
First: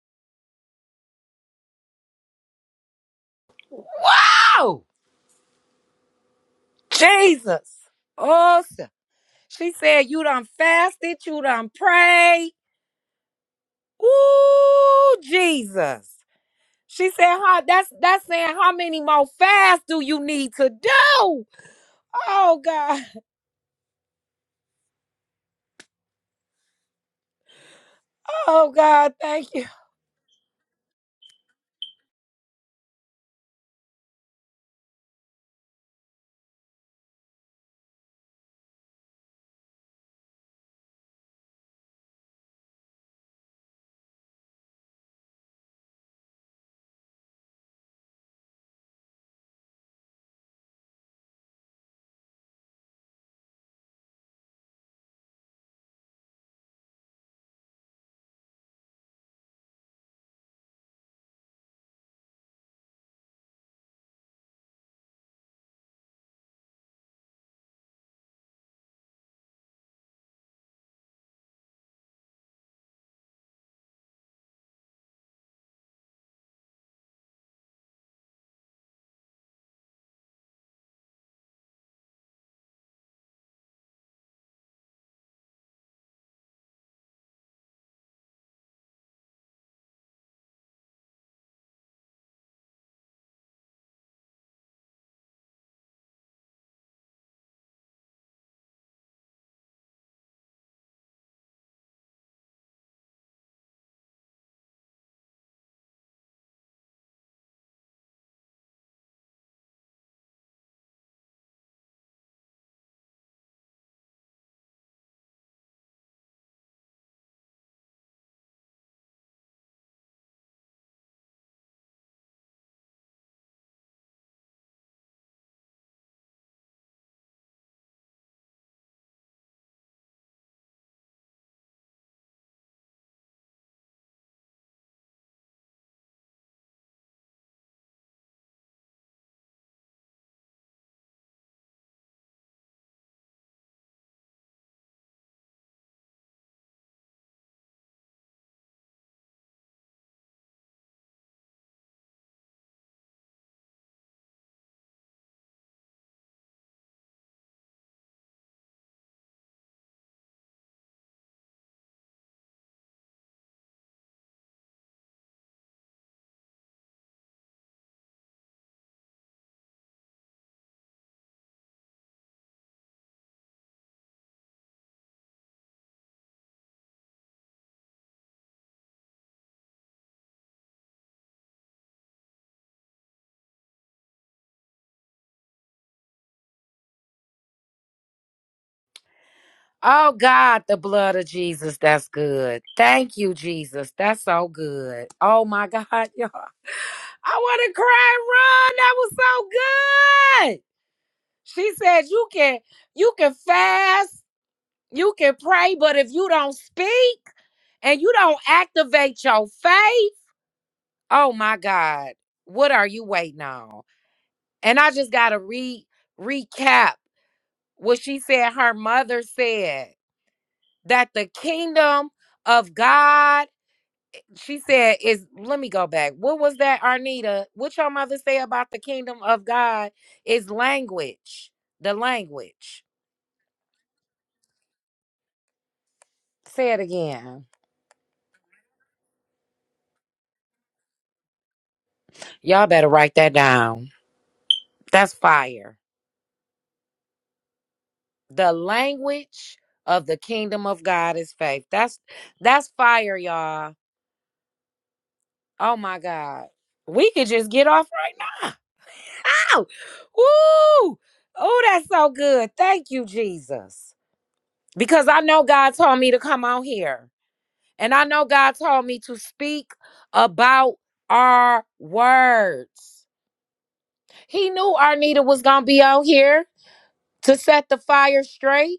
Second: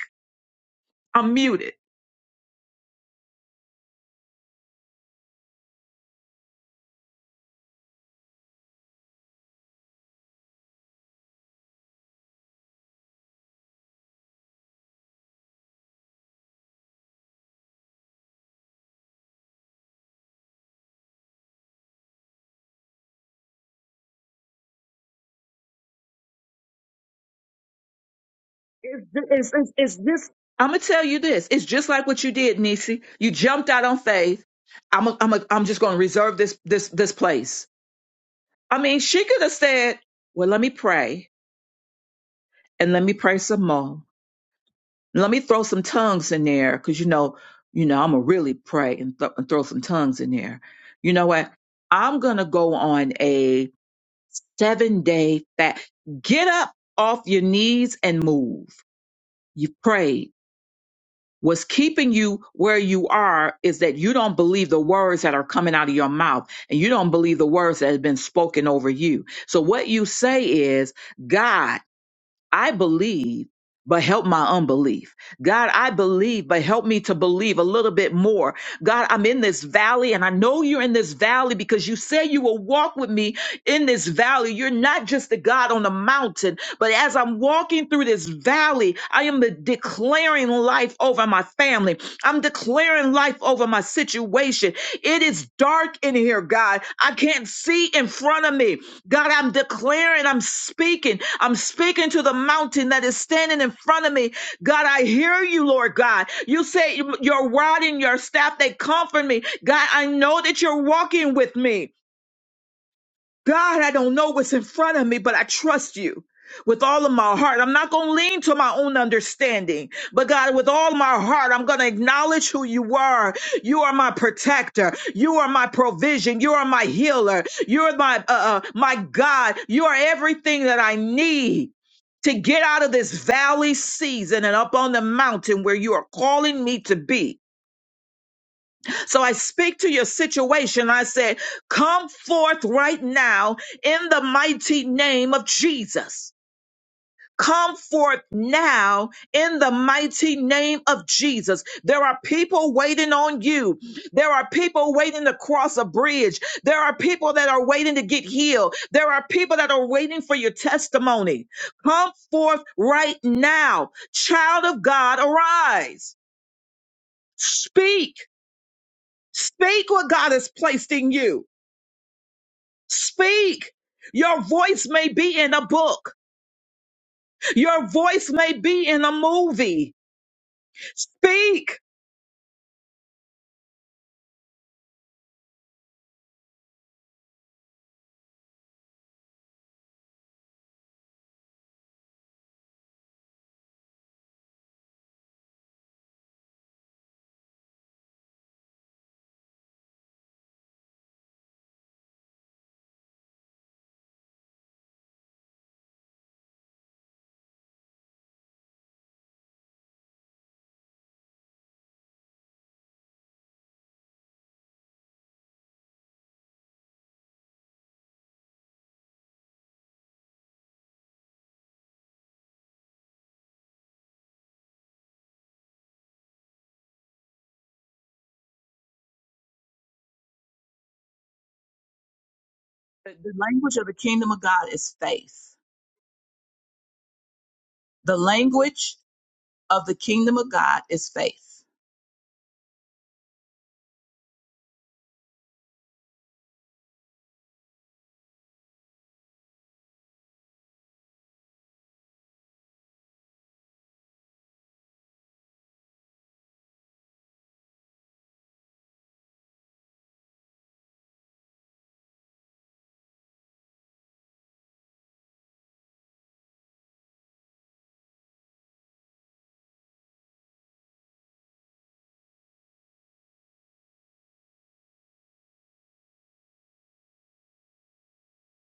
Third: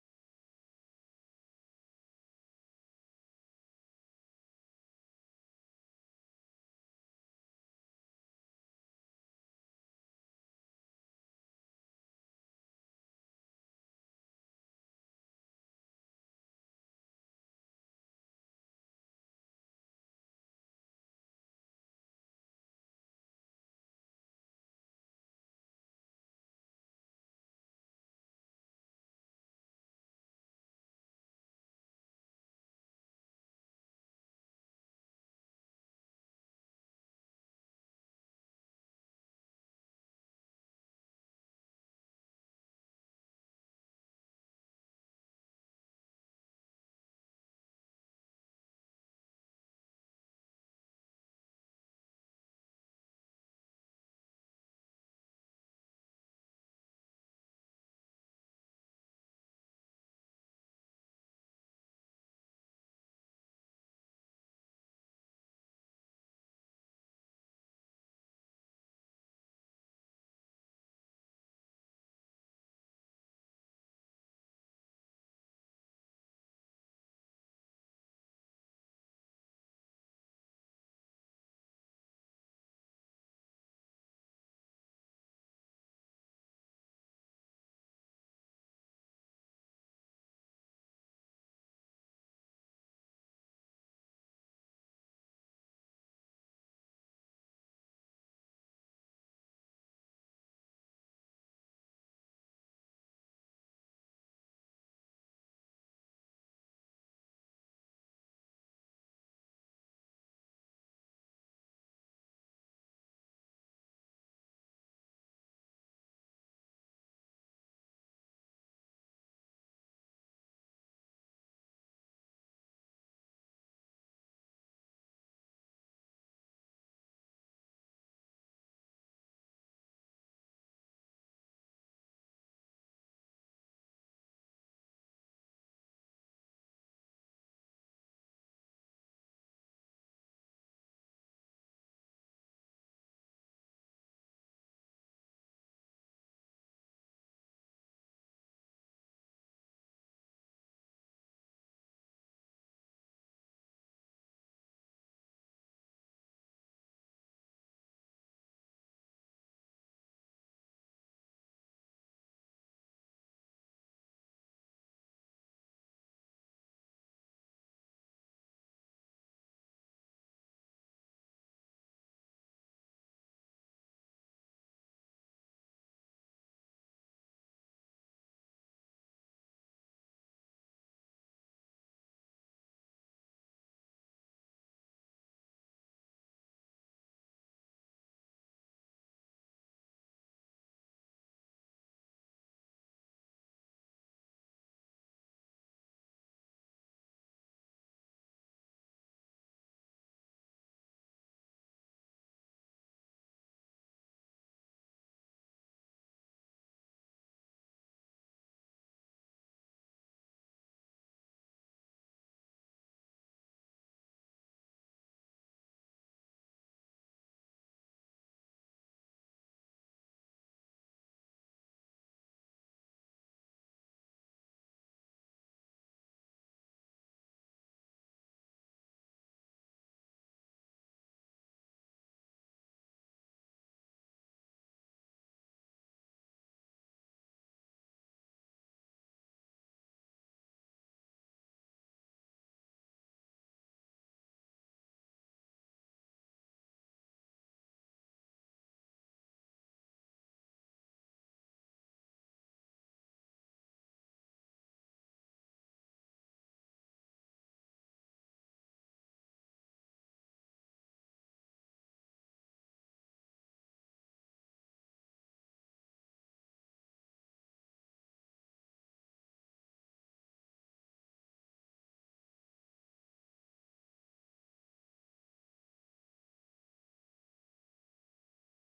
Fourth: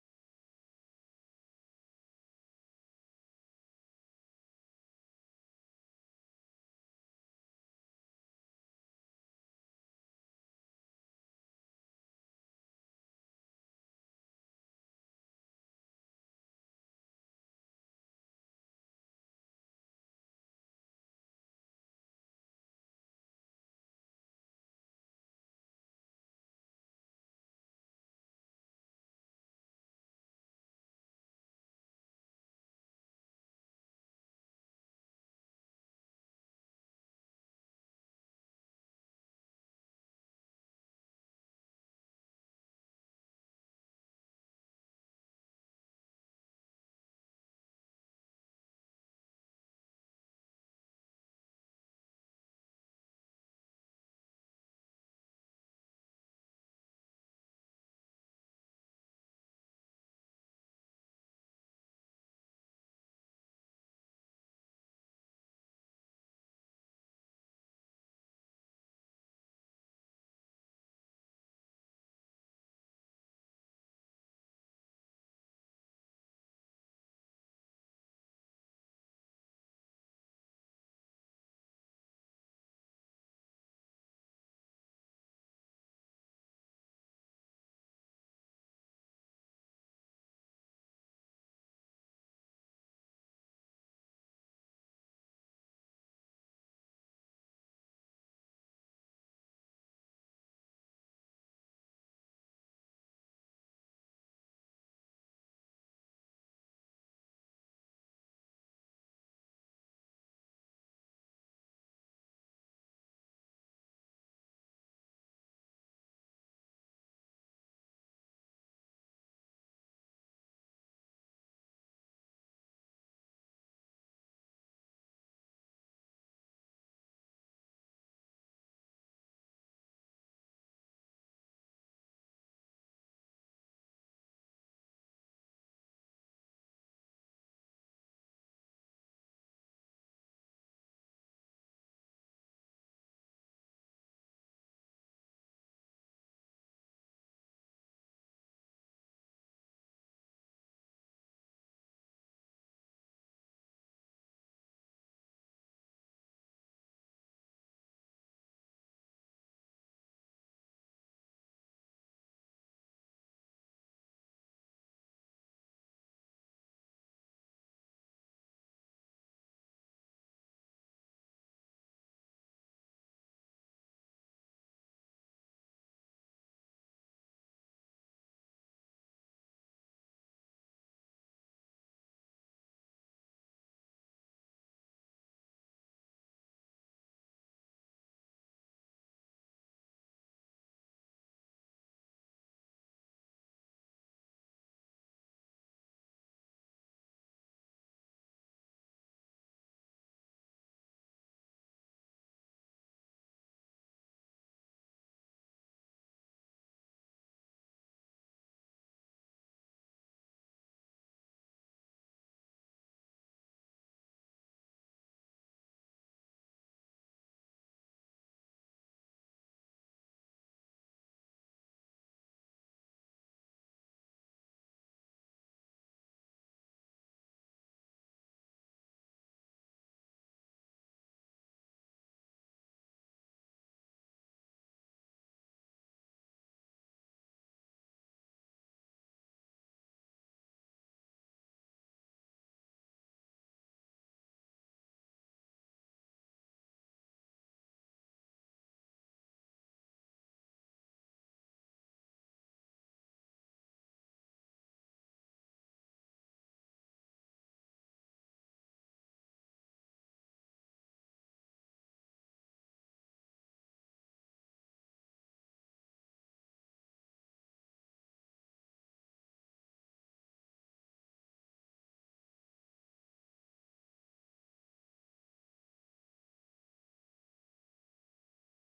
Speaker 2: I'm muted.
Speaker 1: Oh, Jesus. Awesome. She said, You done fasted. You done prayed. Ooh, Jesus. She said, huh, that's that's saying how many more fasts do you need to do? Oh God. Oh God, thank
Speaker 2: It's,
Speaker 1: you.
Speaker 2: it's, it's just, I'm going to tell you this. It's just like what you did, Nisi. You jumped out on faith. I'm, a, I'm, a, I'm just going to reserve this, this, this place. I mean, she could have said, well, let me pray and let me pray some more. Let me throw some tongues in there. Cause you know, you know, I'm going to really pray and, th- and throw some tongues in there. You know what? I'm going to go on a seven day fast. Get up off your knees and move. You prayed What's keeping you where you are is that you don't believe the words that are coming out of your mouth and you don't believe the words that have been spoken over you. So what you say is, God I believe, but help my unbelief. God, I believe, but help me to believe a little bit more. God, I'm in this valley and I know you're in this valley because you say you will walk with me in this valley. You're not just the God on the mountain, but as I'm walking through this valley, I am declaring life over my family. I'm declaring life over my situation. It is dark in here, God. I can't see in front of me. God, I'm declaring, I'm speaking, I'm speaking to the mountain that is standing in front of me. God, I hear you, Lord God. You say your rod and your staff, they comfort me. God, I know that you're walking with me. God, I don't know what's in front of me, but I trust you with all of my heart. I'm not going to lean to my own understanding, but God, with all my heart, I'm going to acknowledge who you are. You are my protector. You are my provision. You are my healer. You're my, uh, uh, my God. You are everything that I need. To get out of this valley season and up on the mountain where you are calling me to be. So I speak to your situation. I say, come forth right now in the mighty name of Jesus. Come forth now in the mighty name of Jesus. There are people waiting on you. There are people waiting to cross a bridge. There are people that are waiting to get healed. There are people that are waiting for your testimony. Come forth right now. Child of God, arise. Speak. Speak what God has placed in you. Speak. Your voice may be in a book. Your voice may be in a movie. Speak.
Speaker 1: Oh God, the blood of Jesus. That's good. Thank you, Jesus. That's so good. Oh my God, y'all. I want to cry, Ron. That was so good. She said you can you can fast, you can pray, but if you don't speak and you don't activate your faith, oh my God, what are you waiting on? And I just gotta re recap what she said her mother said that the kingdom of God, she said, is let me go back. What was that, Arnita? What your mother say about the kingdom of God is language. The language.
Speaker 2: The the language of the kingdom of God is faith.
Speaker 1: Say it again.
Speaker 2: The language of the kingdom of God is faith.
Speaker 1: Y'all better write that down. That's fire. The language of the kingdom of God is faith. That's that's fire, y'all. Oh my God. We could just get off right now. Ow! Woo! Oh, that's so good. Thank you, Jesus. Because I know God told me to come out here. And I know God told me to speak about our words. He knew Arnita was gonna be out here to set the fire straight.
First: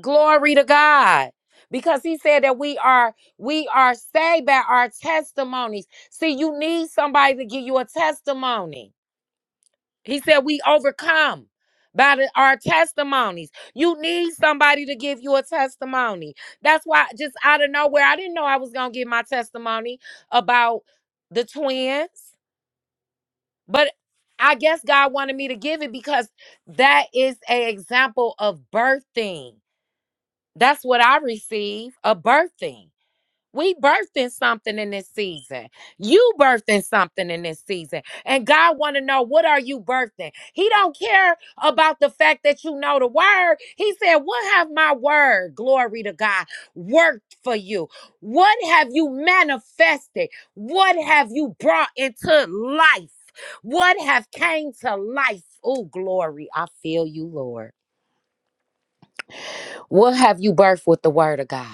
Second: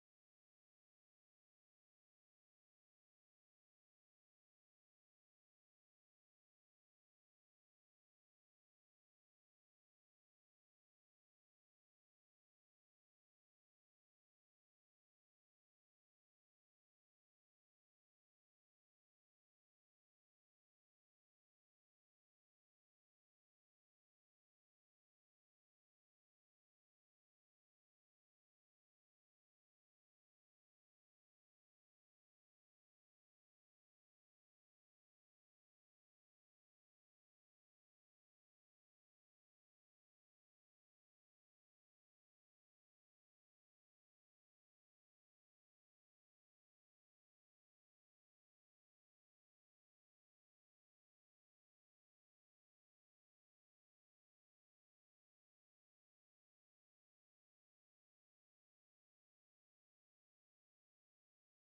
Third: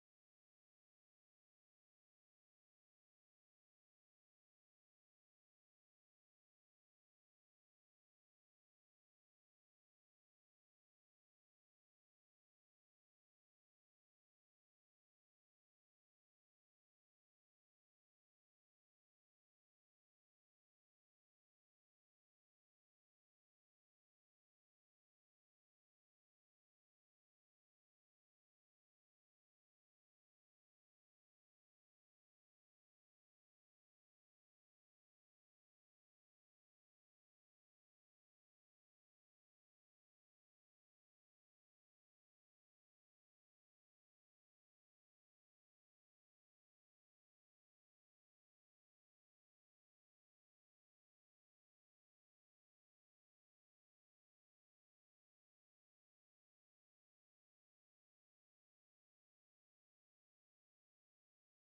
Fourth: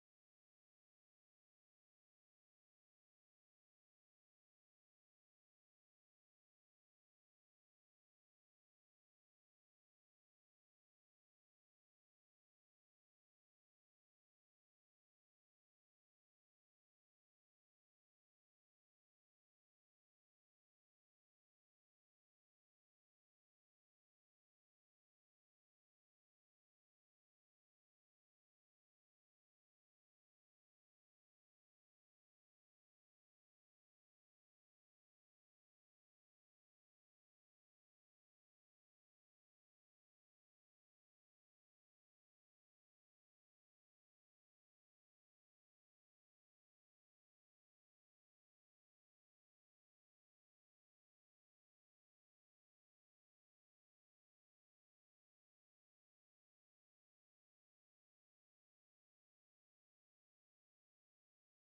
Speaker 1: Glory to God. Because he said that we are we are saved by our testimonies. See, you need somebody to give you a testimony. He said we overcome by the- our testimonies. You need somebody to give you a testimony. That's why just out of nowhere, I didn't know I was going to give my testimony about the twins, but I guess God wanted me to give it because that is an example of birthing. That's what I receive a birthing. We birthing something in this season. You birthing something in this season. And God want to know what are you birthing? He don't care about the fact that you know the word. He said, "What have my word, glory to God, worked for you? What have you manifested? What have you brought into life? What have came to life? Oh, glory. I feel you, Lord. What have you birthed with the word of God?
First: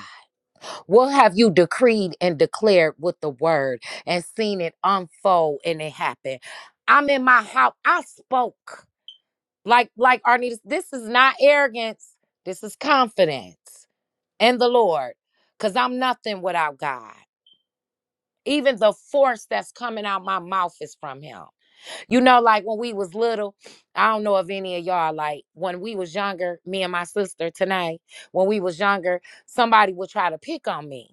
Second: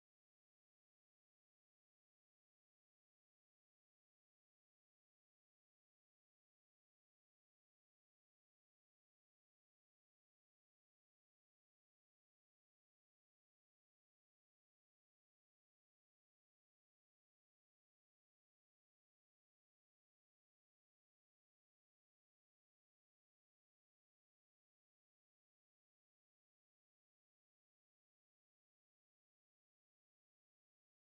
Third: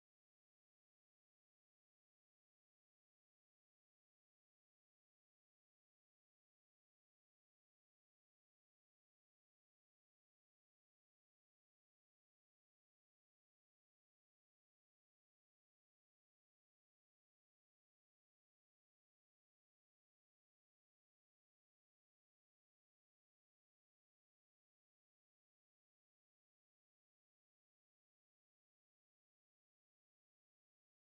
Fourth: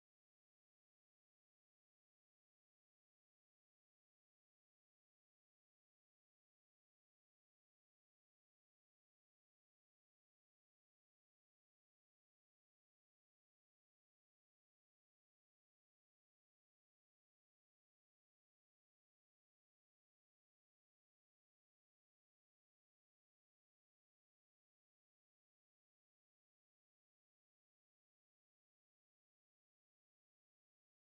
Speaker 1: What have you decreed and declared with the word and seen it unfold and it happen? I'm in my house. I spoke like like Arnita. This is not arrogance. This is confidence in the Lord, because I'm nothing without God. Even the force that's coming out my mouth is from Him. You know, like when we was little, I don't know if any of y'all like when we was younger. Me and my sister tonight, when we was younger, somebody would try to pick on me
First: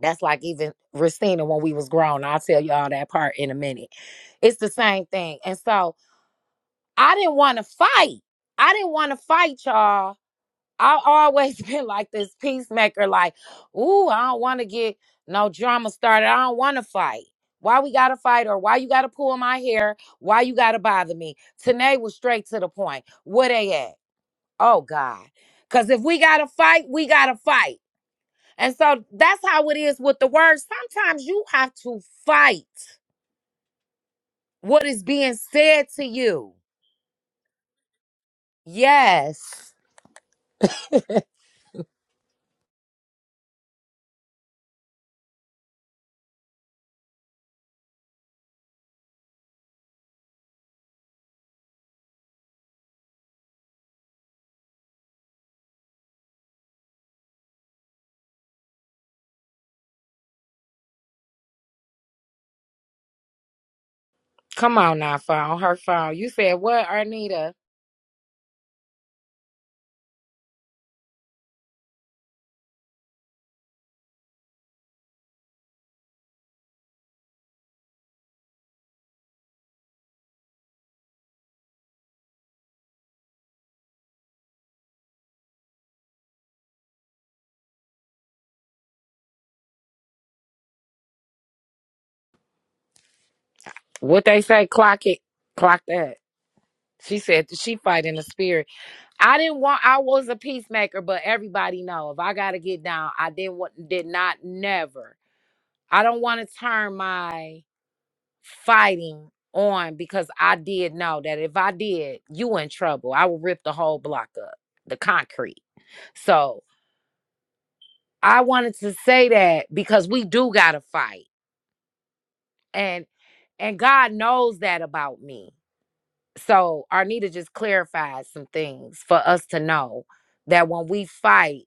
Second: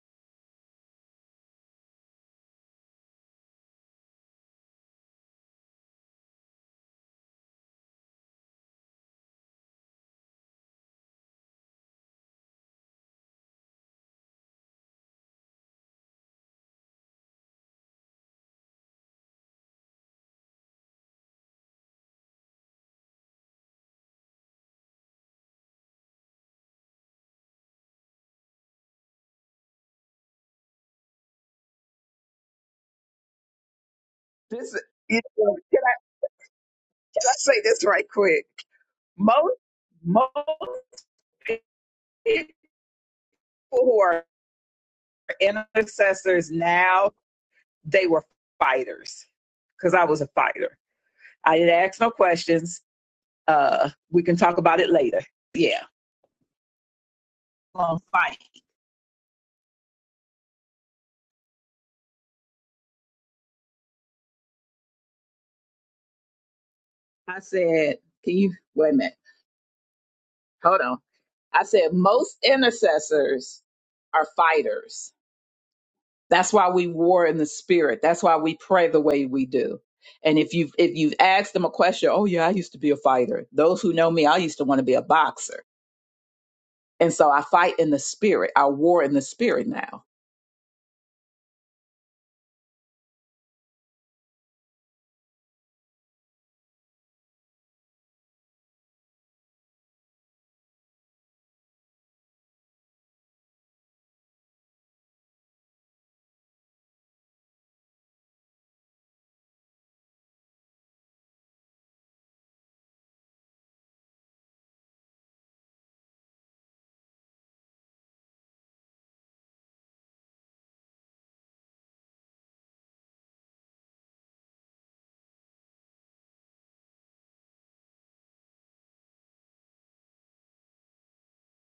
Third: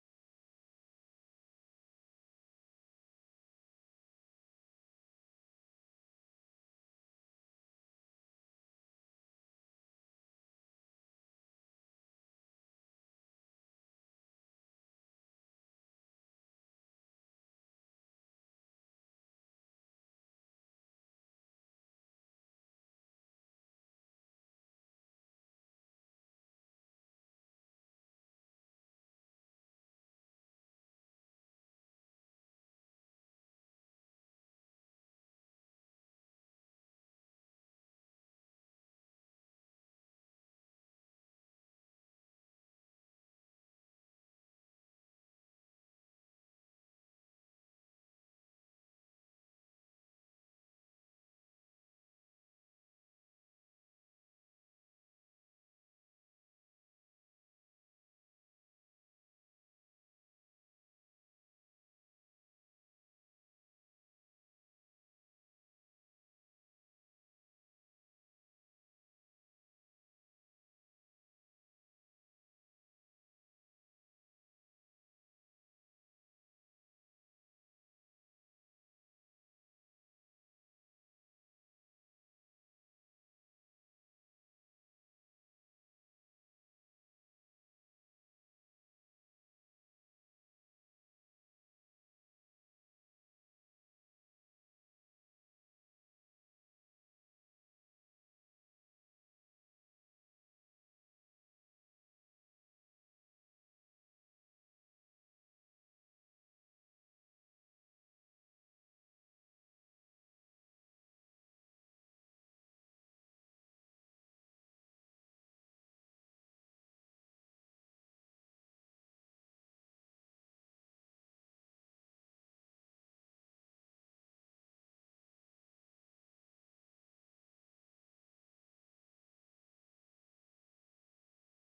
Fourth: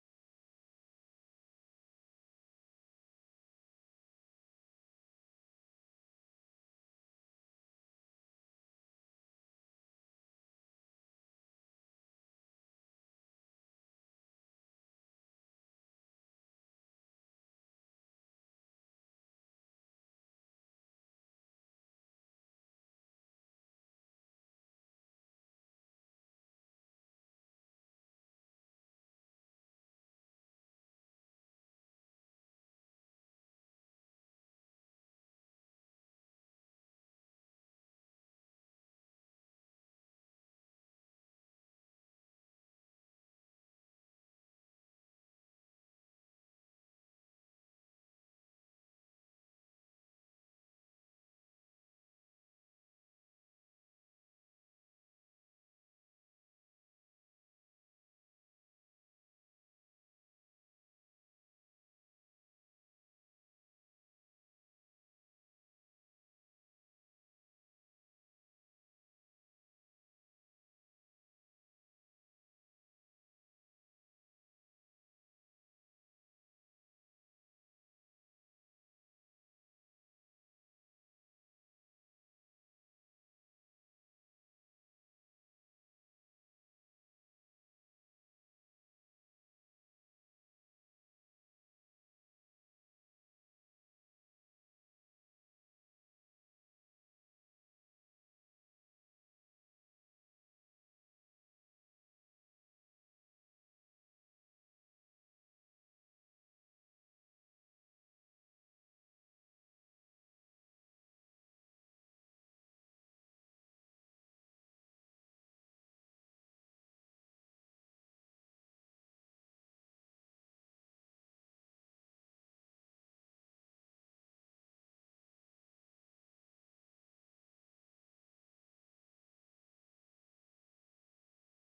Speaker 1: That's like even Racina when we was grown. I'll tell y'all that part in a minute. It's the same thing. And so I didn't want to fight. I didn't want to fight y'all. I always been like this peacemaker, like, ooh, I don't want to get no drama started. I don't want to fight. Why we gotta fight or why you gotta pull my hair? Why you gotta bother me? Tanae was straight to the point. Where they at? Oh God. Cause if we gotta fight, we gotta fight. And so that's how it is with the word. Sometimes you have to fight
Speaker 2: This,
Speaker 1: what is
Speaker 2: you
Speaker 1: being
Speaker 2: know, can
Speaker 1: said
Speaker 2: I
Speaker 1: to you.
Speaker 2: just say this right quick? Most
Speaker 1: Yes.
Speaker 2: most people who are intercessors now, they were fighters because I was a fighter. I didn't ask no questions. Uh, we can talk about it later. Yeah, long fight.
Speaker 1: Come on now, phone. Her phone. You said what,
Speaker 2: I
Speaker 1: Arnita?
Speaker 2: said, can you wait a minute? Hold on. I said, most intercessors are fighters. That's why we war in the spirit. That's why we pray the way we do. And if you've if you've asked them a question, oh yeah, I used to be a fighter. Those who know me, I used to want to be a boxer. And so I fight in the spirit. I war in the spirit now.
Speaker 1: What they say, clock it, clock that. She said that she fight in the spirit. I didn't want I was a peacemaker, but everybody know if I gotta get down, I didn't want did not never. I don't want to turn my fighting on because I did know that if I did, you in trouble. I would rip the whole block up, the concrete. So I wanted to say that because we do gotta fight. And and God knows that about me. So Arnita just clarified some things for us to know that when we fight,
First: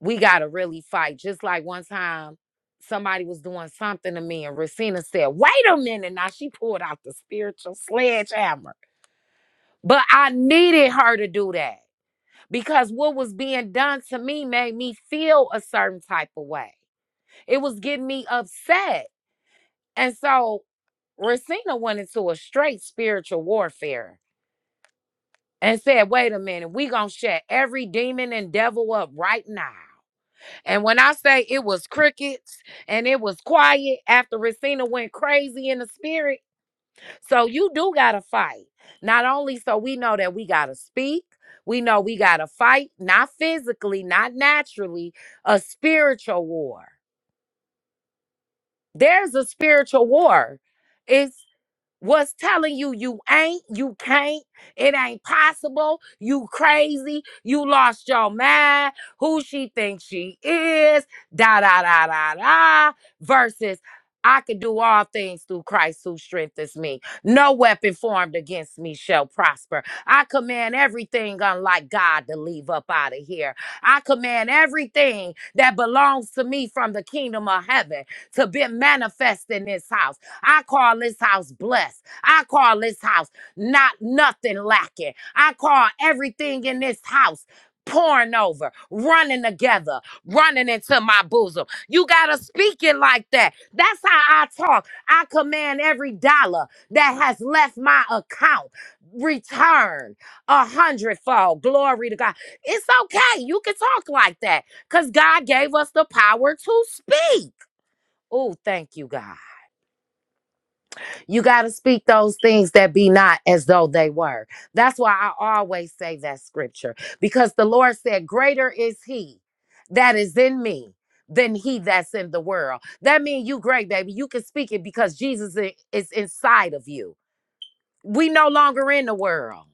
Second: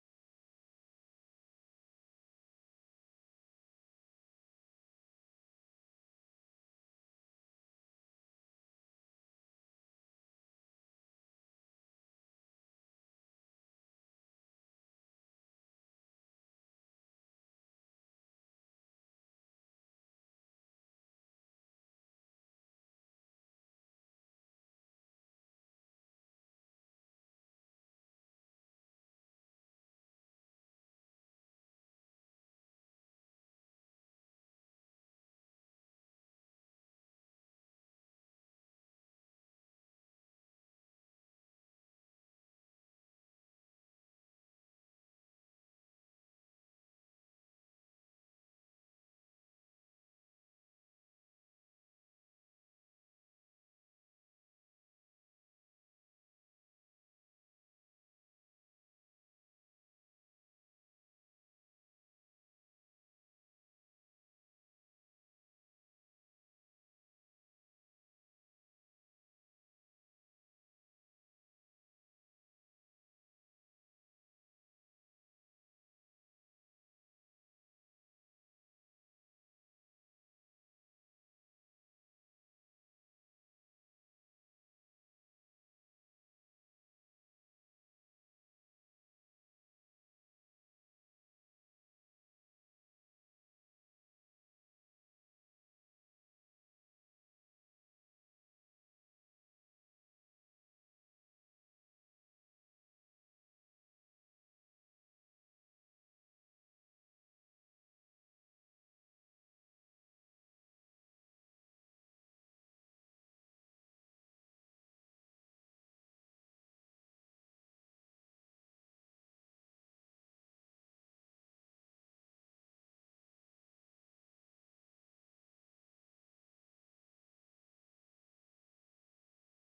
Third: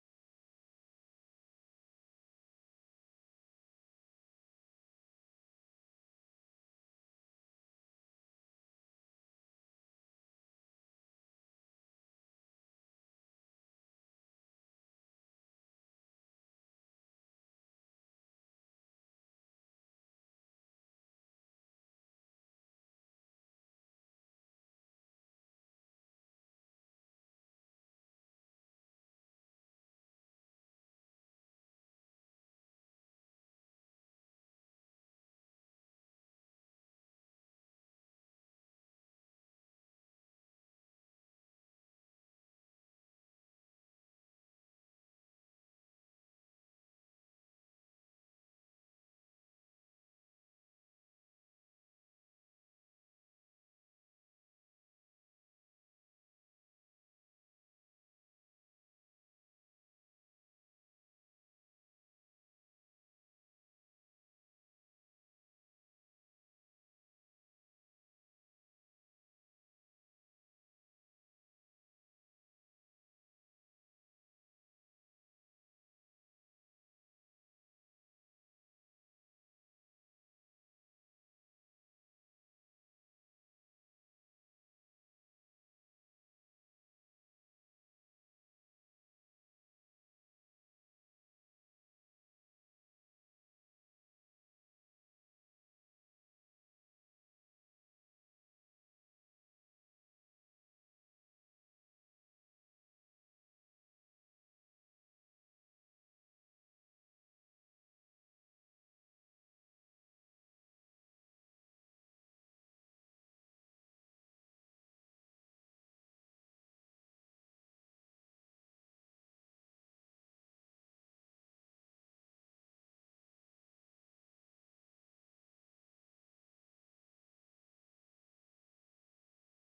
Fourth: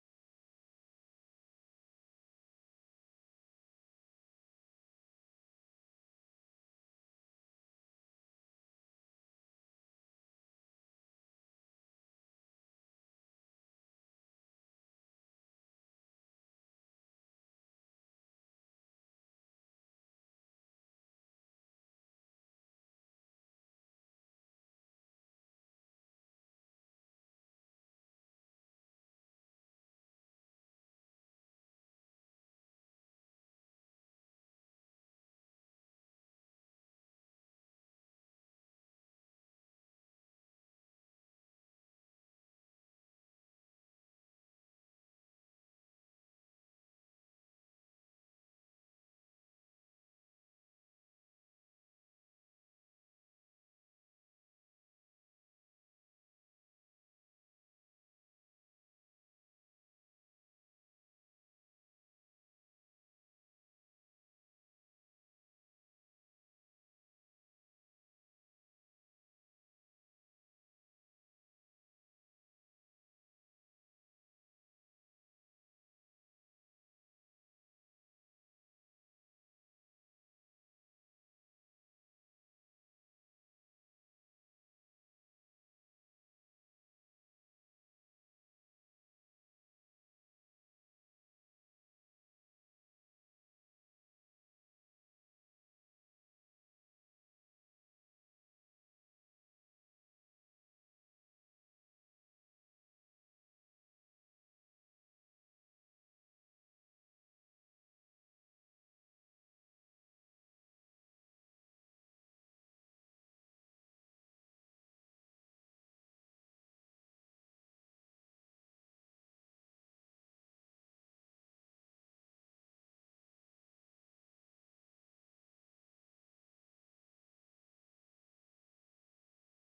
Speaker 1: we gotta really fight. Just like one time somebody was doing something to me and Racina said, wait a minute. Now she pulled out the spiritual sledgehammer But I needed her to do that because what was being done to me made me feel a certain type of way. It was getting me upset. And so Racina went into a straight spiritual warfare and said, wait a minute, we gonna shut every demon and devil up right now. And when I say it was crickets and it was quiet after Racina went crazy in the spirit, So you do got to fight. Not only so we know that we got to speak, we know we got to fight, not physically, not naturally, a spiritual war. There's a spiritual war. It's. What's telling you you ain't, you can't, it ain't possible, you crazy, you lost your mind, who she thinks she is, da da da da da, versus I can do all things through Christ who strengthens me. No weapon formed against me shall prosper. I command everything unlike God to leave up out of here. I command everything that belongs to me from the kingdom of heaven to be manifest in this house. I call this house blessed. I call this house not nothing lacking. I call everything in this house pouring over, running together, running into my bosom. You got to speak it like that. That's how I talk. I command every dollar that has left my account return a hundredfold. Glory to God. It's okay. You can talk like that because God gave us the power to speak. Oh, thank you, God. You got to speak those things that be not as though they were. That's why I always say that scripture because the Lord said, Greater is He that is in me than He that's in the world. That means you, great baby, you can speak it because Jesus i- is inside of you. We no longer in the world.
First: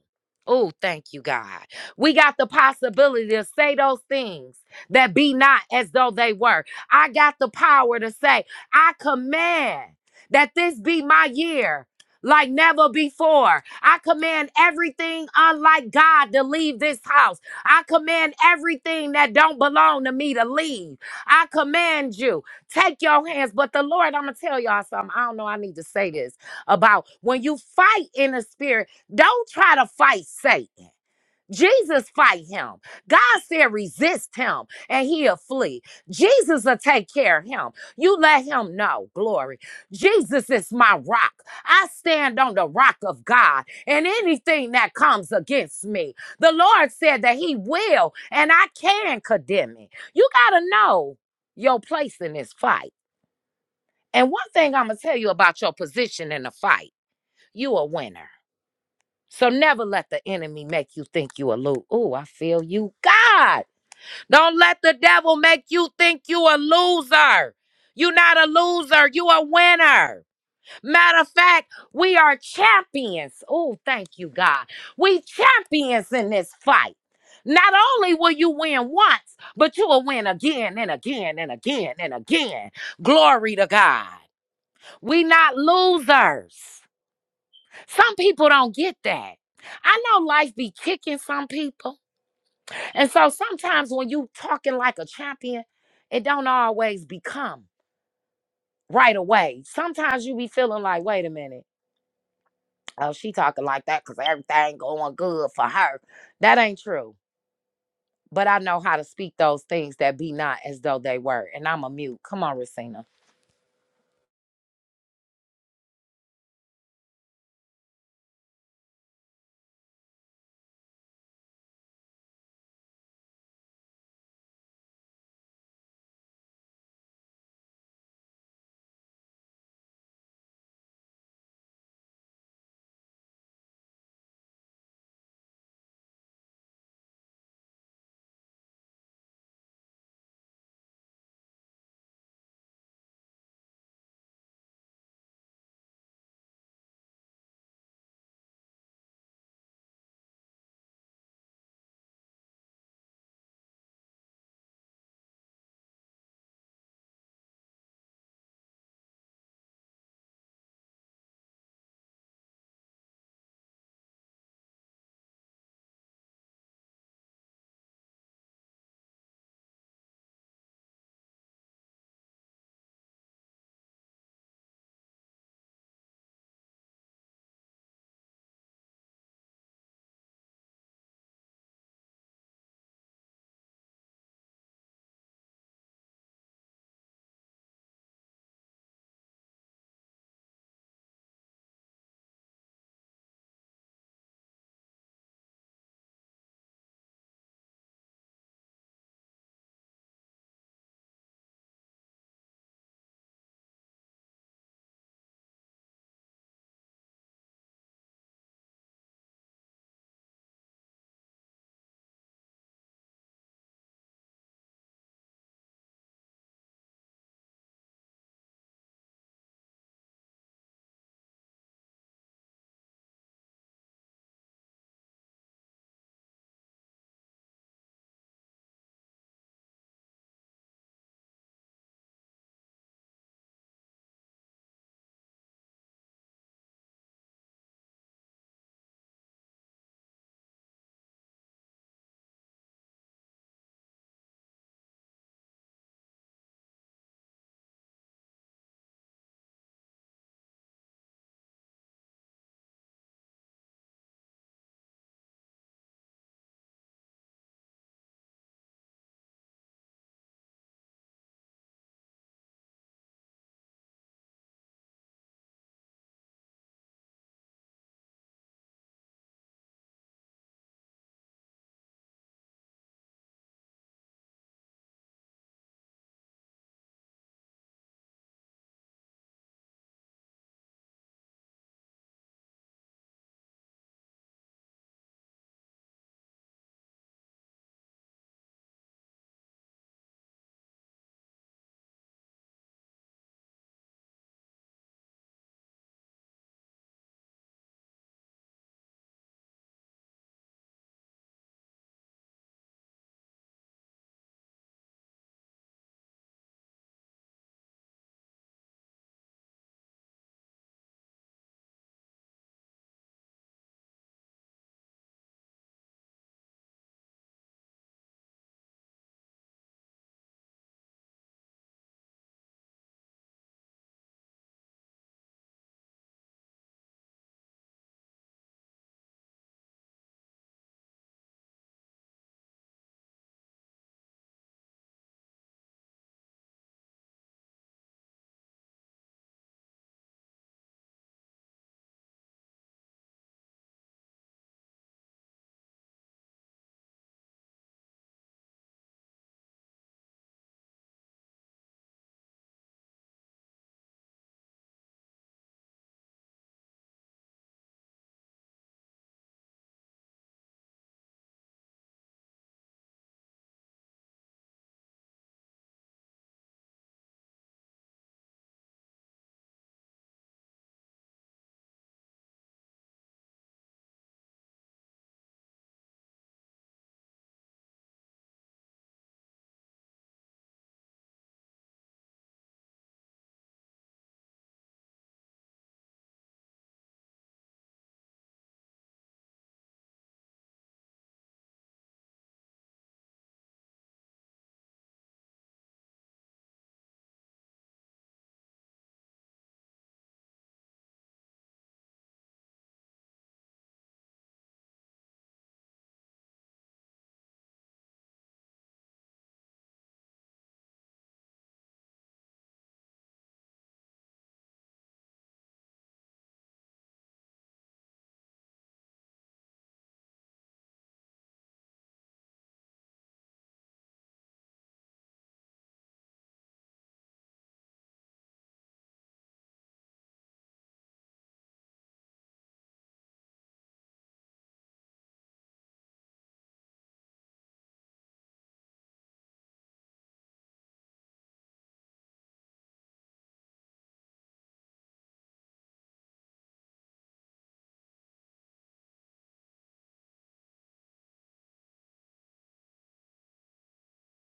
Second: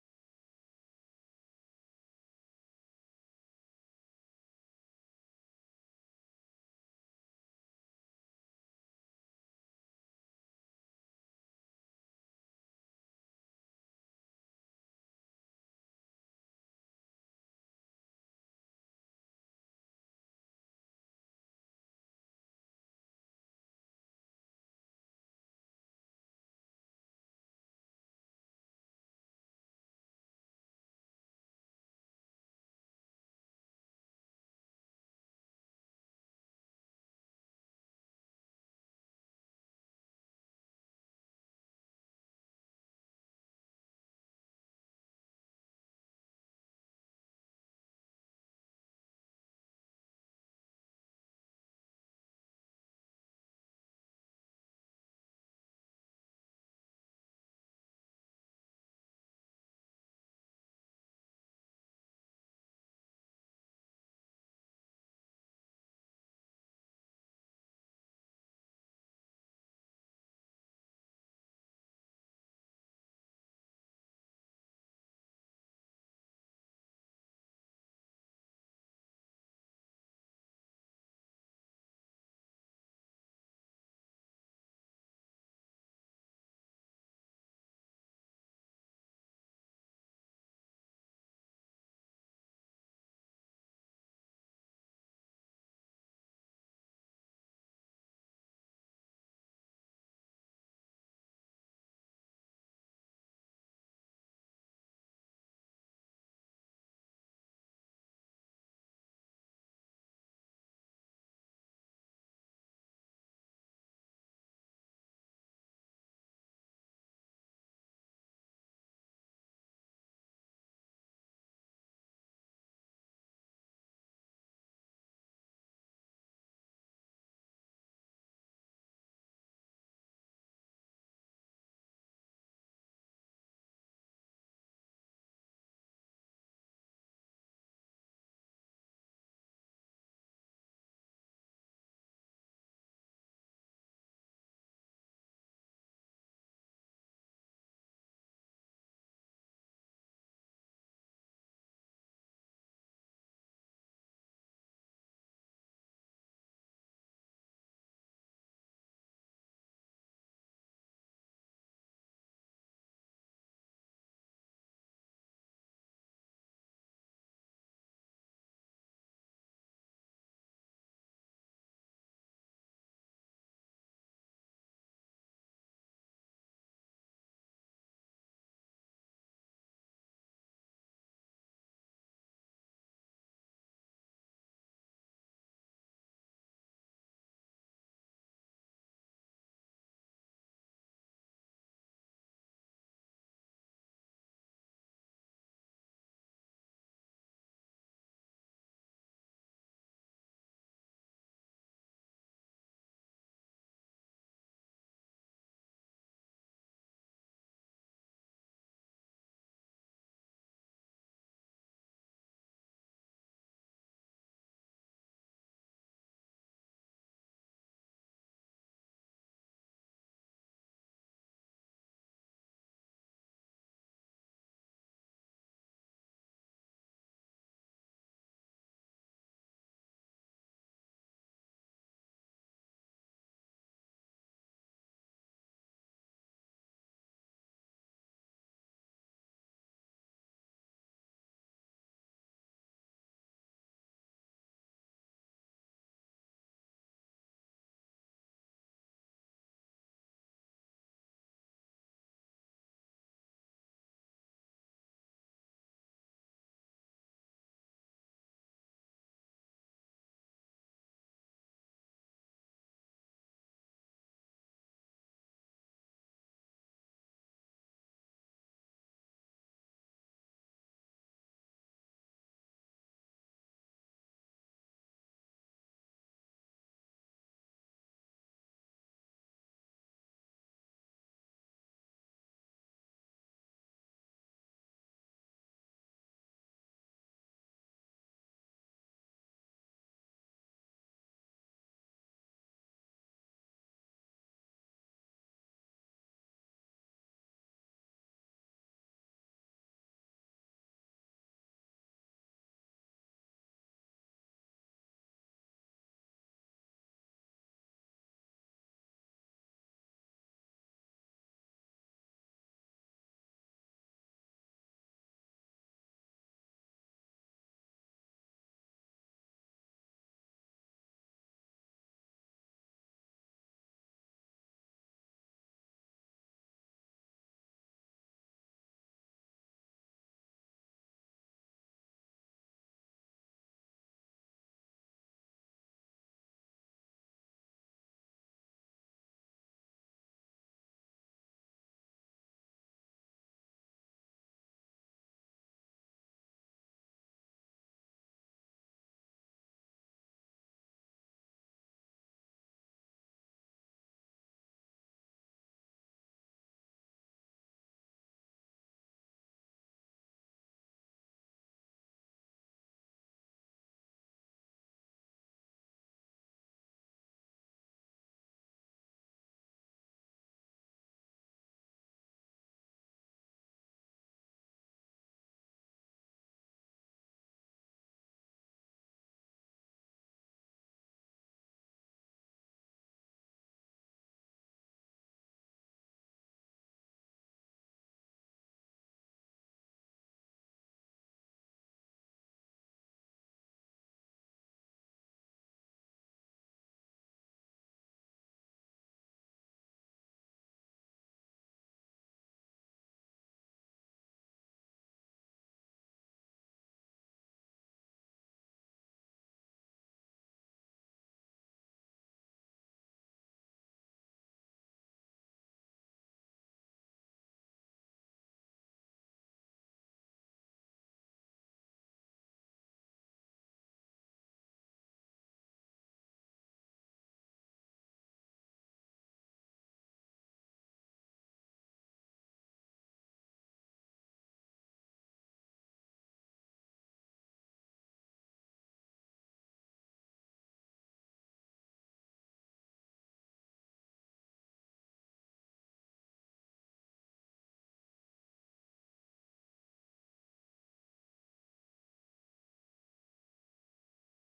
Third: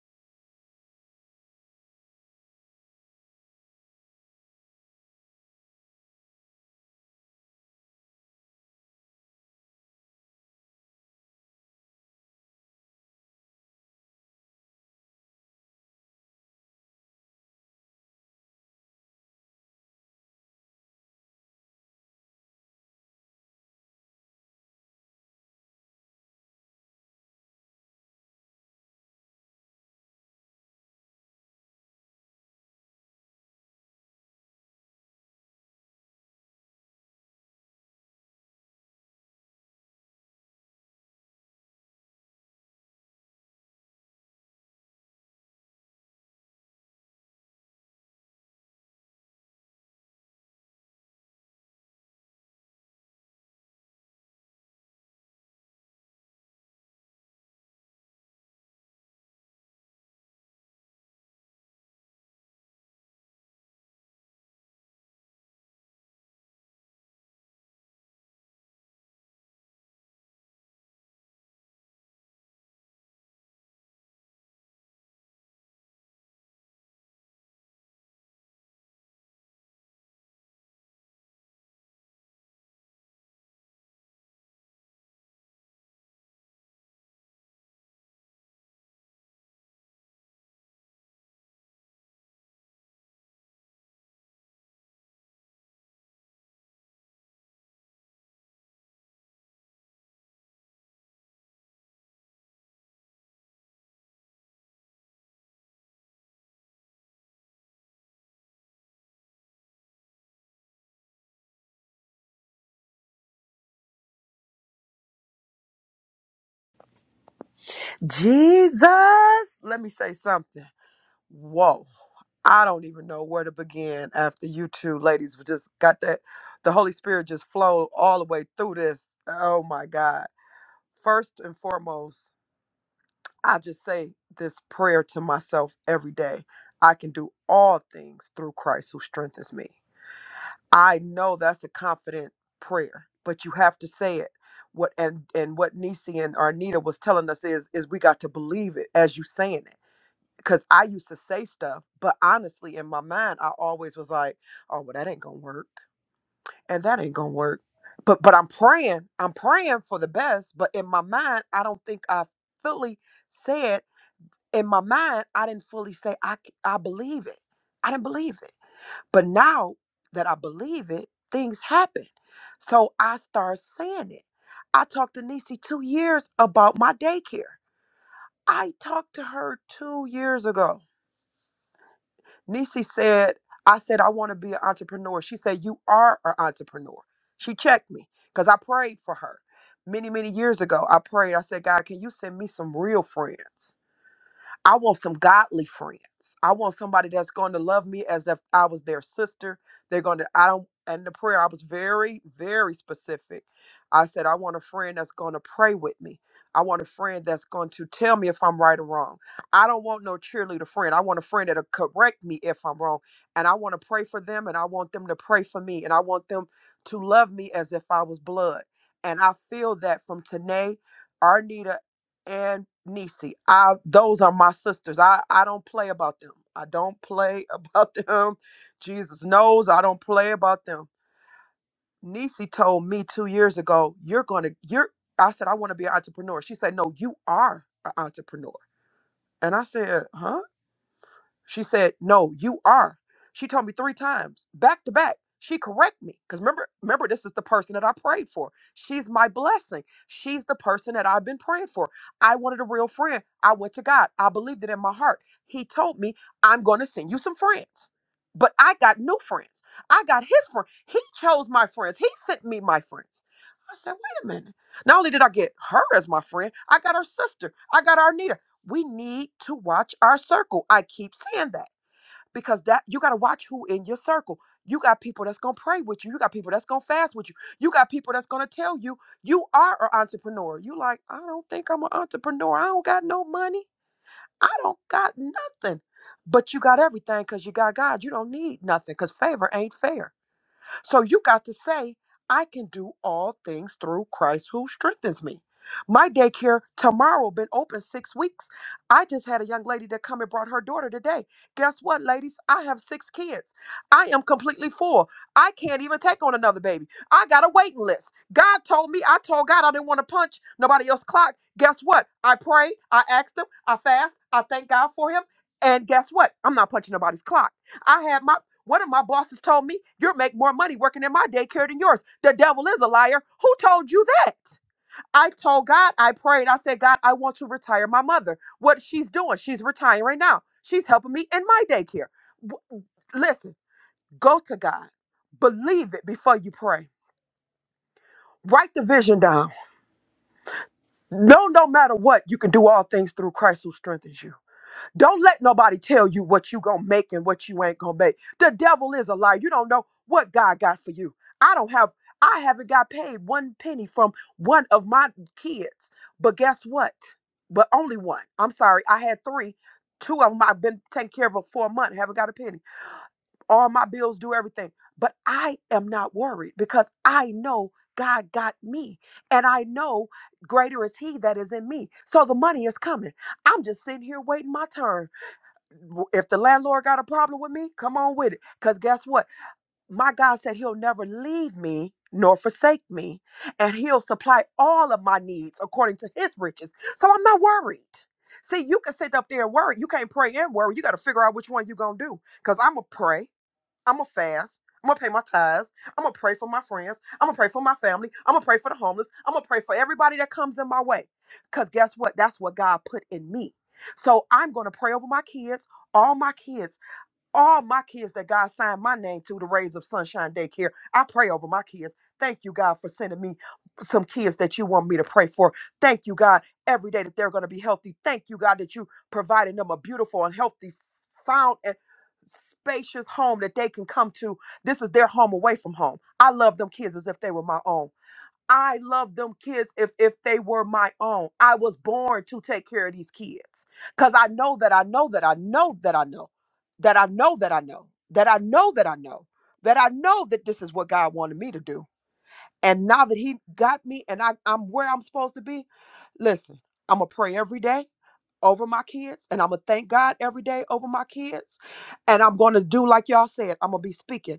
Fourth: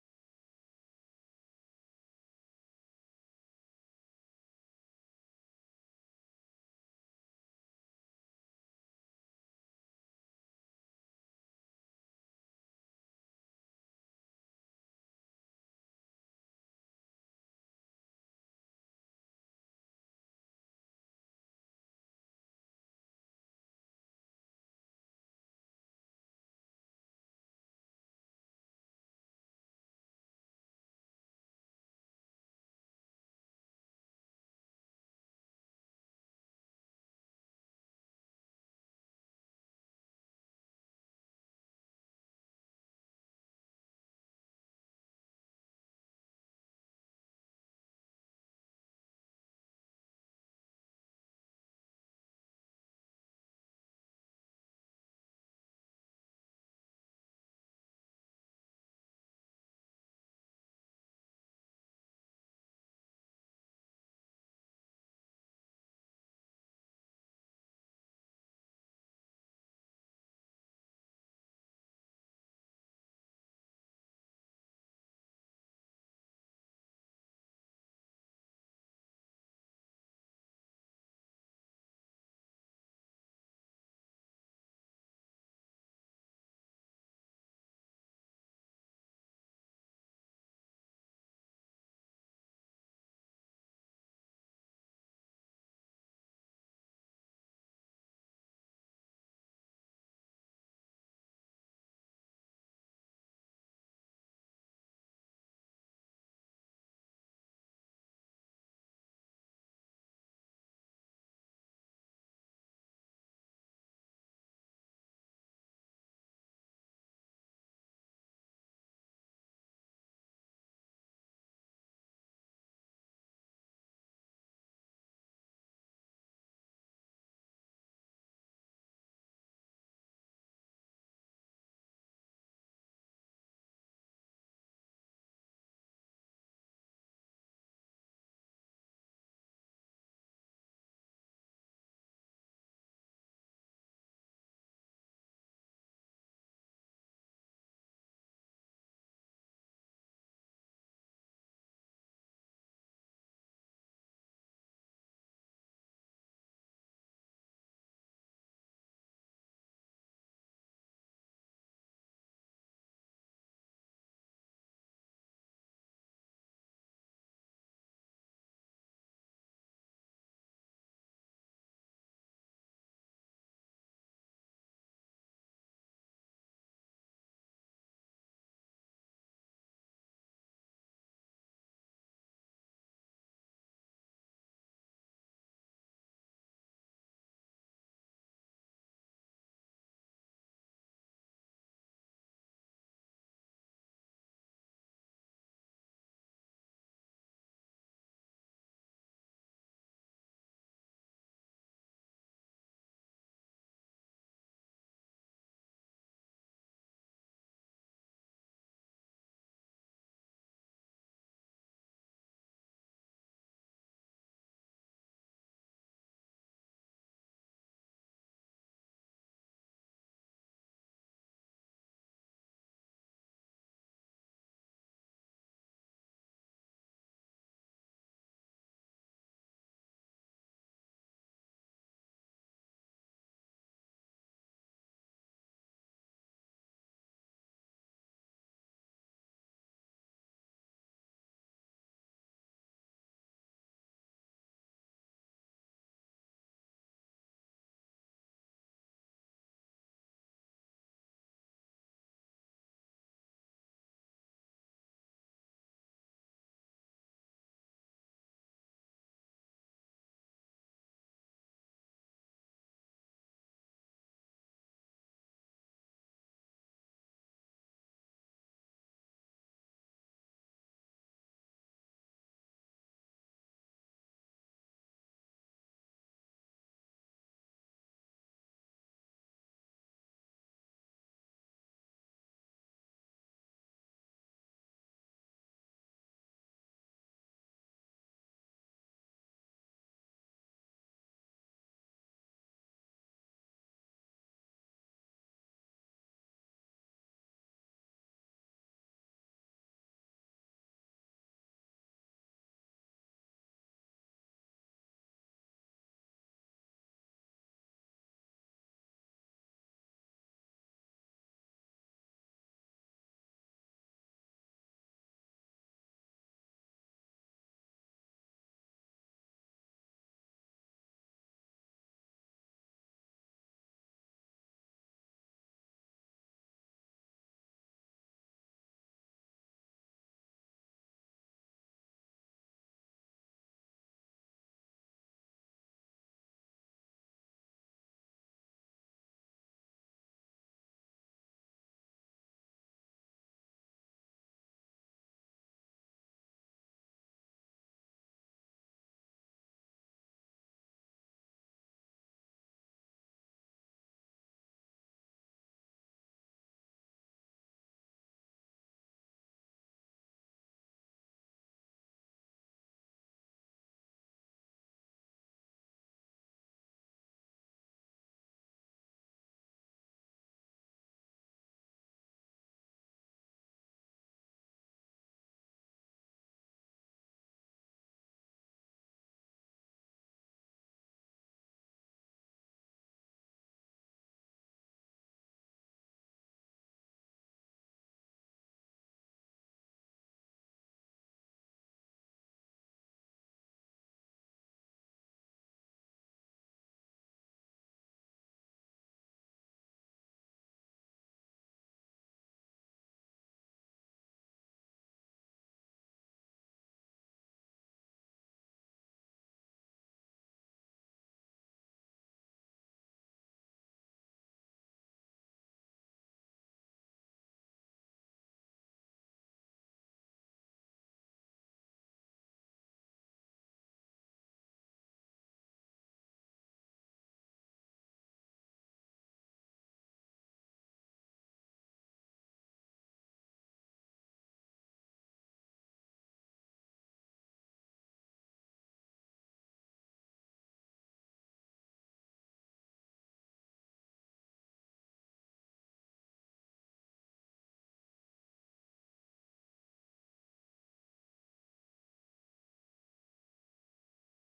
Speaker 1: Oh, thank you, God. We got the possibility to say those things that be not as though they were. I got the power to say, I command that this be my year like never before. I command everything unlike God to leave this house. I command everything that don't belong to me to leave. I command you, take your hands. But the Lord, I'm going to tell y'all something. I don't know, I need to say this about. When you fight in the spirit, don't try to fight Satan. Jesus fight him. God said resist him and he'll flee. Jesus will take care of him. You let him know, glory. Jesus is my rock. I stand on the rock of God and anything that comes against me. The Lord said that he will and I can condemn it. You got to know your place in this fight. And one thing I'm going to tell you about your position in the fight. You a winner. So never let the enemy make you think you a loser. Oh, I feel you. God, don't let the devil make you think you a loser. You not a loser. You a winner. Matter of fact, we are champions. Oh, thank you, God. We champions in this fight. Not only will you win once, but you will win again and again and again and again. Glory to God. We not losers. Some people don't get that. I know life be kicking some people. And so sometimes when you talking like a champion, it don't always become right away. Sometimes you be feeling like, wait a minute. Oh, she talking like that because everything going good for her. That ain't true. But I know how to speak those things that be not as though they were. And I'm a mute. Come on, Racina.
Speaker 3: Jesus, let me say something. Whoa. I don't even know where to begin after you two ladies were just got that. The Holy Spirit just flowed all the way through this. Oh my God. First and foremost, I just say this prayer to myself every day I can do all things through Christ who strengthens me. I know that's a confident prayer, but you have to say it. What and and what Nisi and Arnita was telling us is is we got to believe it as you saying it because I used to say stuff, but honestly, in my mind, I always was like, "Oh, well, that ain't gonna work, and that ain't gonna work." But but I'm praying, I'm praying for the best. But in my mind, I don't think I fully said. In my mind, I didn't fully say I c- I believe it. I didn't believe it. But now that I believe it, things happen. So I start saying it. I talked to Nisi two years about my daycare. I talked to her two years ago Nisi said, I said, I want to be an entrepreneur. She said, You are an entrepreneur. She checked me because I prayed for her many, many years ago. I prayed. I said, God, can you send me some real friends? I want some godly friends. I want somebody that's going to love me as if I was their sister. They're going to, I don't, and the prayer, I was very, very specific. I said, I want a friend that's going to pray with me. I want a friend that's going to tell me if I'm right or wrong. I don't want no cheerleader friend. I want a friend that'll correct me if I'm wrong. And I want to pray for them and I want them to pray for me. And I want them to love me as if I was blood. And I feel that from Tanae, Arnita, and Nisi. I those are my sisters. I I don't play about them. I don't play about them. Jesus knows I don't play about them. Nisi told me 2 years ago, you're going to you're I said I want to be an entrepreneur. She said, "No, you are an entrepreneur." And I said, "Huh?" She said, "No, you are." She told me three times, back to back. She correct me because remember, remember, this is the person that I prayed for. She's my blessing. She's the person that I've been praying for. I wanted a real friend. I went to God. I believed it in my heart. He told me, "I'm going to send you some friends." But I got new friends. I got his friend. He chose my friends. He sent me my friends. I said, "Wait a minute." Not only did I get her as my friend, I got her sister. I got Arnita we need to watch our circle. I keep saying that because that you got to watch who in your circle. You got people that's going to pray with you. You got people that's going to fast with you. You got people that's going to tell you you are an entrepreneur. You like, I don't think I'm an entrepreneur. I don't got no money. I don't got nothing. But you got everything cuz you got God. You don't need nothing cuz favor ain't fair. So you got to say, I can do all things through Christ who strengthens me. My daycare tomorrow been open six weeks. I just had a young lady that come and brought her daughter today. Guess what, ladies? I have six kids. I am completely full. I can't even take on another baby. I got a waiting list. God told me, I told God I didn't want to punch nobody else's clock. Guess what? I prayed, I asked him, I fast, I thank God for him. And guess what? I'm not punching nobody's clock. I had my one of my bosses told me, You'll make more money working in my daycare than yours. The devil is a liar. Who told you that? I told God, I prayed, I said, God, I want to retire my mother. What she's doing, she's retiring right now. She's helping me in my daycare. W- Listen, go to God. Believe it before you pray. Write the vision down. No, no matter what, you can do all things through Christ who strengthens you. Don't let nobody tell you what you gonna make and what you ain't gonna make. The devil is a liar. You don't know what God got for you. I don't have I haven't got paid one penny from one of my kids. But guess what? But only one. I'm sorry, I had three. Two of them I've been taking care of for a month, haven't got a penny. All my bills do everything. But I am not worried because I know God got me. And I know greater is he that is in me. So the money is coming. I'm just sitting here waiting my turn if the landlord got a problem with me, come on with it. Because guess what? My God said he'll never leave me nor forsake me, and he'll supply all of my needs according to his riches. So I'm not worried. See, you can sit up there and worry. You can't pray and worry. You got to figure out which one you're going to do. Because I'm going to pray. I'm gonna fast. I'm gonna pay my tithes. I'm gonna pray for my friends. I'm gonna pray for my family. I'm gonna pray for the homeless. I'm gonna pray for everybody that comes in my way. Cause guess what? That's what God put in me. So I'm gonna pray over my kids, all my kids all my kids that God signed my name to the Rays of Sunshine Daycare. I pray over my kids. Thank you, God, for sending me some kids that you want me to pray for. Thank you, God, every day that they're going to be healthy. Thank you, God, that you provided them a beautiful and healthy, sound and spacious home that they can come to. This is their home away from home. I love them kids as if they were my own. I love them kids if if they were my own. I was born to take care of these kids. Cause I know that I know that I know that I know that I know that I know that I know that I know that I know that this is what God wanted me to do. And now that He got me and I, I'm where I'm supposed to be, listen, I'm gonna pray every day over my kids and I'm gonna thank God every day over my kids. And I'm gonna do like y'all said, I'm gonna be speaking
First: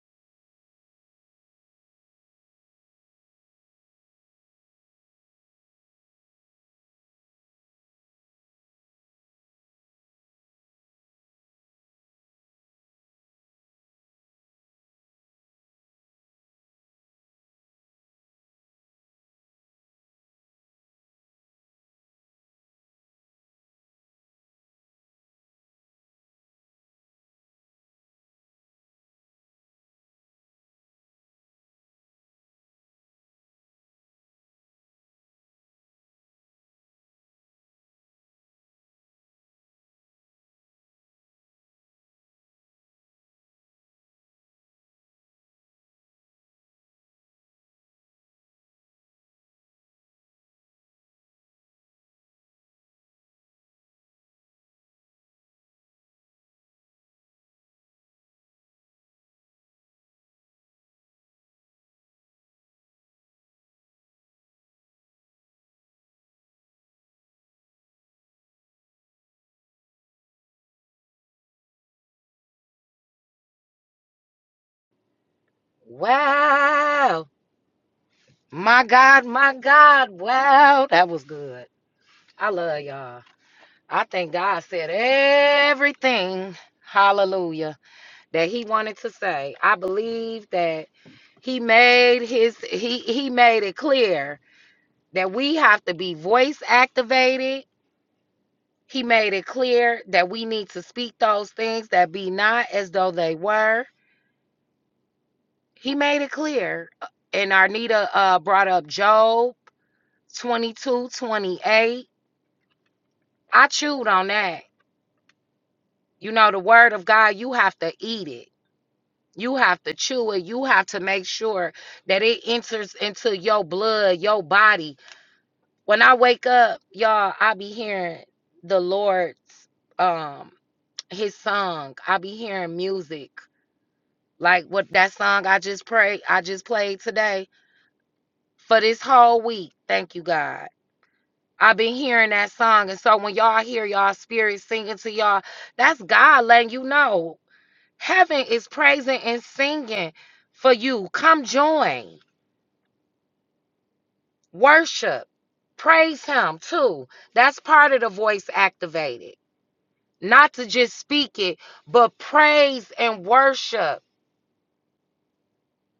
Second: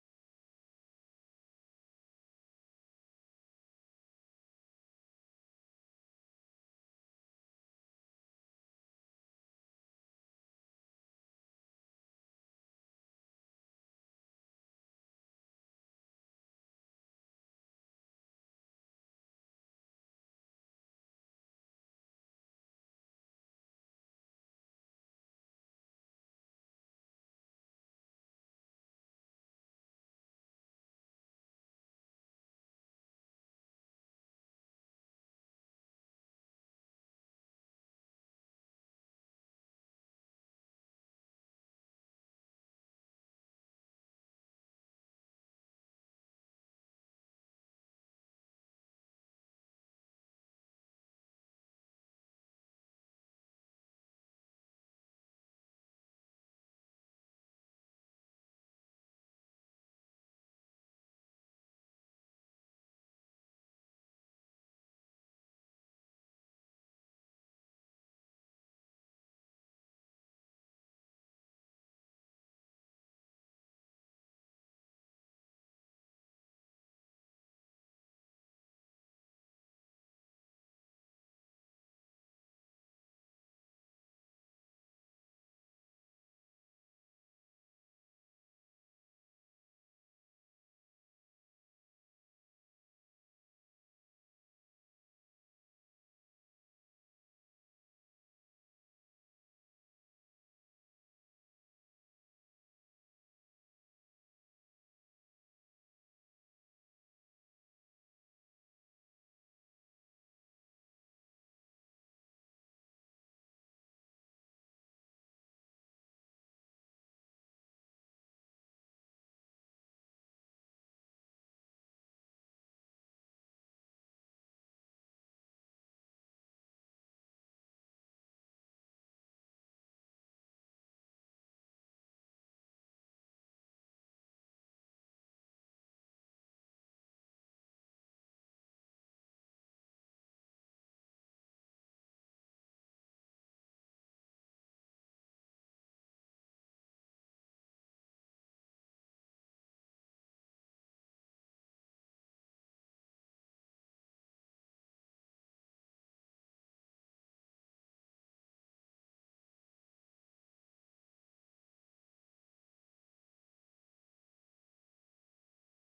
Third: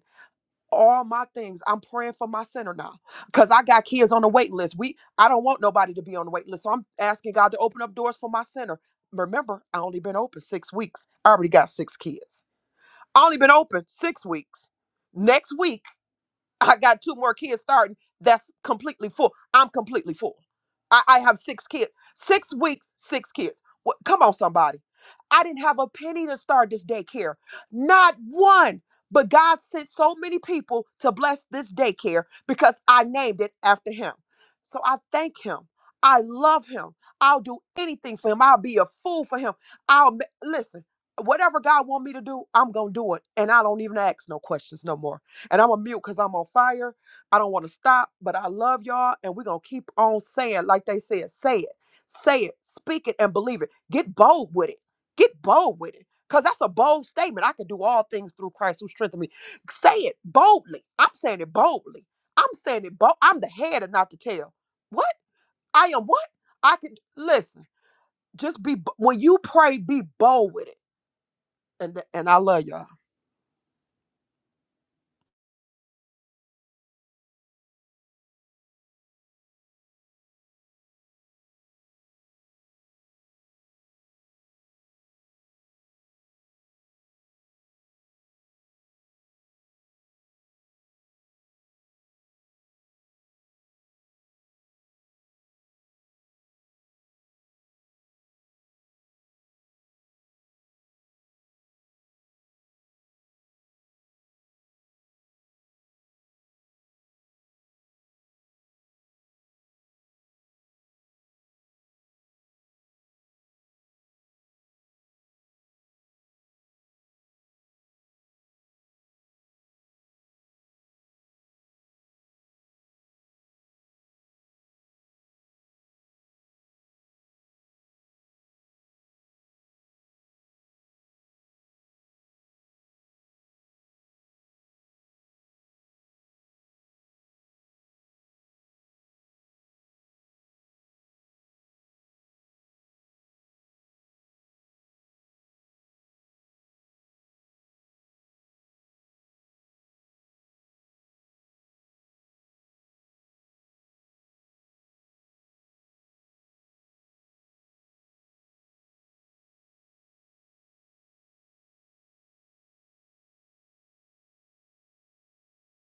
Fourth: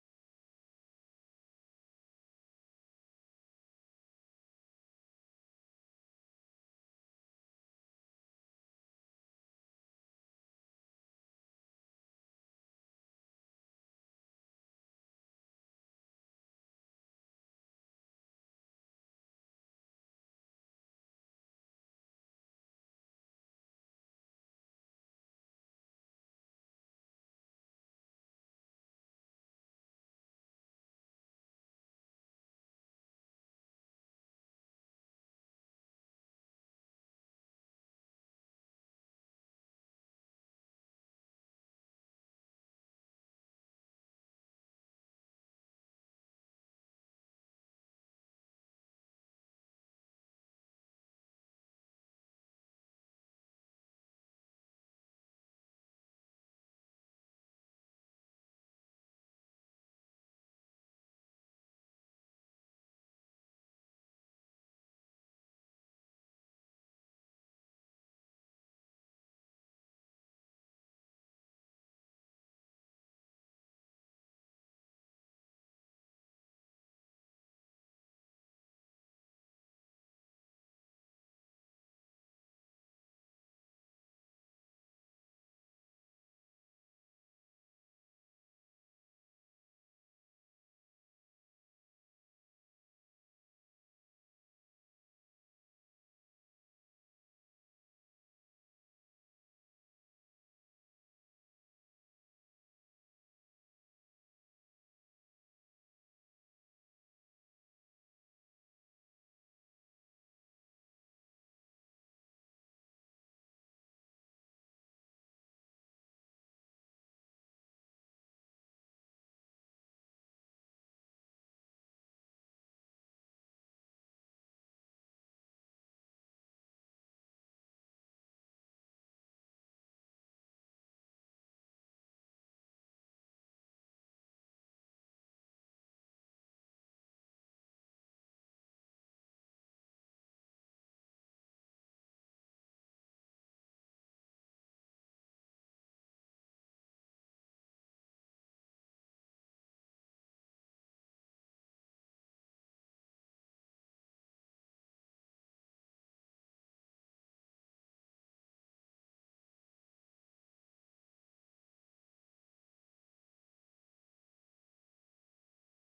Speaker 3: all my things. I'm praying for my center now because I got kids on the wait list. We I don't want nobody to be on the wait list. So I'm asking God to open up doors for my center. Remember, I only been open six weeks. I already got six kids. I only been open six weeks. Next week I got two more kids starting. That's completely full. I'm completely full. I, I have six kids. Six weeks, six kids. What, come on, somebody. I didn't have a penny to start this daycare. Not one. But God sent so many people to bless this daycare because I named it after him. So I thank him. I love him. I'll do anything for him. I'll be a fool for him. I'll ma- listen. Whatever God want me to do, I'm going to do it and I don't even ask no questions no more. And I'm a mute because I'm on fire. I don't want to stop, but I love y'all. And we're going to keep on saying, like they said, say it, say it, speak it, and believe it. Get bold with it. Get bold with it. Because that's a bold statement. I can do all things through Christ who strengthened me. Say it boldly. I'm saying it boldly. I'm saying it bold. I'm the head and not the tail. What? I am what? I can listen. Just be when you pray, be bold with it and and I love y'all.
Speaker 1: Wow. My God, my God. Wow. That was good. I love y'all. I think God said everything, hallelujah, that he wanted to say. I believe that he made his he he made it clear that we have to be voice activated. He made it clear that we need to speak those things that be not as though they were. He made it clear. And Arnita uh brought up Job twenty two twenty eight. I chewed on that. You know, the word of God, you have to eat it You have to chew it. You have to make sure that it enters into your blood, your body. When I wake up, y'all, I be hearing the Lord's um his song. I be hearing music. Like what that song I just prayed, I just played today for this whole week. Thank you, God. I've been hearing that song. And so when y'all hear y'all spirit singing to y'all, that's God letting you know. Heaven is praising and singing for you. Come join. Worship. Praise him too. That's part of the voice activated. Not to just speak it, but praise and worship.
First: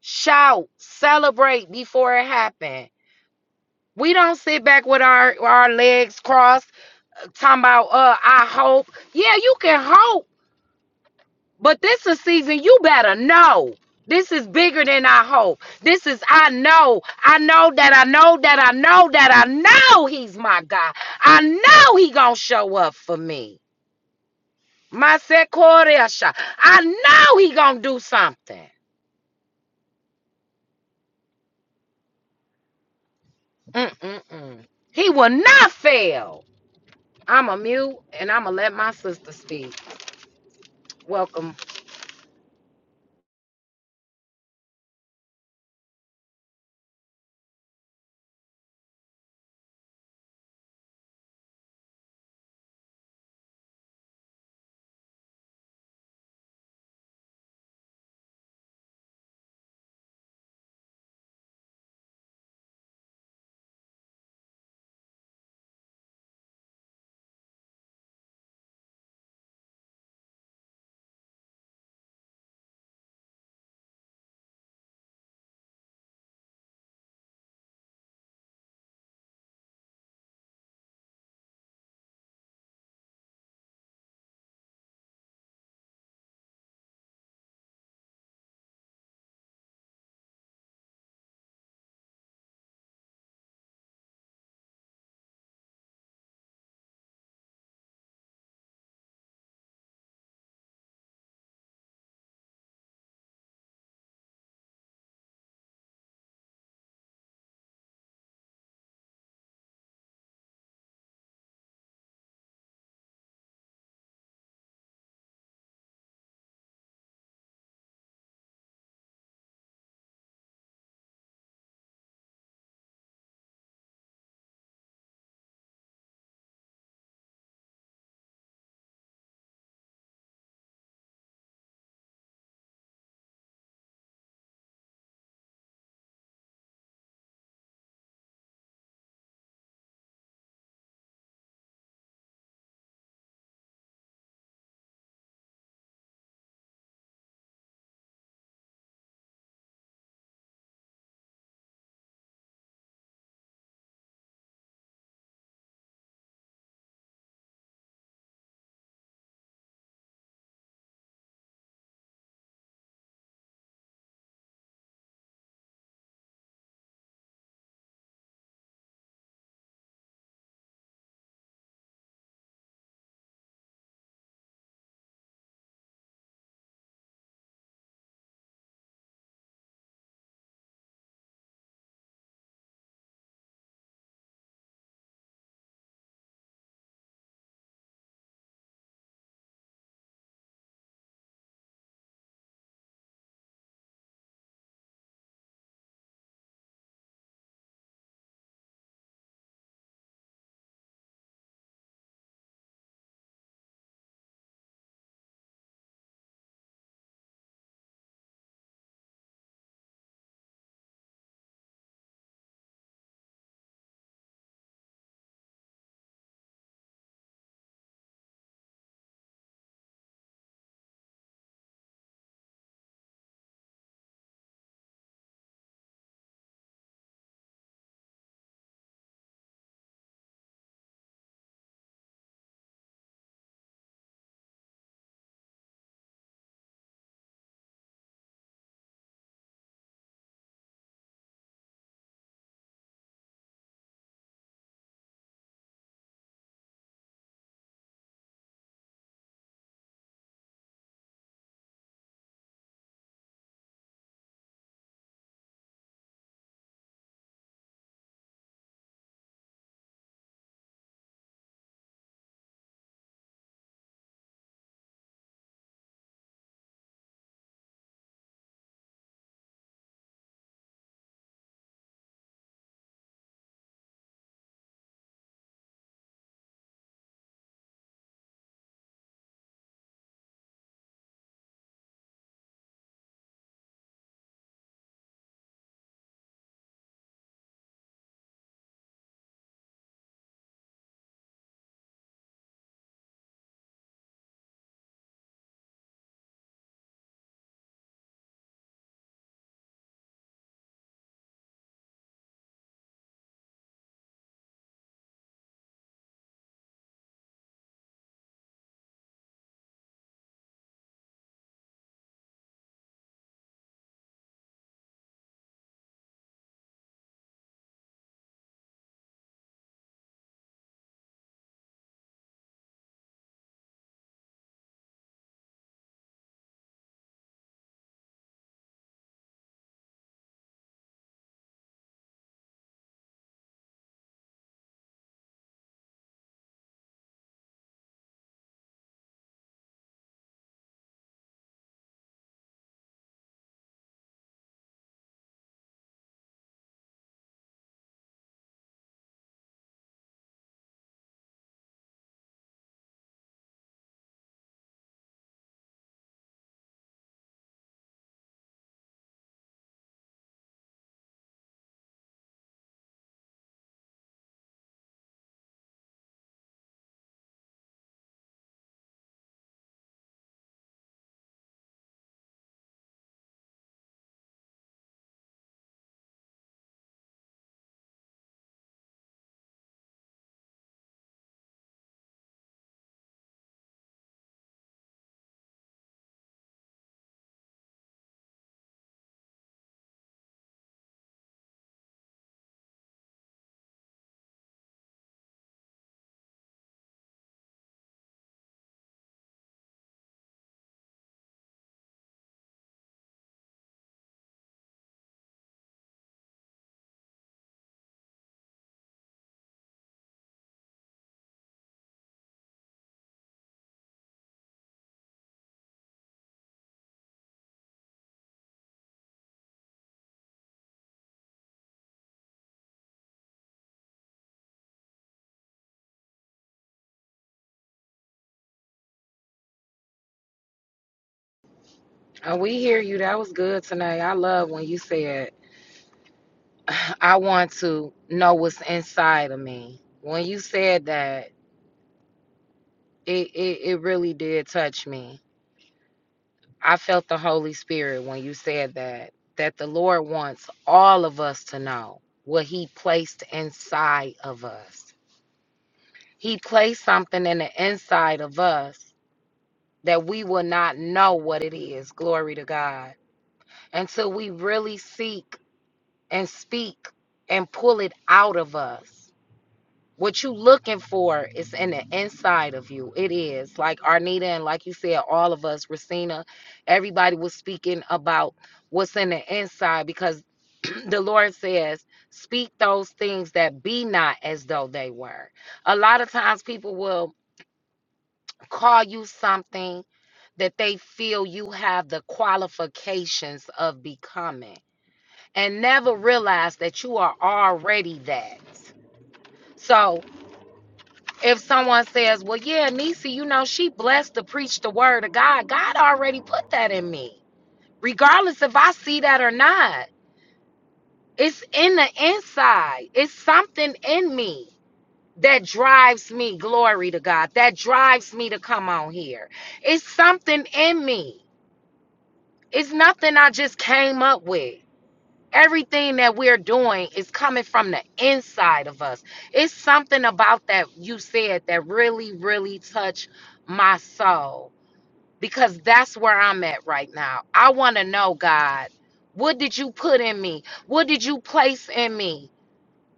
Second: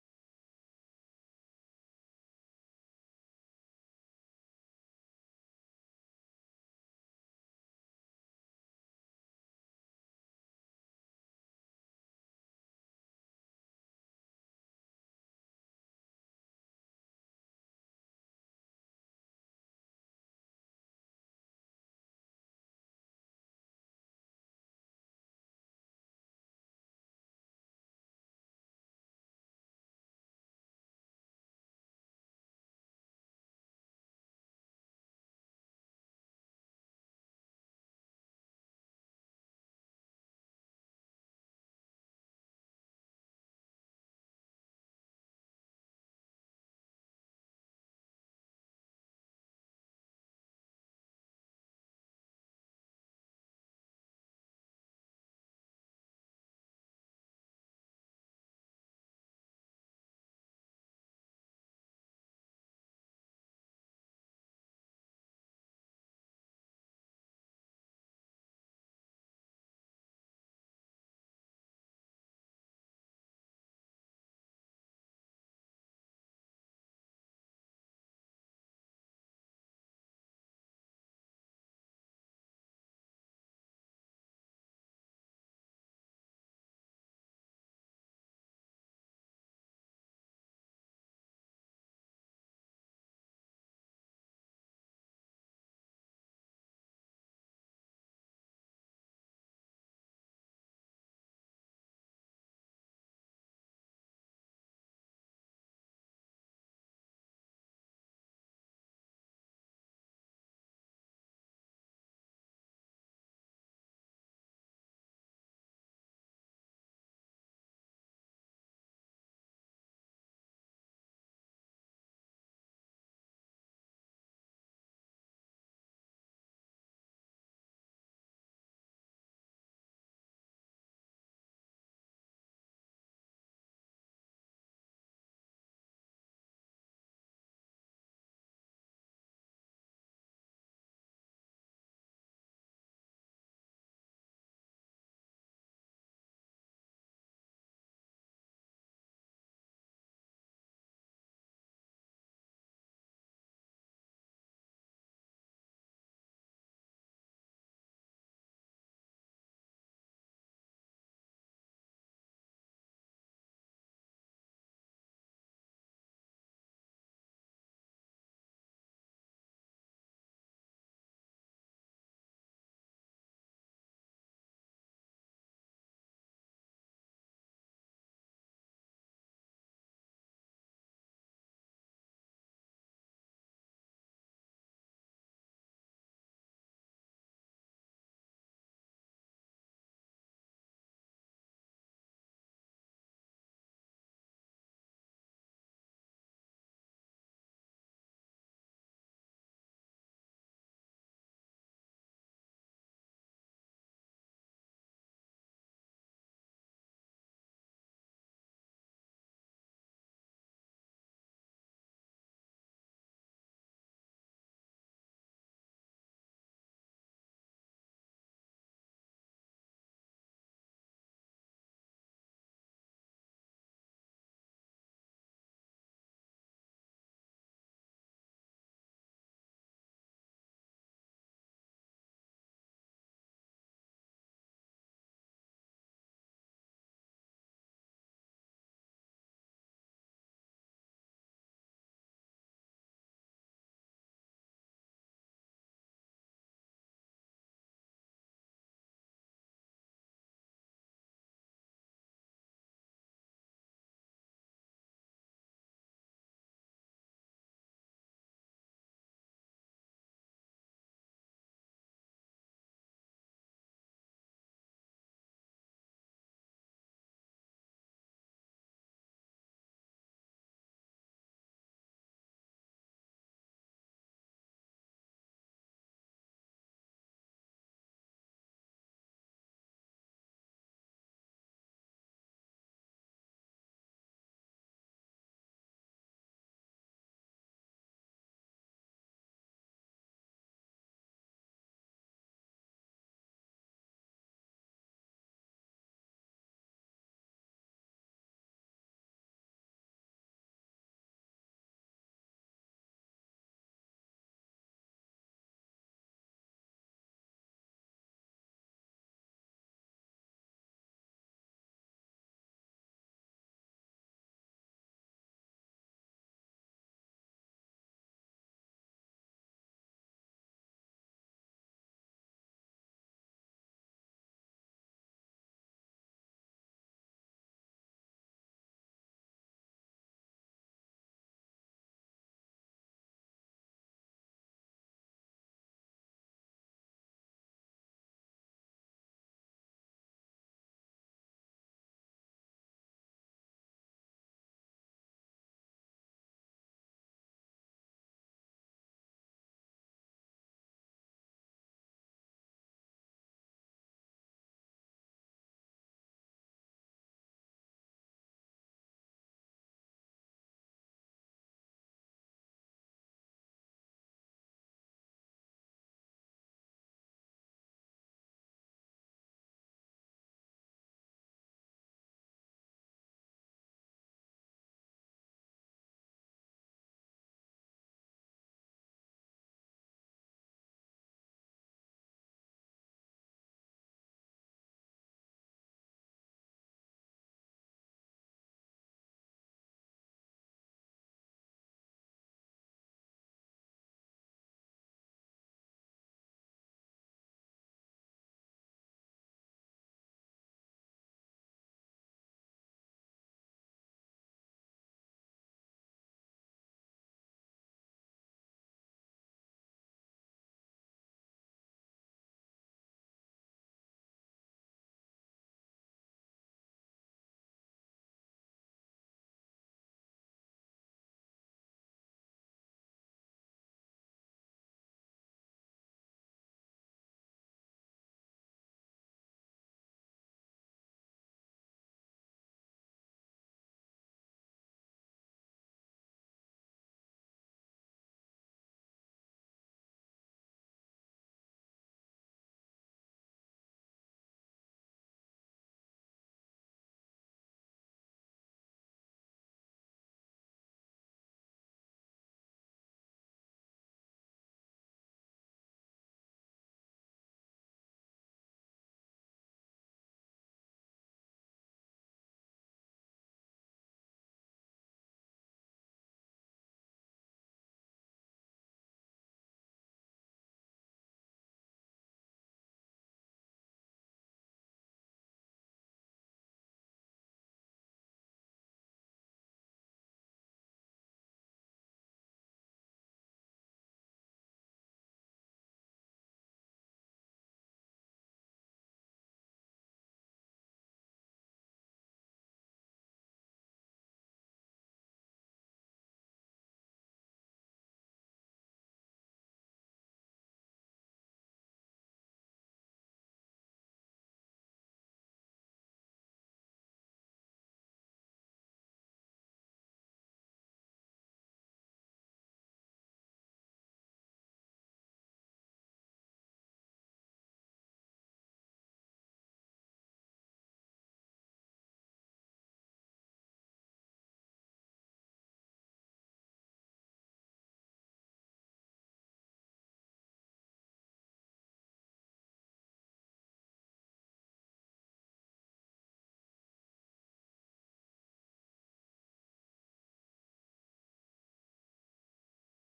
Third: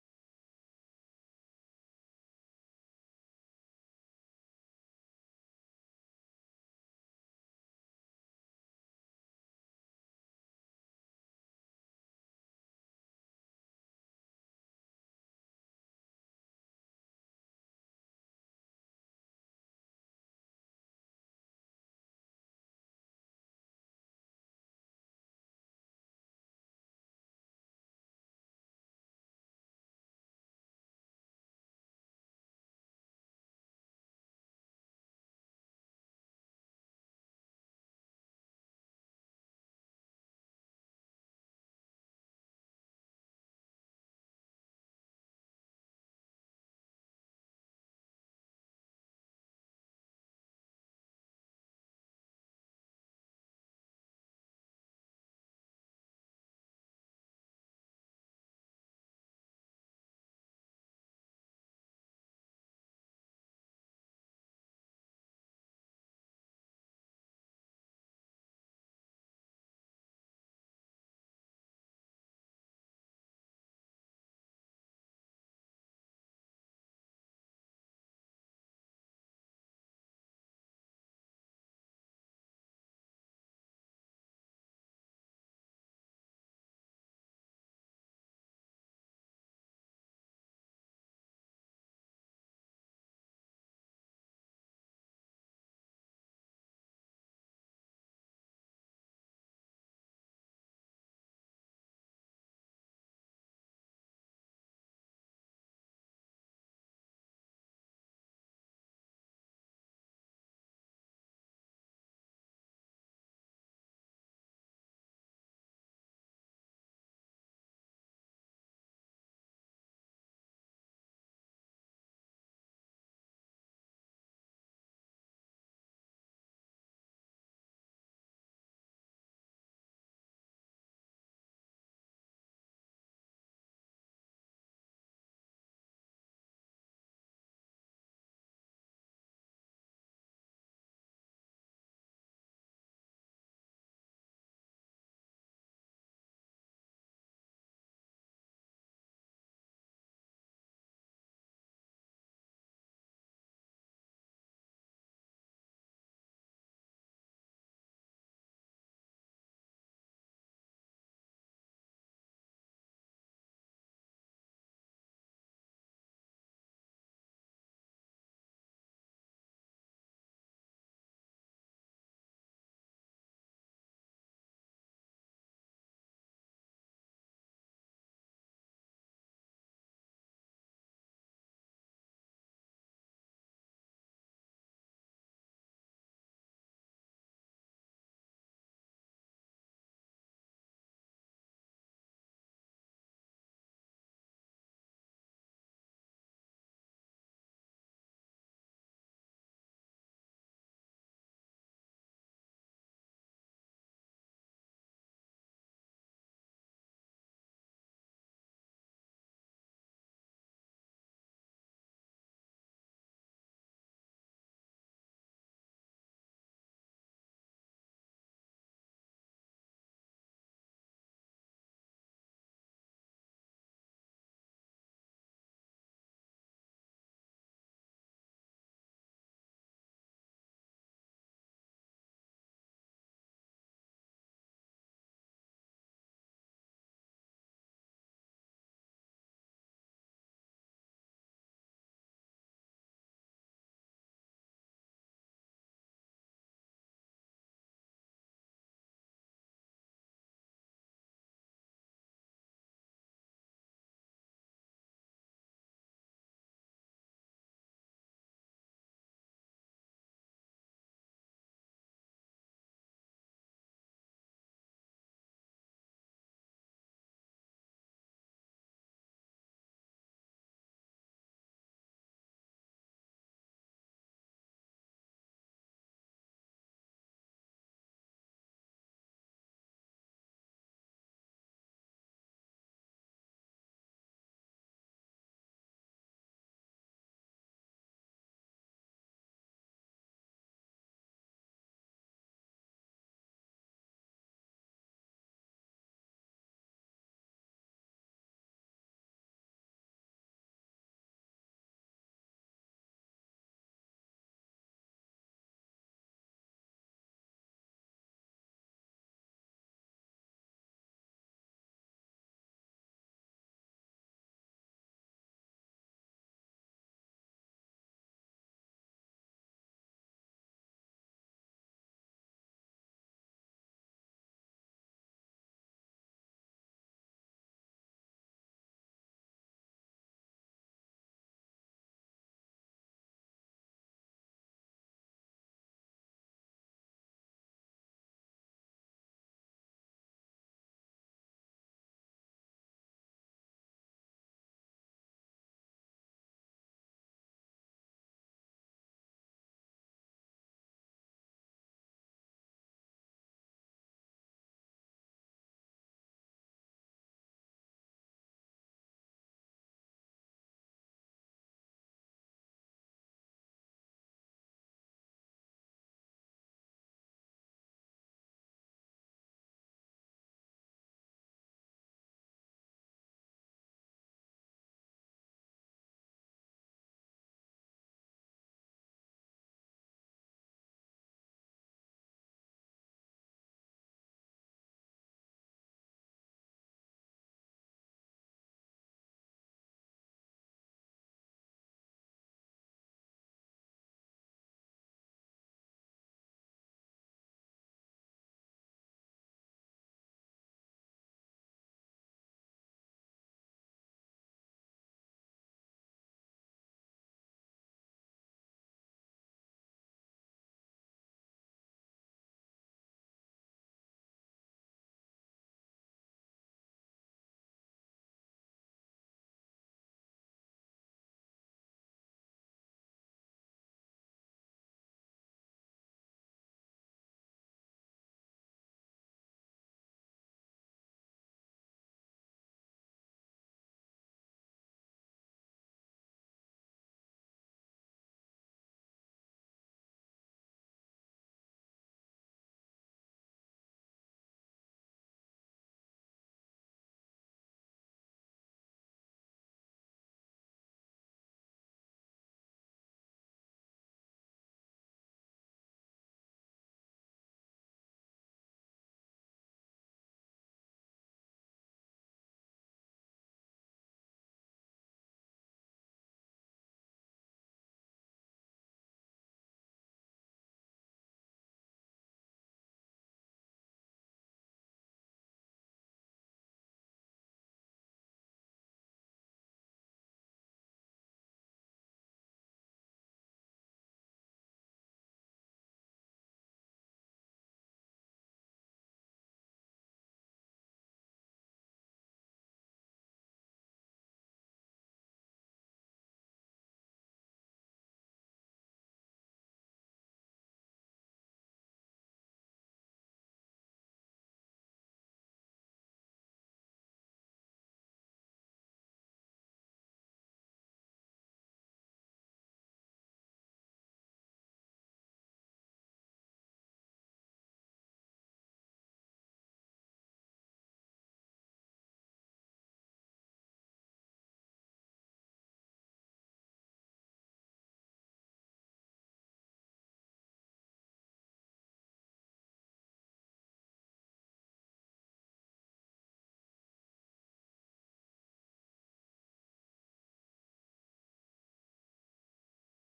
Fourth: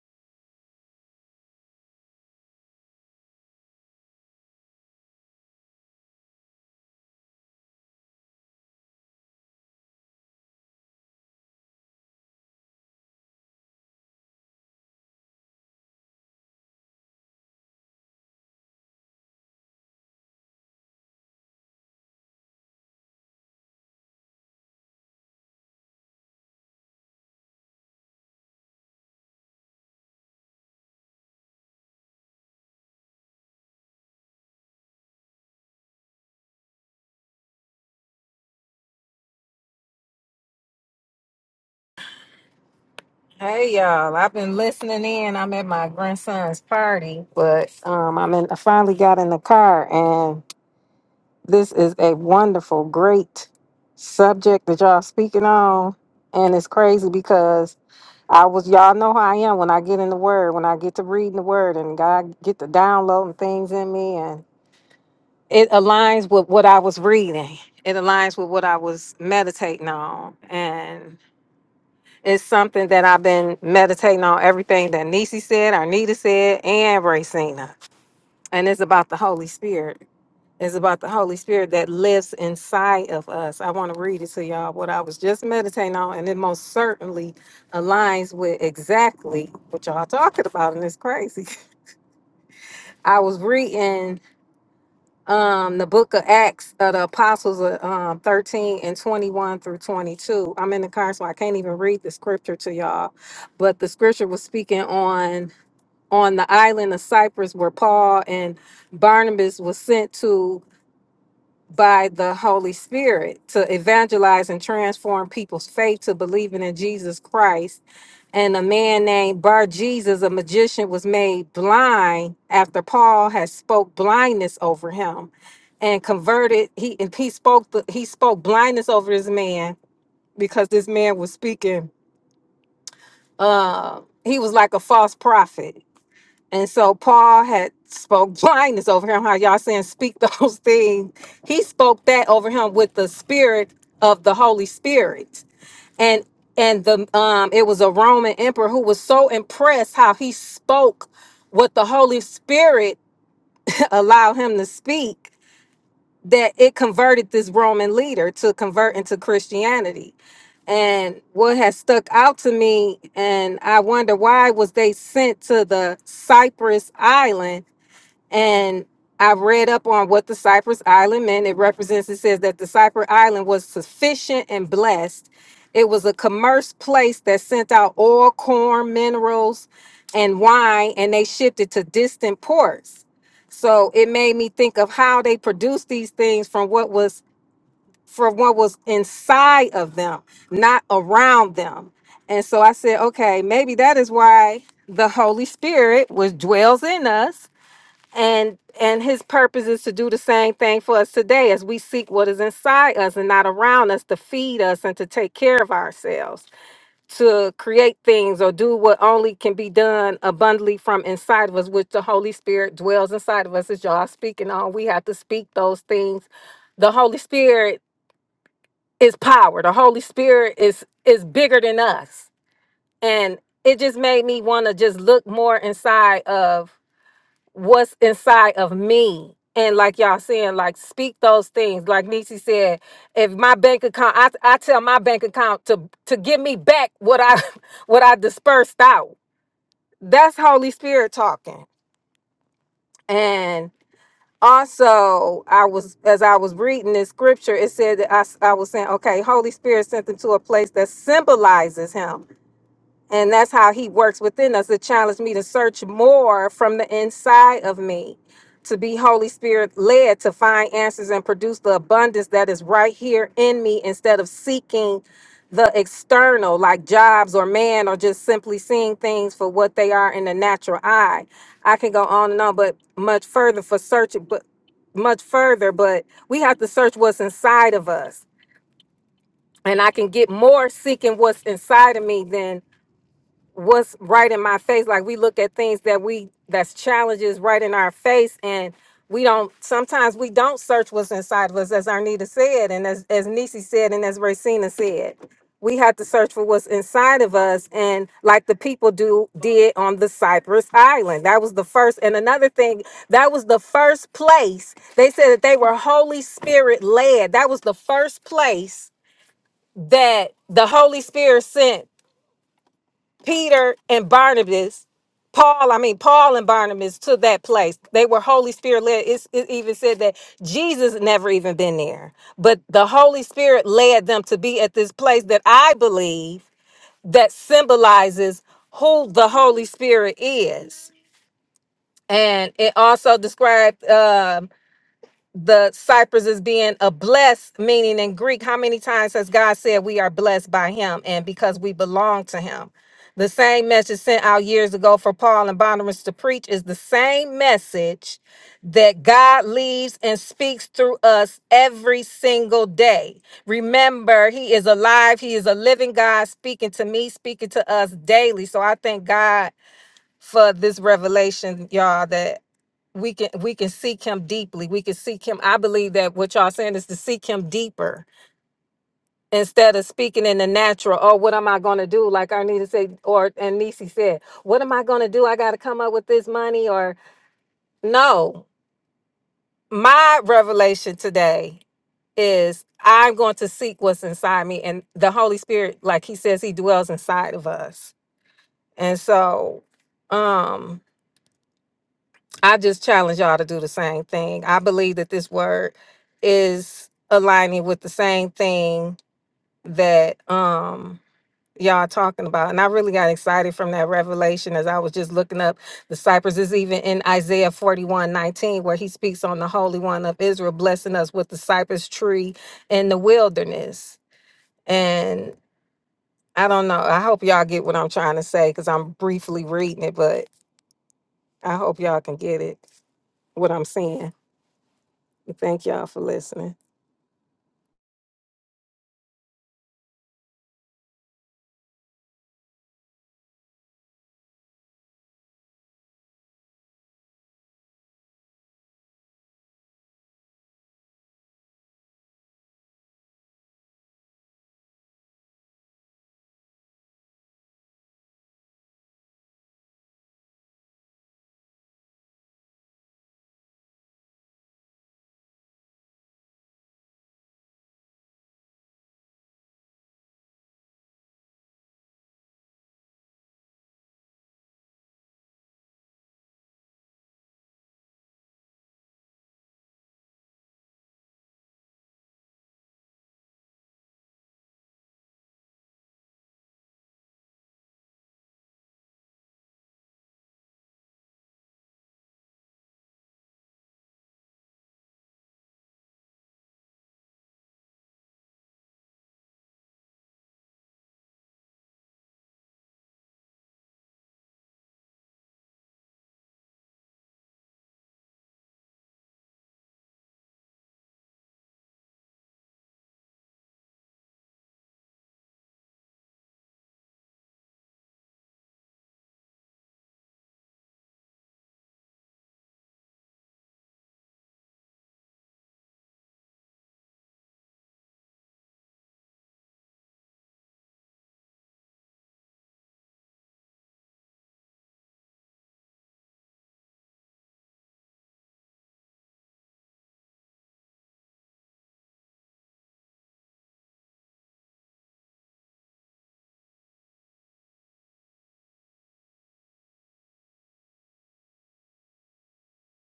Speaker 1: Shout, celebrate before it happened. We don't sit back with our, our legs crossed, talking about uh I hope. Yeah, you can hope But this is season you better know. This is bigger than I hope. This is I know. I know that I know that I know that I know he's my God. I know he gonna show up for me. My Sekoresha. I know he gonna do something. Mm-mm-mm. He will not fail. I'm a mute and I'm gonna let my sister speak. Welcome.
Speaker 4: Hey y'all, I've been listening in. I'm at my grandson's party, but um, I'm in, I finally got in the car, and this is a wonderful, great subject that y'all speaking on. And it's crazy because I was, y'all know how I am when I get in the Word, when I get to reading the Word, and God get to downloading things in me, and it aligns with what I was reading. It aligns with what I was meditating on, and. It's something that I've been meditating on everything that Nisi said, Arnita said, and Racina. And it's about the Holy Spirit. It's about the Holy Spirit that lives inside of us. I want to read it to y'all what I was just meditating on, and it most certainly aligns with exactly what y'all talking about, and it's crazy. I was reading um the book of acts of the apostles uh, um 13 and 21 through 22 i'm in the car so i can't even read the scripture to y'all but the scripture was speaking on on the island of cyprus where paul and barnabas was sent to by the Holy Spirit to evangelize and transform people's faith to believing in Jesus Christ. And a man named Bar Jesus, a magician, was made blind after Paul had spoke blindness over him and converted. He and he spoke the, he spoke blindness over this man because this man was speaking. Uh, he was like a false prophet and so Paul had spoke blindness over him. How y'all saying speak those things? He spoke that over him with the spirit of the Holy Spirit. And and the um it was a Roman emperor who was so impressed how he spoke what the Holy Spirit allowed him to speak that it converted this Roman leader to convert into Christianity. And what has stuck out to me, and I wonder why was they sent to the Cyprus island and I've read up on what the Cypress Island meant. It represents, it says that the Cypress Island was sufficient and blessed. It was a commerce place that sent out oil, corn, minerals, and wine, and they shipped it to distant ports. So it made me think of how they produced these things from what was from what was inside of them, not around them. And so I said, okay, maybe that is why the Holy Spirit was dwells in us and and his purpose is to do the same thing for us today as we seek what is inside us and not around us to feed us and to take care of ourselves to create things or do what only can be done abundantly from inside of us which the holy spirit dwells inside of us as y'all speaking on we have to speak those things the holy spirit is power the holy spirit is is bigger than us and it just made me want to just look more inside of what's inside of me. And like y'all saying, like speak those things. Like Nisi said, if my bank account, I, I tell my bank account to to give me back what I what I dispersed out. That's Holy Spirit talking. And also, I was as I was reading this scripture, it said that I s- I was saying, okay, Holy Spirit sent them to a place that symbolizes Him. And that's how he works within us to challenge me to search more from the inside of me, to be Holy Spirit led to find answers and produce the abundance that is right here in me instead of seeking the external, like jobs or man, or just simply seeing things for what they are in the natural eye. I can go on and on, but much further for searching, but much further, but we have to search what's inside of us. And I can get more seeking what's inside of me than what's right in my face like we look at things that we that's challenges right in our face and we don't sometimes we don't search what's inside of us as arnita said and as as nisi said and as racina said we have to search for what's inside of us and like the people do did on the cypress island that was the first and another thing that was the first place they said that they were holy spirit led that was the first place that the holy spirit sent Peter and Barnabas, Paul, I mean, Paul and Barnabas to that place. They were Holy Spirit led. It's, it even said that Jesus never even been there, but the Holy Spirit led them to be at this place that I believe that symbolizes who the Holy Spirit is. And it also described um, the Cyprus is being a blessed, meaning in Greek, how many times has God said we are blessed by him and because we belong to him? The same message sent out years ago for Paul and Barnabas to preach is the same message that God leaves and speaks through us every single day. Remember, He is alive, He is a living God speaking to me, speaking to us daily. So I thank God for this revelation, y'all, That we can we can seek him deeply we can seek him i believe that what y'all saying is to seek him deeper instead of speaking in the natural oh what am i going to do like arnita said or and nisi said what am i going to do i got to come up with this money or no my revelation today is i'm going to seek what's inside me and the holy spirit like he says he dwells inside of us and so um I just challenge y'all to do the same thing. I believe that this word is aligning with the same thing that um y'all talking about. And I really got excited from that revelation as I was just looking up the Cypress is even in Isaiah 41 19 where he speaks on the Holy One of Israel, blessing us with the cypress tree in the wilderness. And I don't know. I hope y'all get what I'm trying to say because I'm briefly reading it, but I hope y'all can get it, what I'm saying. Thank y'all for listening.
Speaker 1: Uh, we hear you. That was good tonight. I love when you said I want to know what's inside of me. When you said that, it, it, it really did touch me. I felt the Holy Spirit when you said that, that the Lord wants all of us to know what He placed inside of us. He placed something in the inside of us that we will not know what it is. Glory to God. Until we really seek and speak and pull it out of us. what you looking for is in the inside of you it is like arnita and like you said all of us Racina, everybody was speaking about what's in the inside because the lord says speak those things that be not as though they were a lot of times people will call you something that they feel you have the qualifications of becoming and never realize that you are already that so if someone says, Well, yeah, Nisi, you know, she blessed to preach the word of God, God already put that in me, regardless if I see that or not. It's in the inside, it's something in me that drives me, glory to God, that drives me to come on here. It's something in me, it's nothing I just came up with. Everything that we're doing is coming from the inside of us. It's something about that you said that really, really touched my soul because that's where I'm at right now. I want to know, God, what did you put in me? What did you place in me?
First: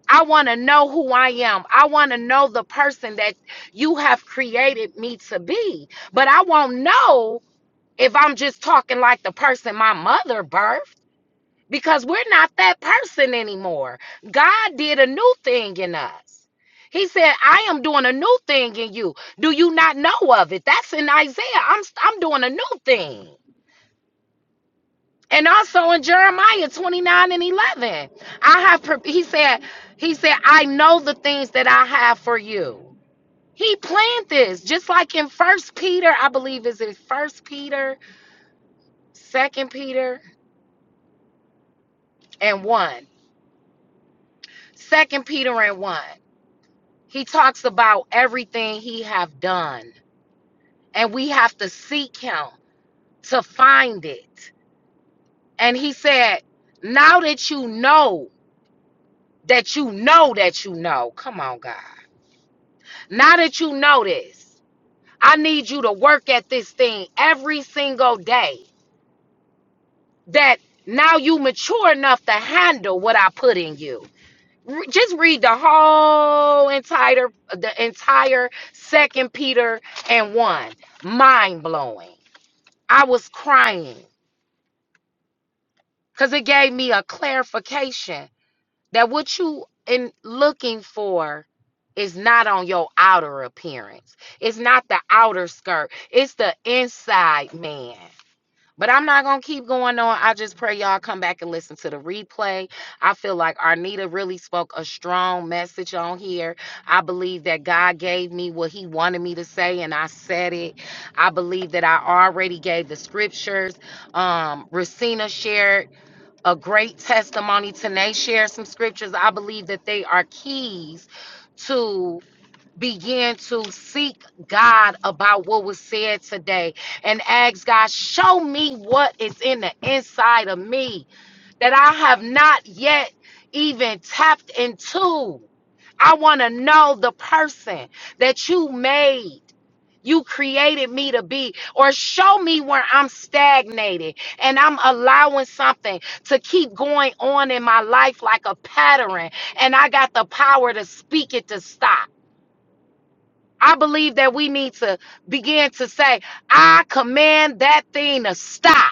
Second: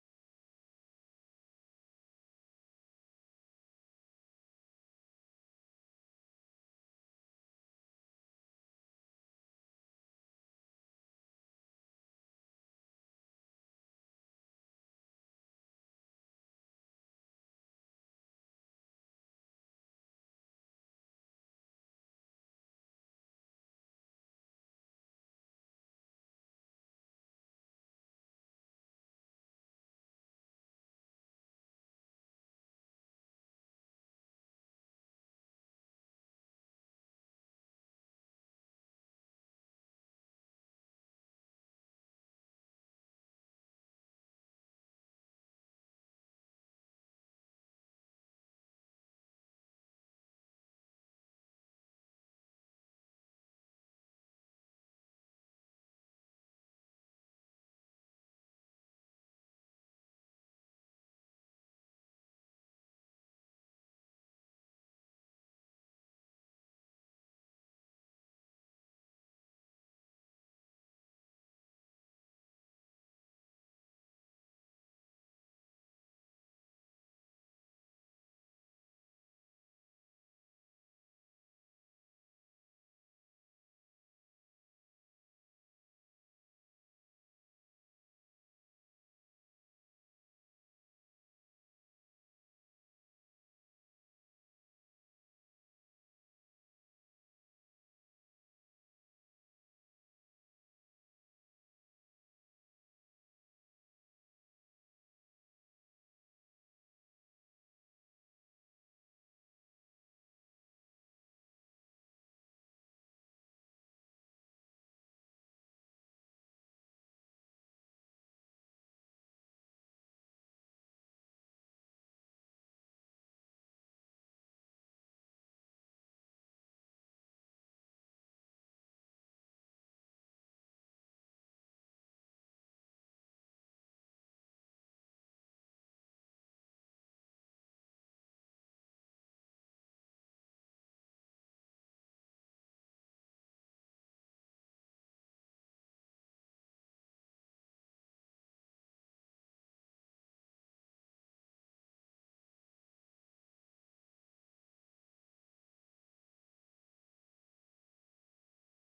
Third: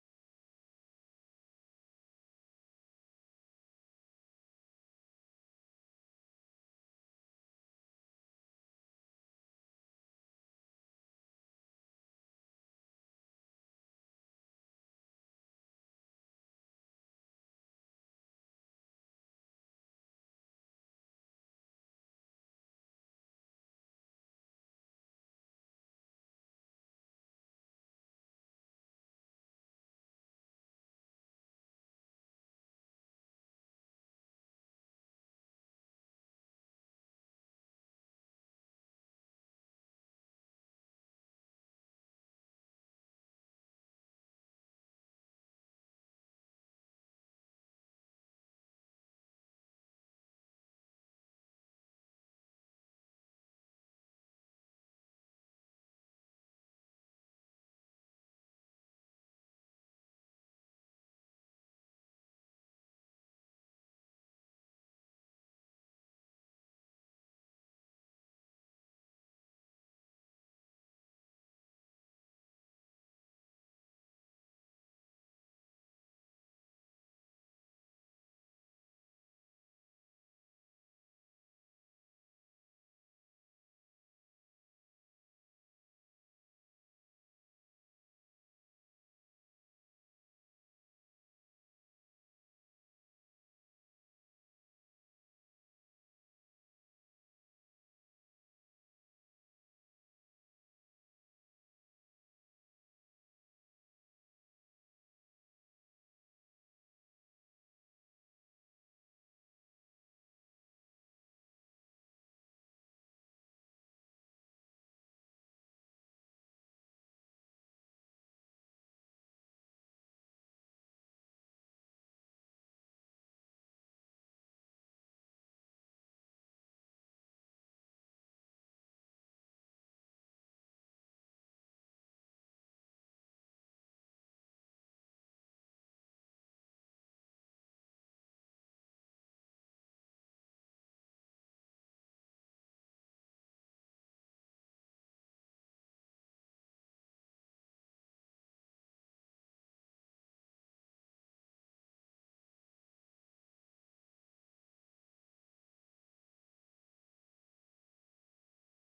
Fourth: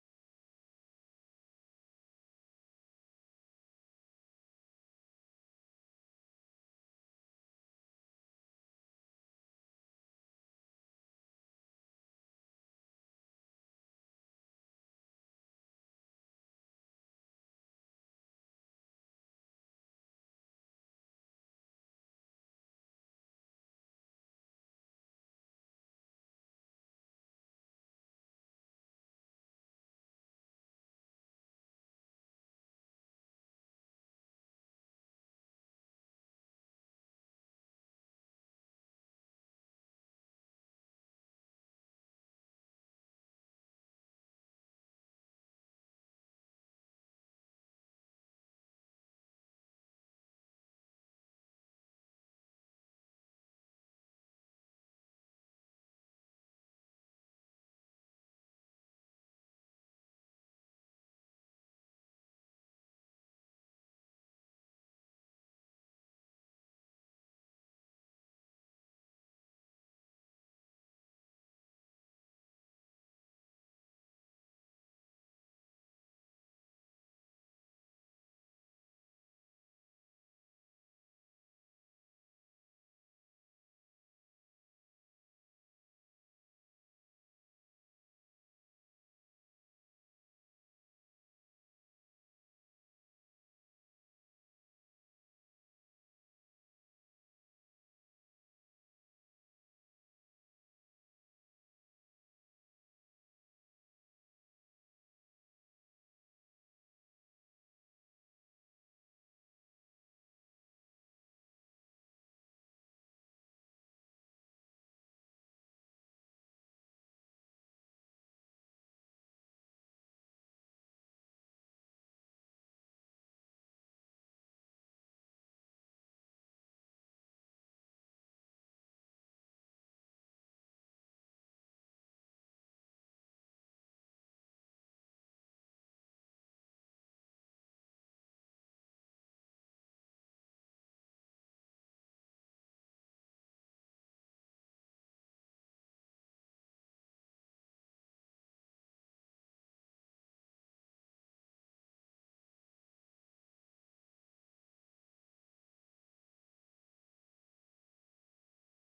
Speaker 1: I want to know who I am. I want to know the person that you have created me to be. But I won't know if I'm just talking like the person my mother birthed because we're not that person anymore. God did a new thing in us. He said, "I am doing a new thing in you. Do you not know of it?" That's in Isaiah. I'm I'm doing a new thing. And also in Jeremiah 29 and 11. I have pre- he said he said, "I know the things that I have for you." He planned this just like in First Peter, I believe is in First Peter, Second Peter, and 1. Second Peter and 1. He talks about everything he have done, and we have to seek him to find it. And he said, "Now that you know that you know that you know, come on, God. Now that you know this, I need you to work at this thing every single day. That now you mature enough to handle what I put in you." Re- Just read the whole entire the entire second Peter and one. Mind blowing I was crying because it gave me a clarification that what you in looking for is not on your outer appearance. It's not the outer skirt. It's the inside man. But I'm not gonna keep going on. I just pray y'all come back and listen to the replay. I feel like Arnita really spoke a strong message on here. I believe that God gave me what He wanted me to say, and I said it. I believe that I already gave the scriptures. Um, Racina shared a great testimony. Tonight, share some scriptures. I believe that they are keys to begin to seek God about what was said today and ask God, show me what is in the inside of me that I have not yet even tapped into. I want to know the person that you made. You created me to be, or show me where I'm stagnated and I'm allowing something to keep going on in my life like a pattern, and I got the power to speak it to stop. I believe that we need to begin to say, I command that thing to stop.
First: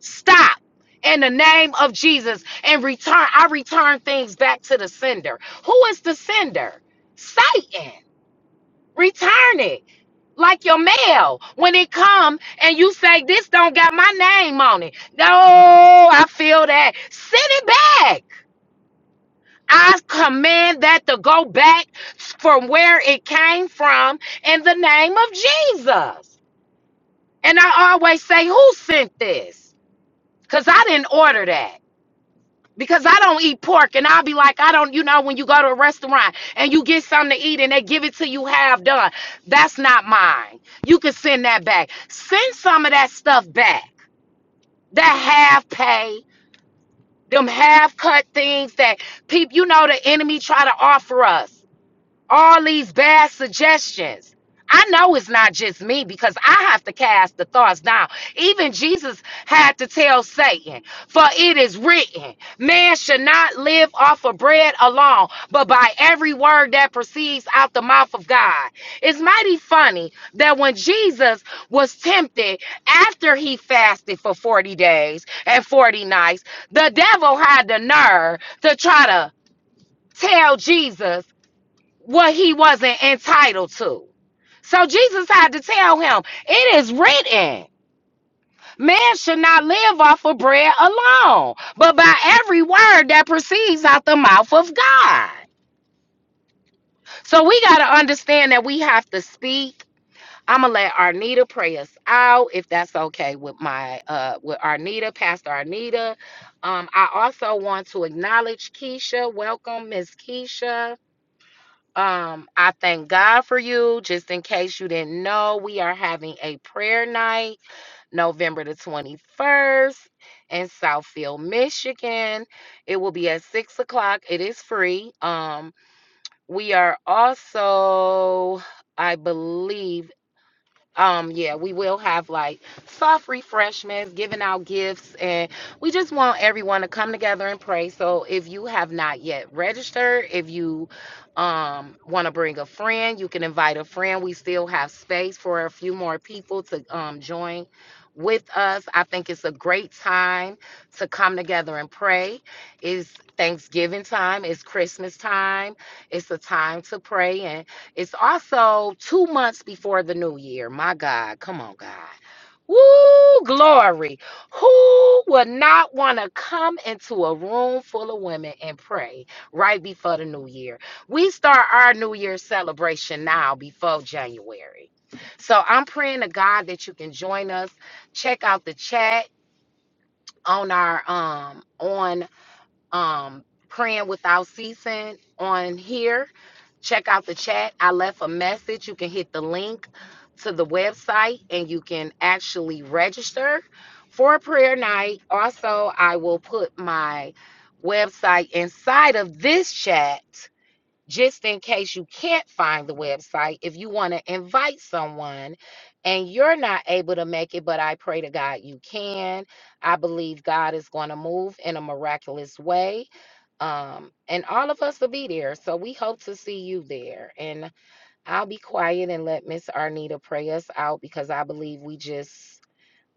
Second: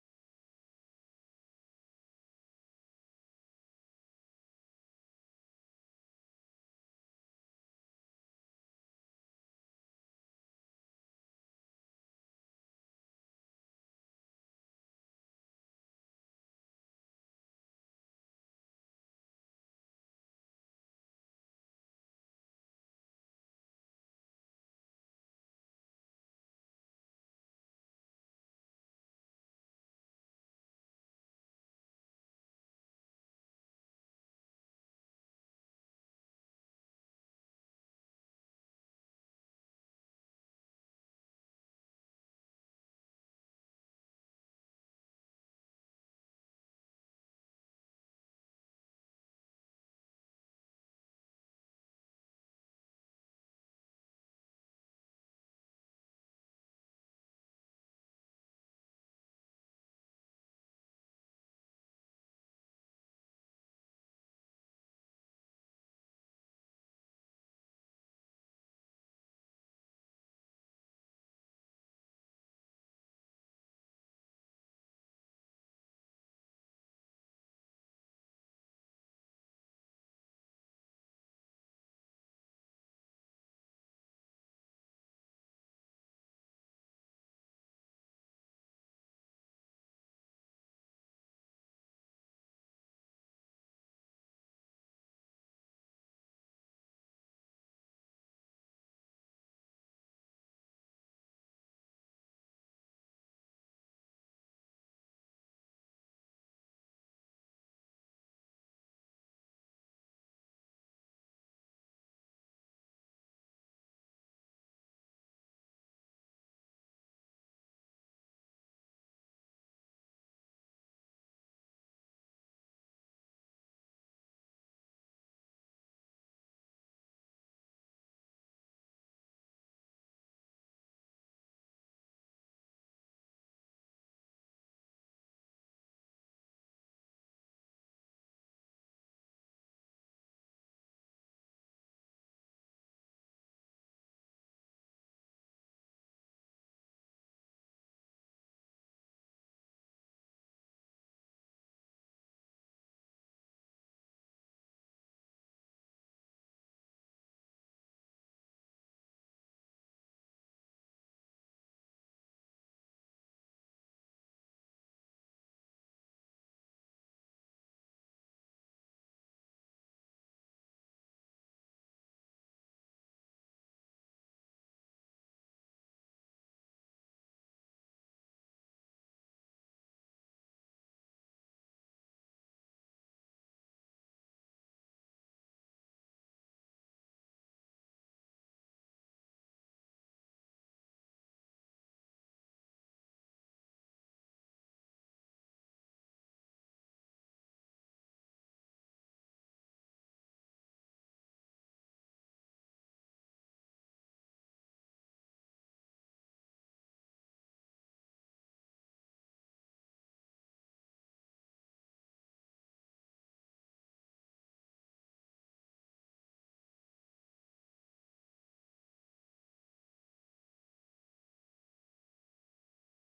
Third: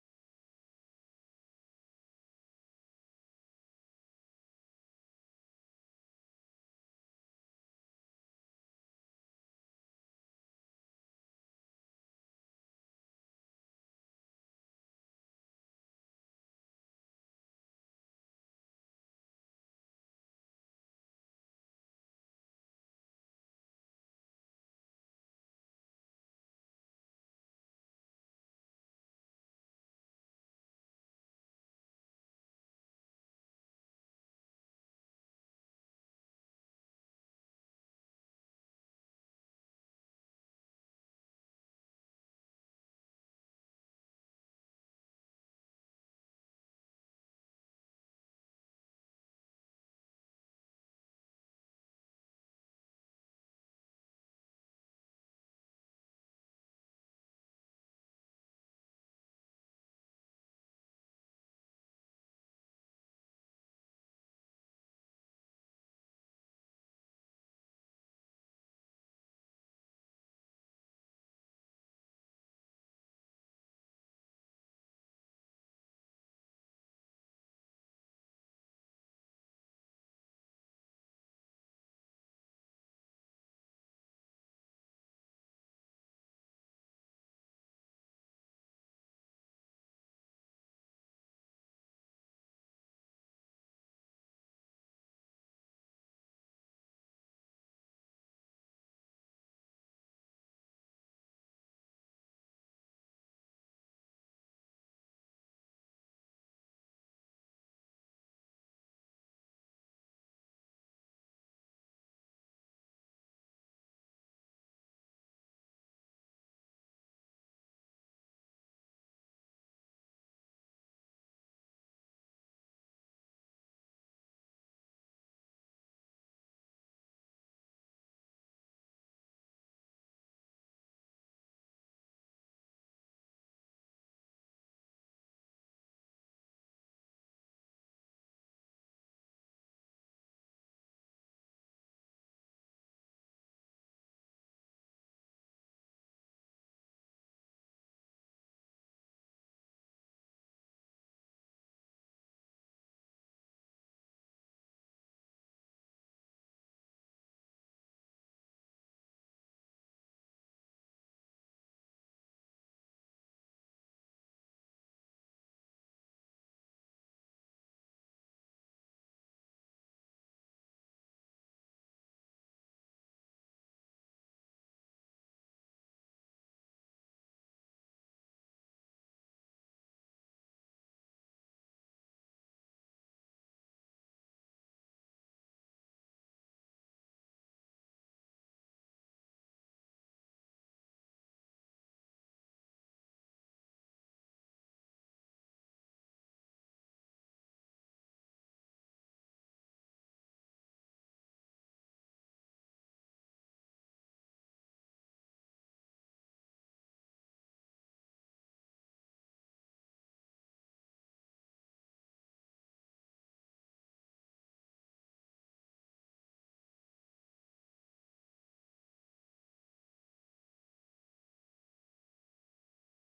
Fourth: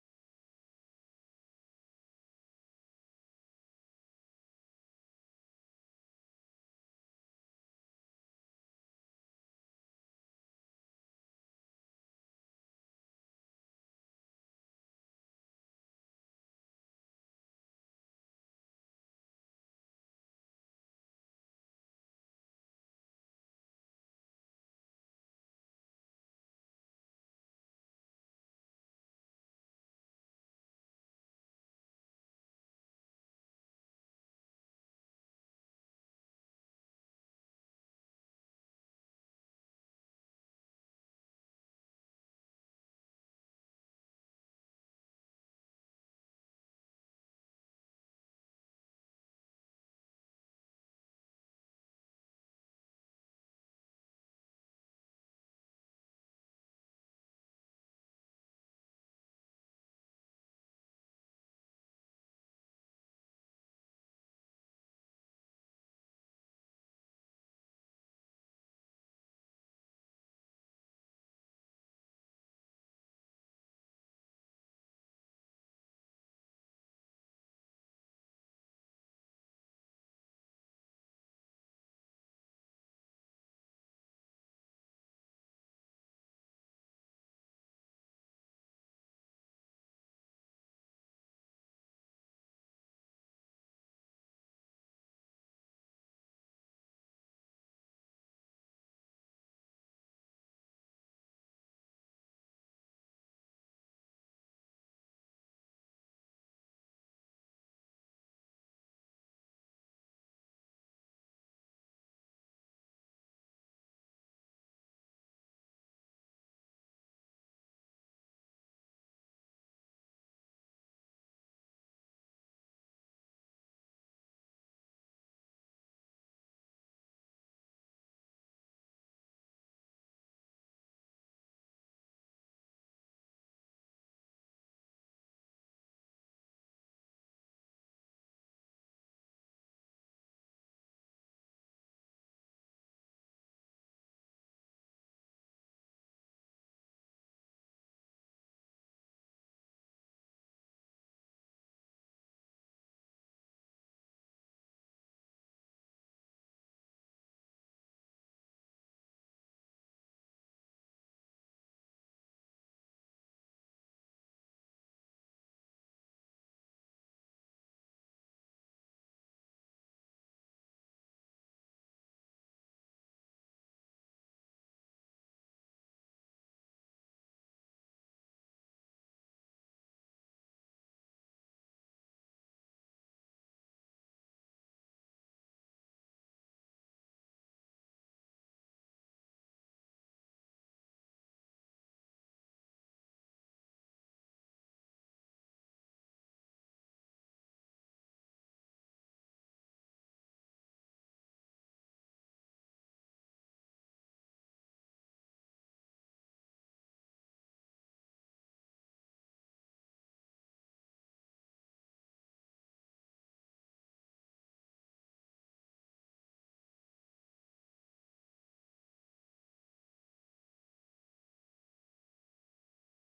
Speaker 1: Stop in the name of Jesus and return. I return things back to the sender. Who is the sender? Satan. Return it like your mail when it come and you say this don't got my name on it. No, I feel that. Send it back. I command that to go back from where it came from in the name of Jesus. And I always say, who sent this? Because I didn't order that. because I don't eat pork and I'll be like, I don't, you know, when you go to a restaurant and you get something to eat and they give it to you half done. That's not mine. You can send that back. Send some of that stuff back. That half pay, them half cut things that people, you know, the enemy try to offer us all these bad suggestions. I know it's not just me because I have to cast the thoughts down. Even Jesus had to tell Satan, For it is written, man should not live off of bread alone, but by every word that proceeds out the mouth of God. It's mighty funny that when Jesus was tempted after he fasted for 40 days and 40 nights, the devil had the nerve to try to tell Jesus what he wasn't entitled to. So Jesus had to tell him, It is written, man should not live off of bread alone, but by every word that proceeds out the mouth of God. So we got to understand that we have to speak. I'm gonna let Arnita pray us out if that's okay with my uh with Arnita, Pastor Arnita. Um, I also want to acknowledge Keisha. Welcome, Miss Keisha. Um, I thank God for you. Just in case you didn't know, we are having a prayer night November the 21st in Southfield, Michigan. It will be at six o'clock. It is free. Um, we are also, I believe, um yeah we will have like soft refreshments giving out gifts and we just want everyone to come together and pray so if you have not yet registered if you um want to bring a friend you can invite a friend we still have space for a few more people to um join with us i think it's a great time to come together and pray it's thanksgiving time it's christmas time it's a time to pray it's also two months before the new year. My God, come on, God. Woo, glory. Who would not want to come into a room full of women and pray right before the new year? We start our new year celebration now before January. So I'm praying to God that you can join us. Check out the chat on our um on um, praying without ceasing on here. Check out the chat. I left a message. You can hit the link to the website and you can actually register for a prayer night. Also, I will put my website inside of this chat just in case you can't find the website, if you want to invite someone and you're not able to make it, but I pray to God you can. I believe God is going to move in a miraculous way. Um, and all of us will be there. So we hope to see you there. And I'll be quiet and let Miss Arnita pray us out because I believe we just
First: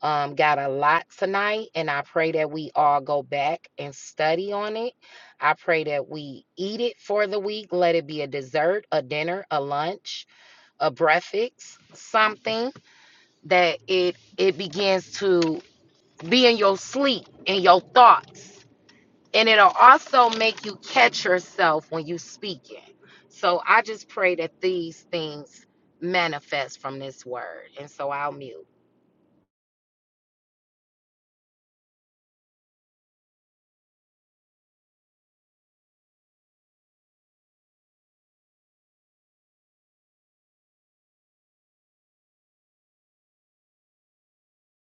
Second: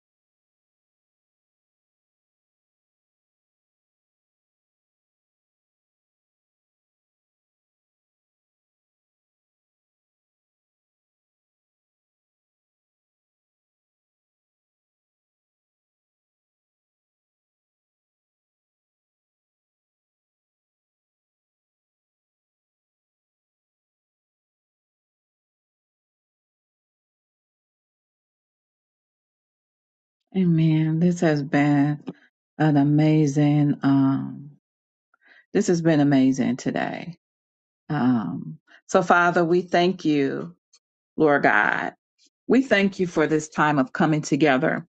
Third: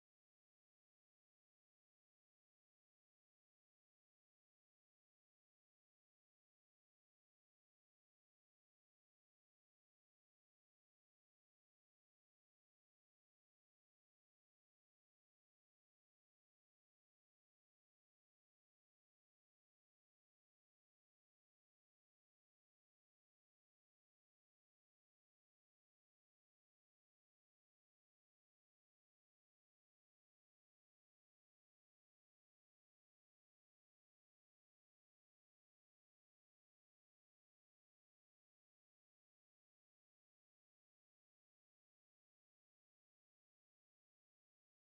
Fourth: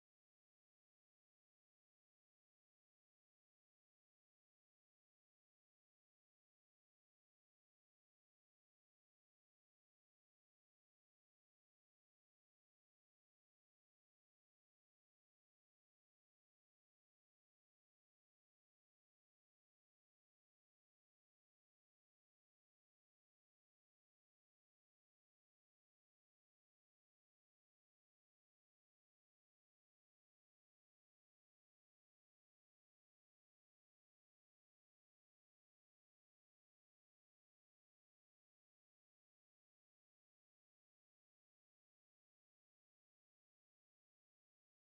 Speaker 1: um, got a lot tonight, and I pray that we all go back and study on it. I pray that we eat it for the week. Let it be a dessert, a dinner, a lunch, a breakfast, something that it it begins to be in your sleep, in your thoughts, and it'll also make you catch yourself when you speak it. So I just pray that these things manifest from this word, and so I'll mute.
Speaker 2: Amen. This has been an amazing um this has been amazing today. Um so Father, we thank you, Lord God. We thank you for this time of coming together.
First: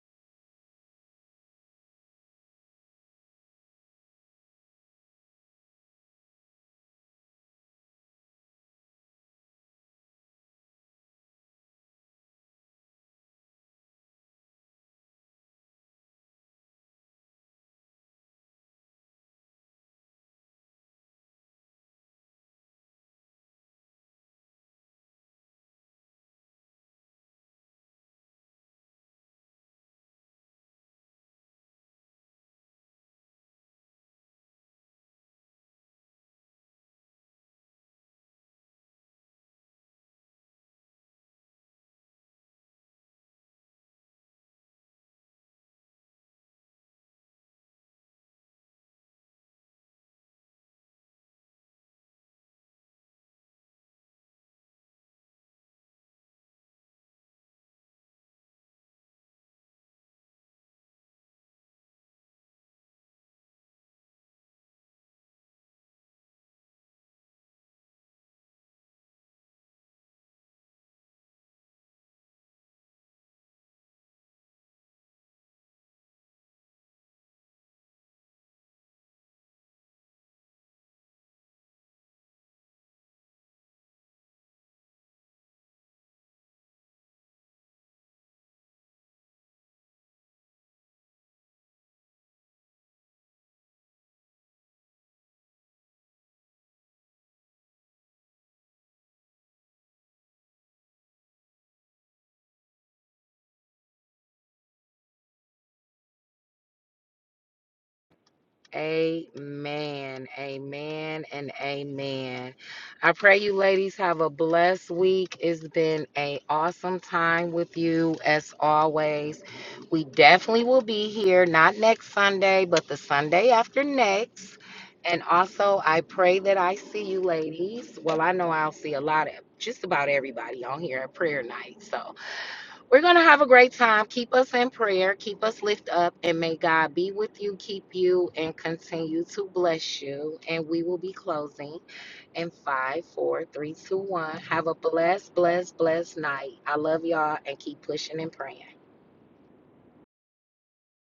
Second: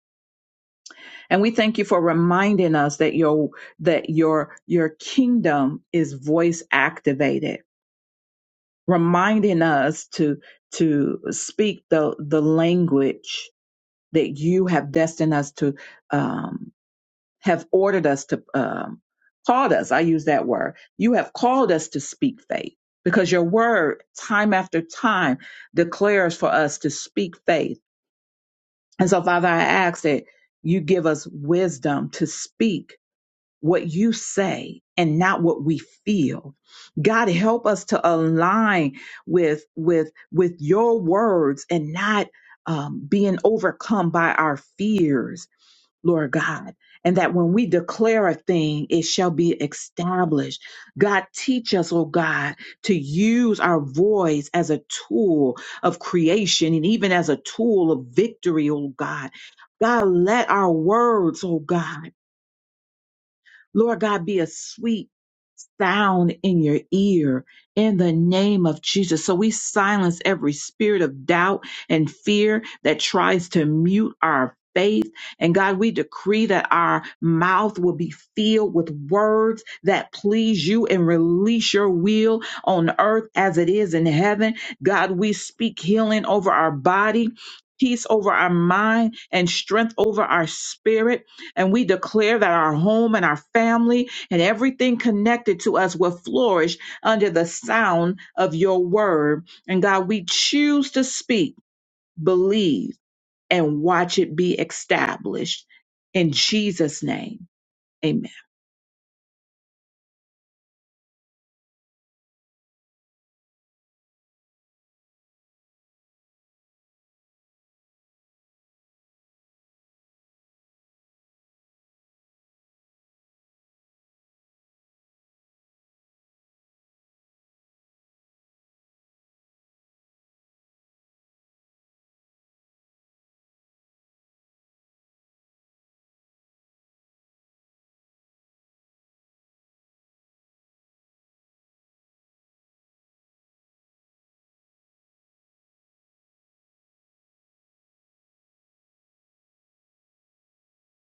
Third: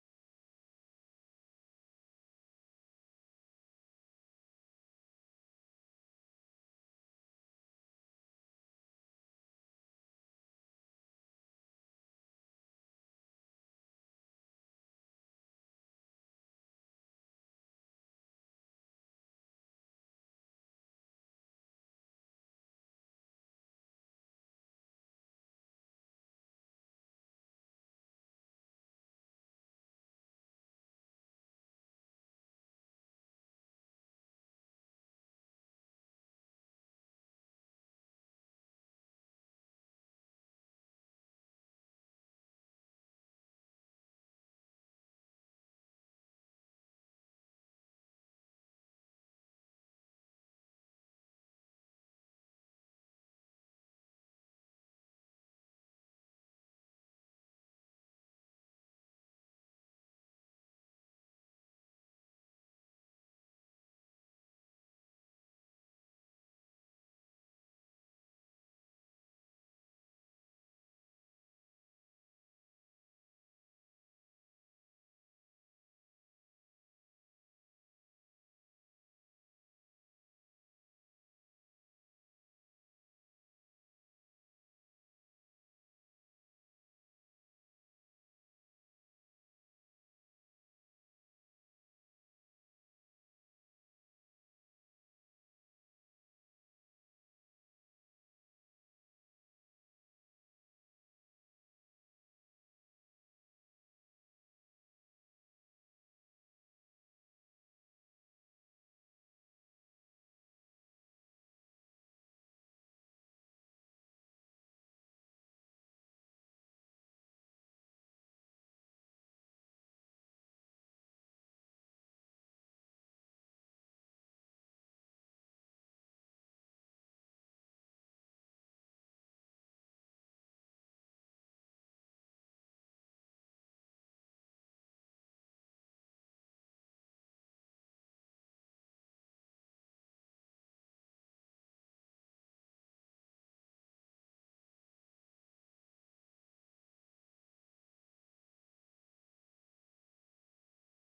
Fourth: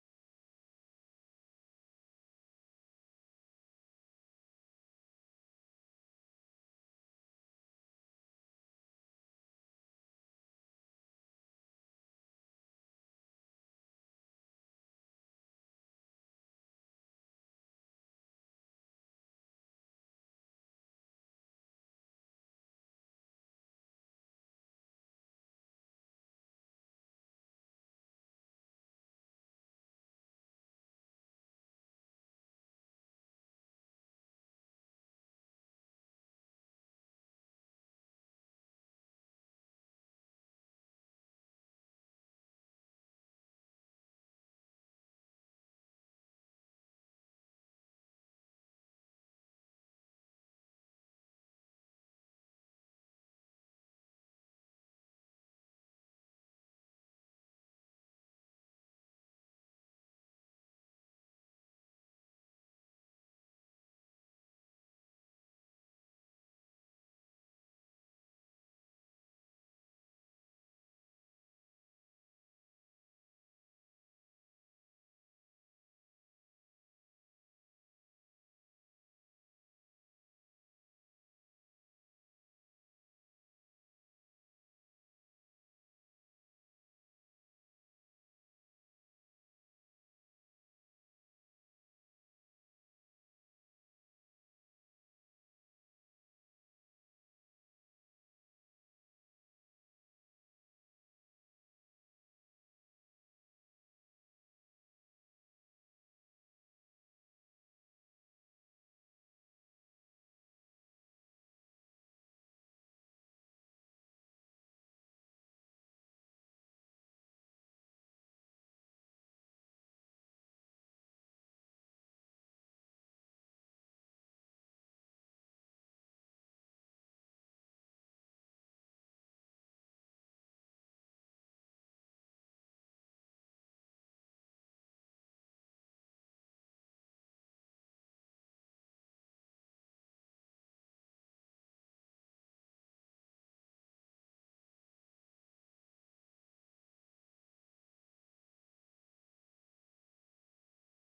Speaker 2: And we thank you for reminding us that your that your your kingdom is voice activated, reminding us to to speak the the language that you have destined us to um, have ordered us to um, called us. I use that word. You have called us to speak faith because your word, time after time, declares for us to speak faith And so, Father, I ask that you give us wisdom to speak what you say and not what we feel. God, help us to align with with with your words and not um, being overcome by our fears Lord God, and that when we declare a thing, it shall be established. God, teach us, oh God, to use our voice as a tool of creation and even as a tool of victory, oh God. God, let our words, oh God, Lord God, be a sweet sound in your ear in the name of Jesus. So we silence every spirit of doubt and fear that tries to mute our faith. And God, we decree that our mouth will be filled with words that please you and release your will on earth as it is in heaven. God, we speak healing over our body. Peace over our mind and strength over our spirit. And we declare that our home and our family and everything connected to us will flourish under the sound of your word. And God, we choose to speak, believe, and watch it be established. In Jesus' name, amen.
Speaker 1: Amen. Amen and amen. I pray you ladies have a blessed week. It's been a awesome time with you as always. We definitely will be here not next Sunday, but the Sunday after next. And also, I pray that I see you ladies. Well, I know I'll see a lot of just about everybody on here at prayer night. So, we're going to have a great time. Keep us in prayer. Keep us lift up. And may God be with you, keep you, and continue to bless you. And we will be closing in five, four, three, two, one. Have a blessed, blessed, blessed night. I love y'all and keep pushing and praying.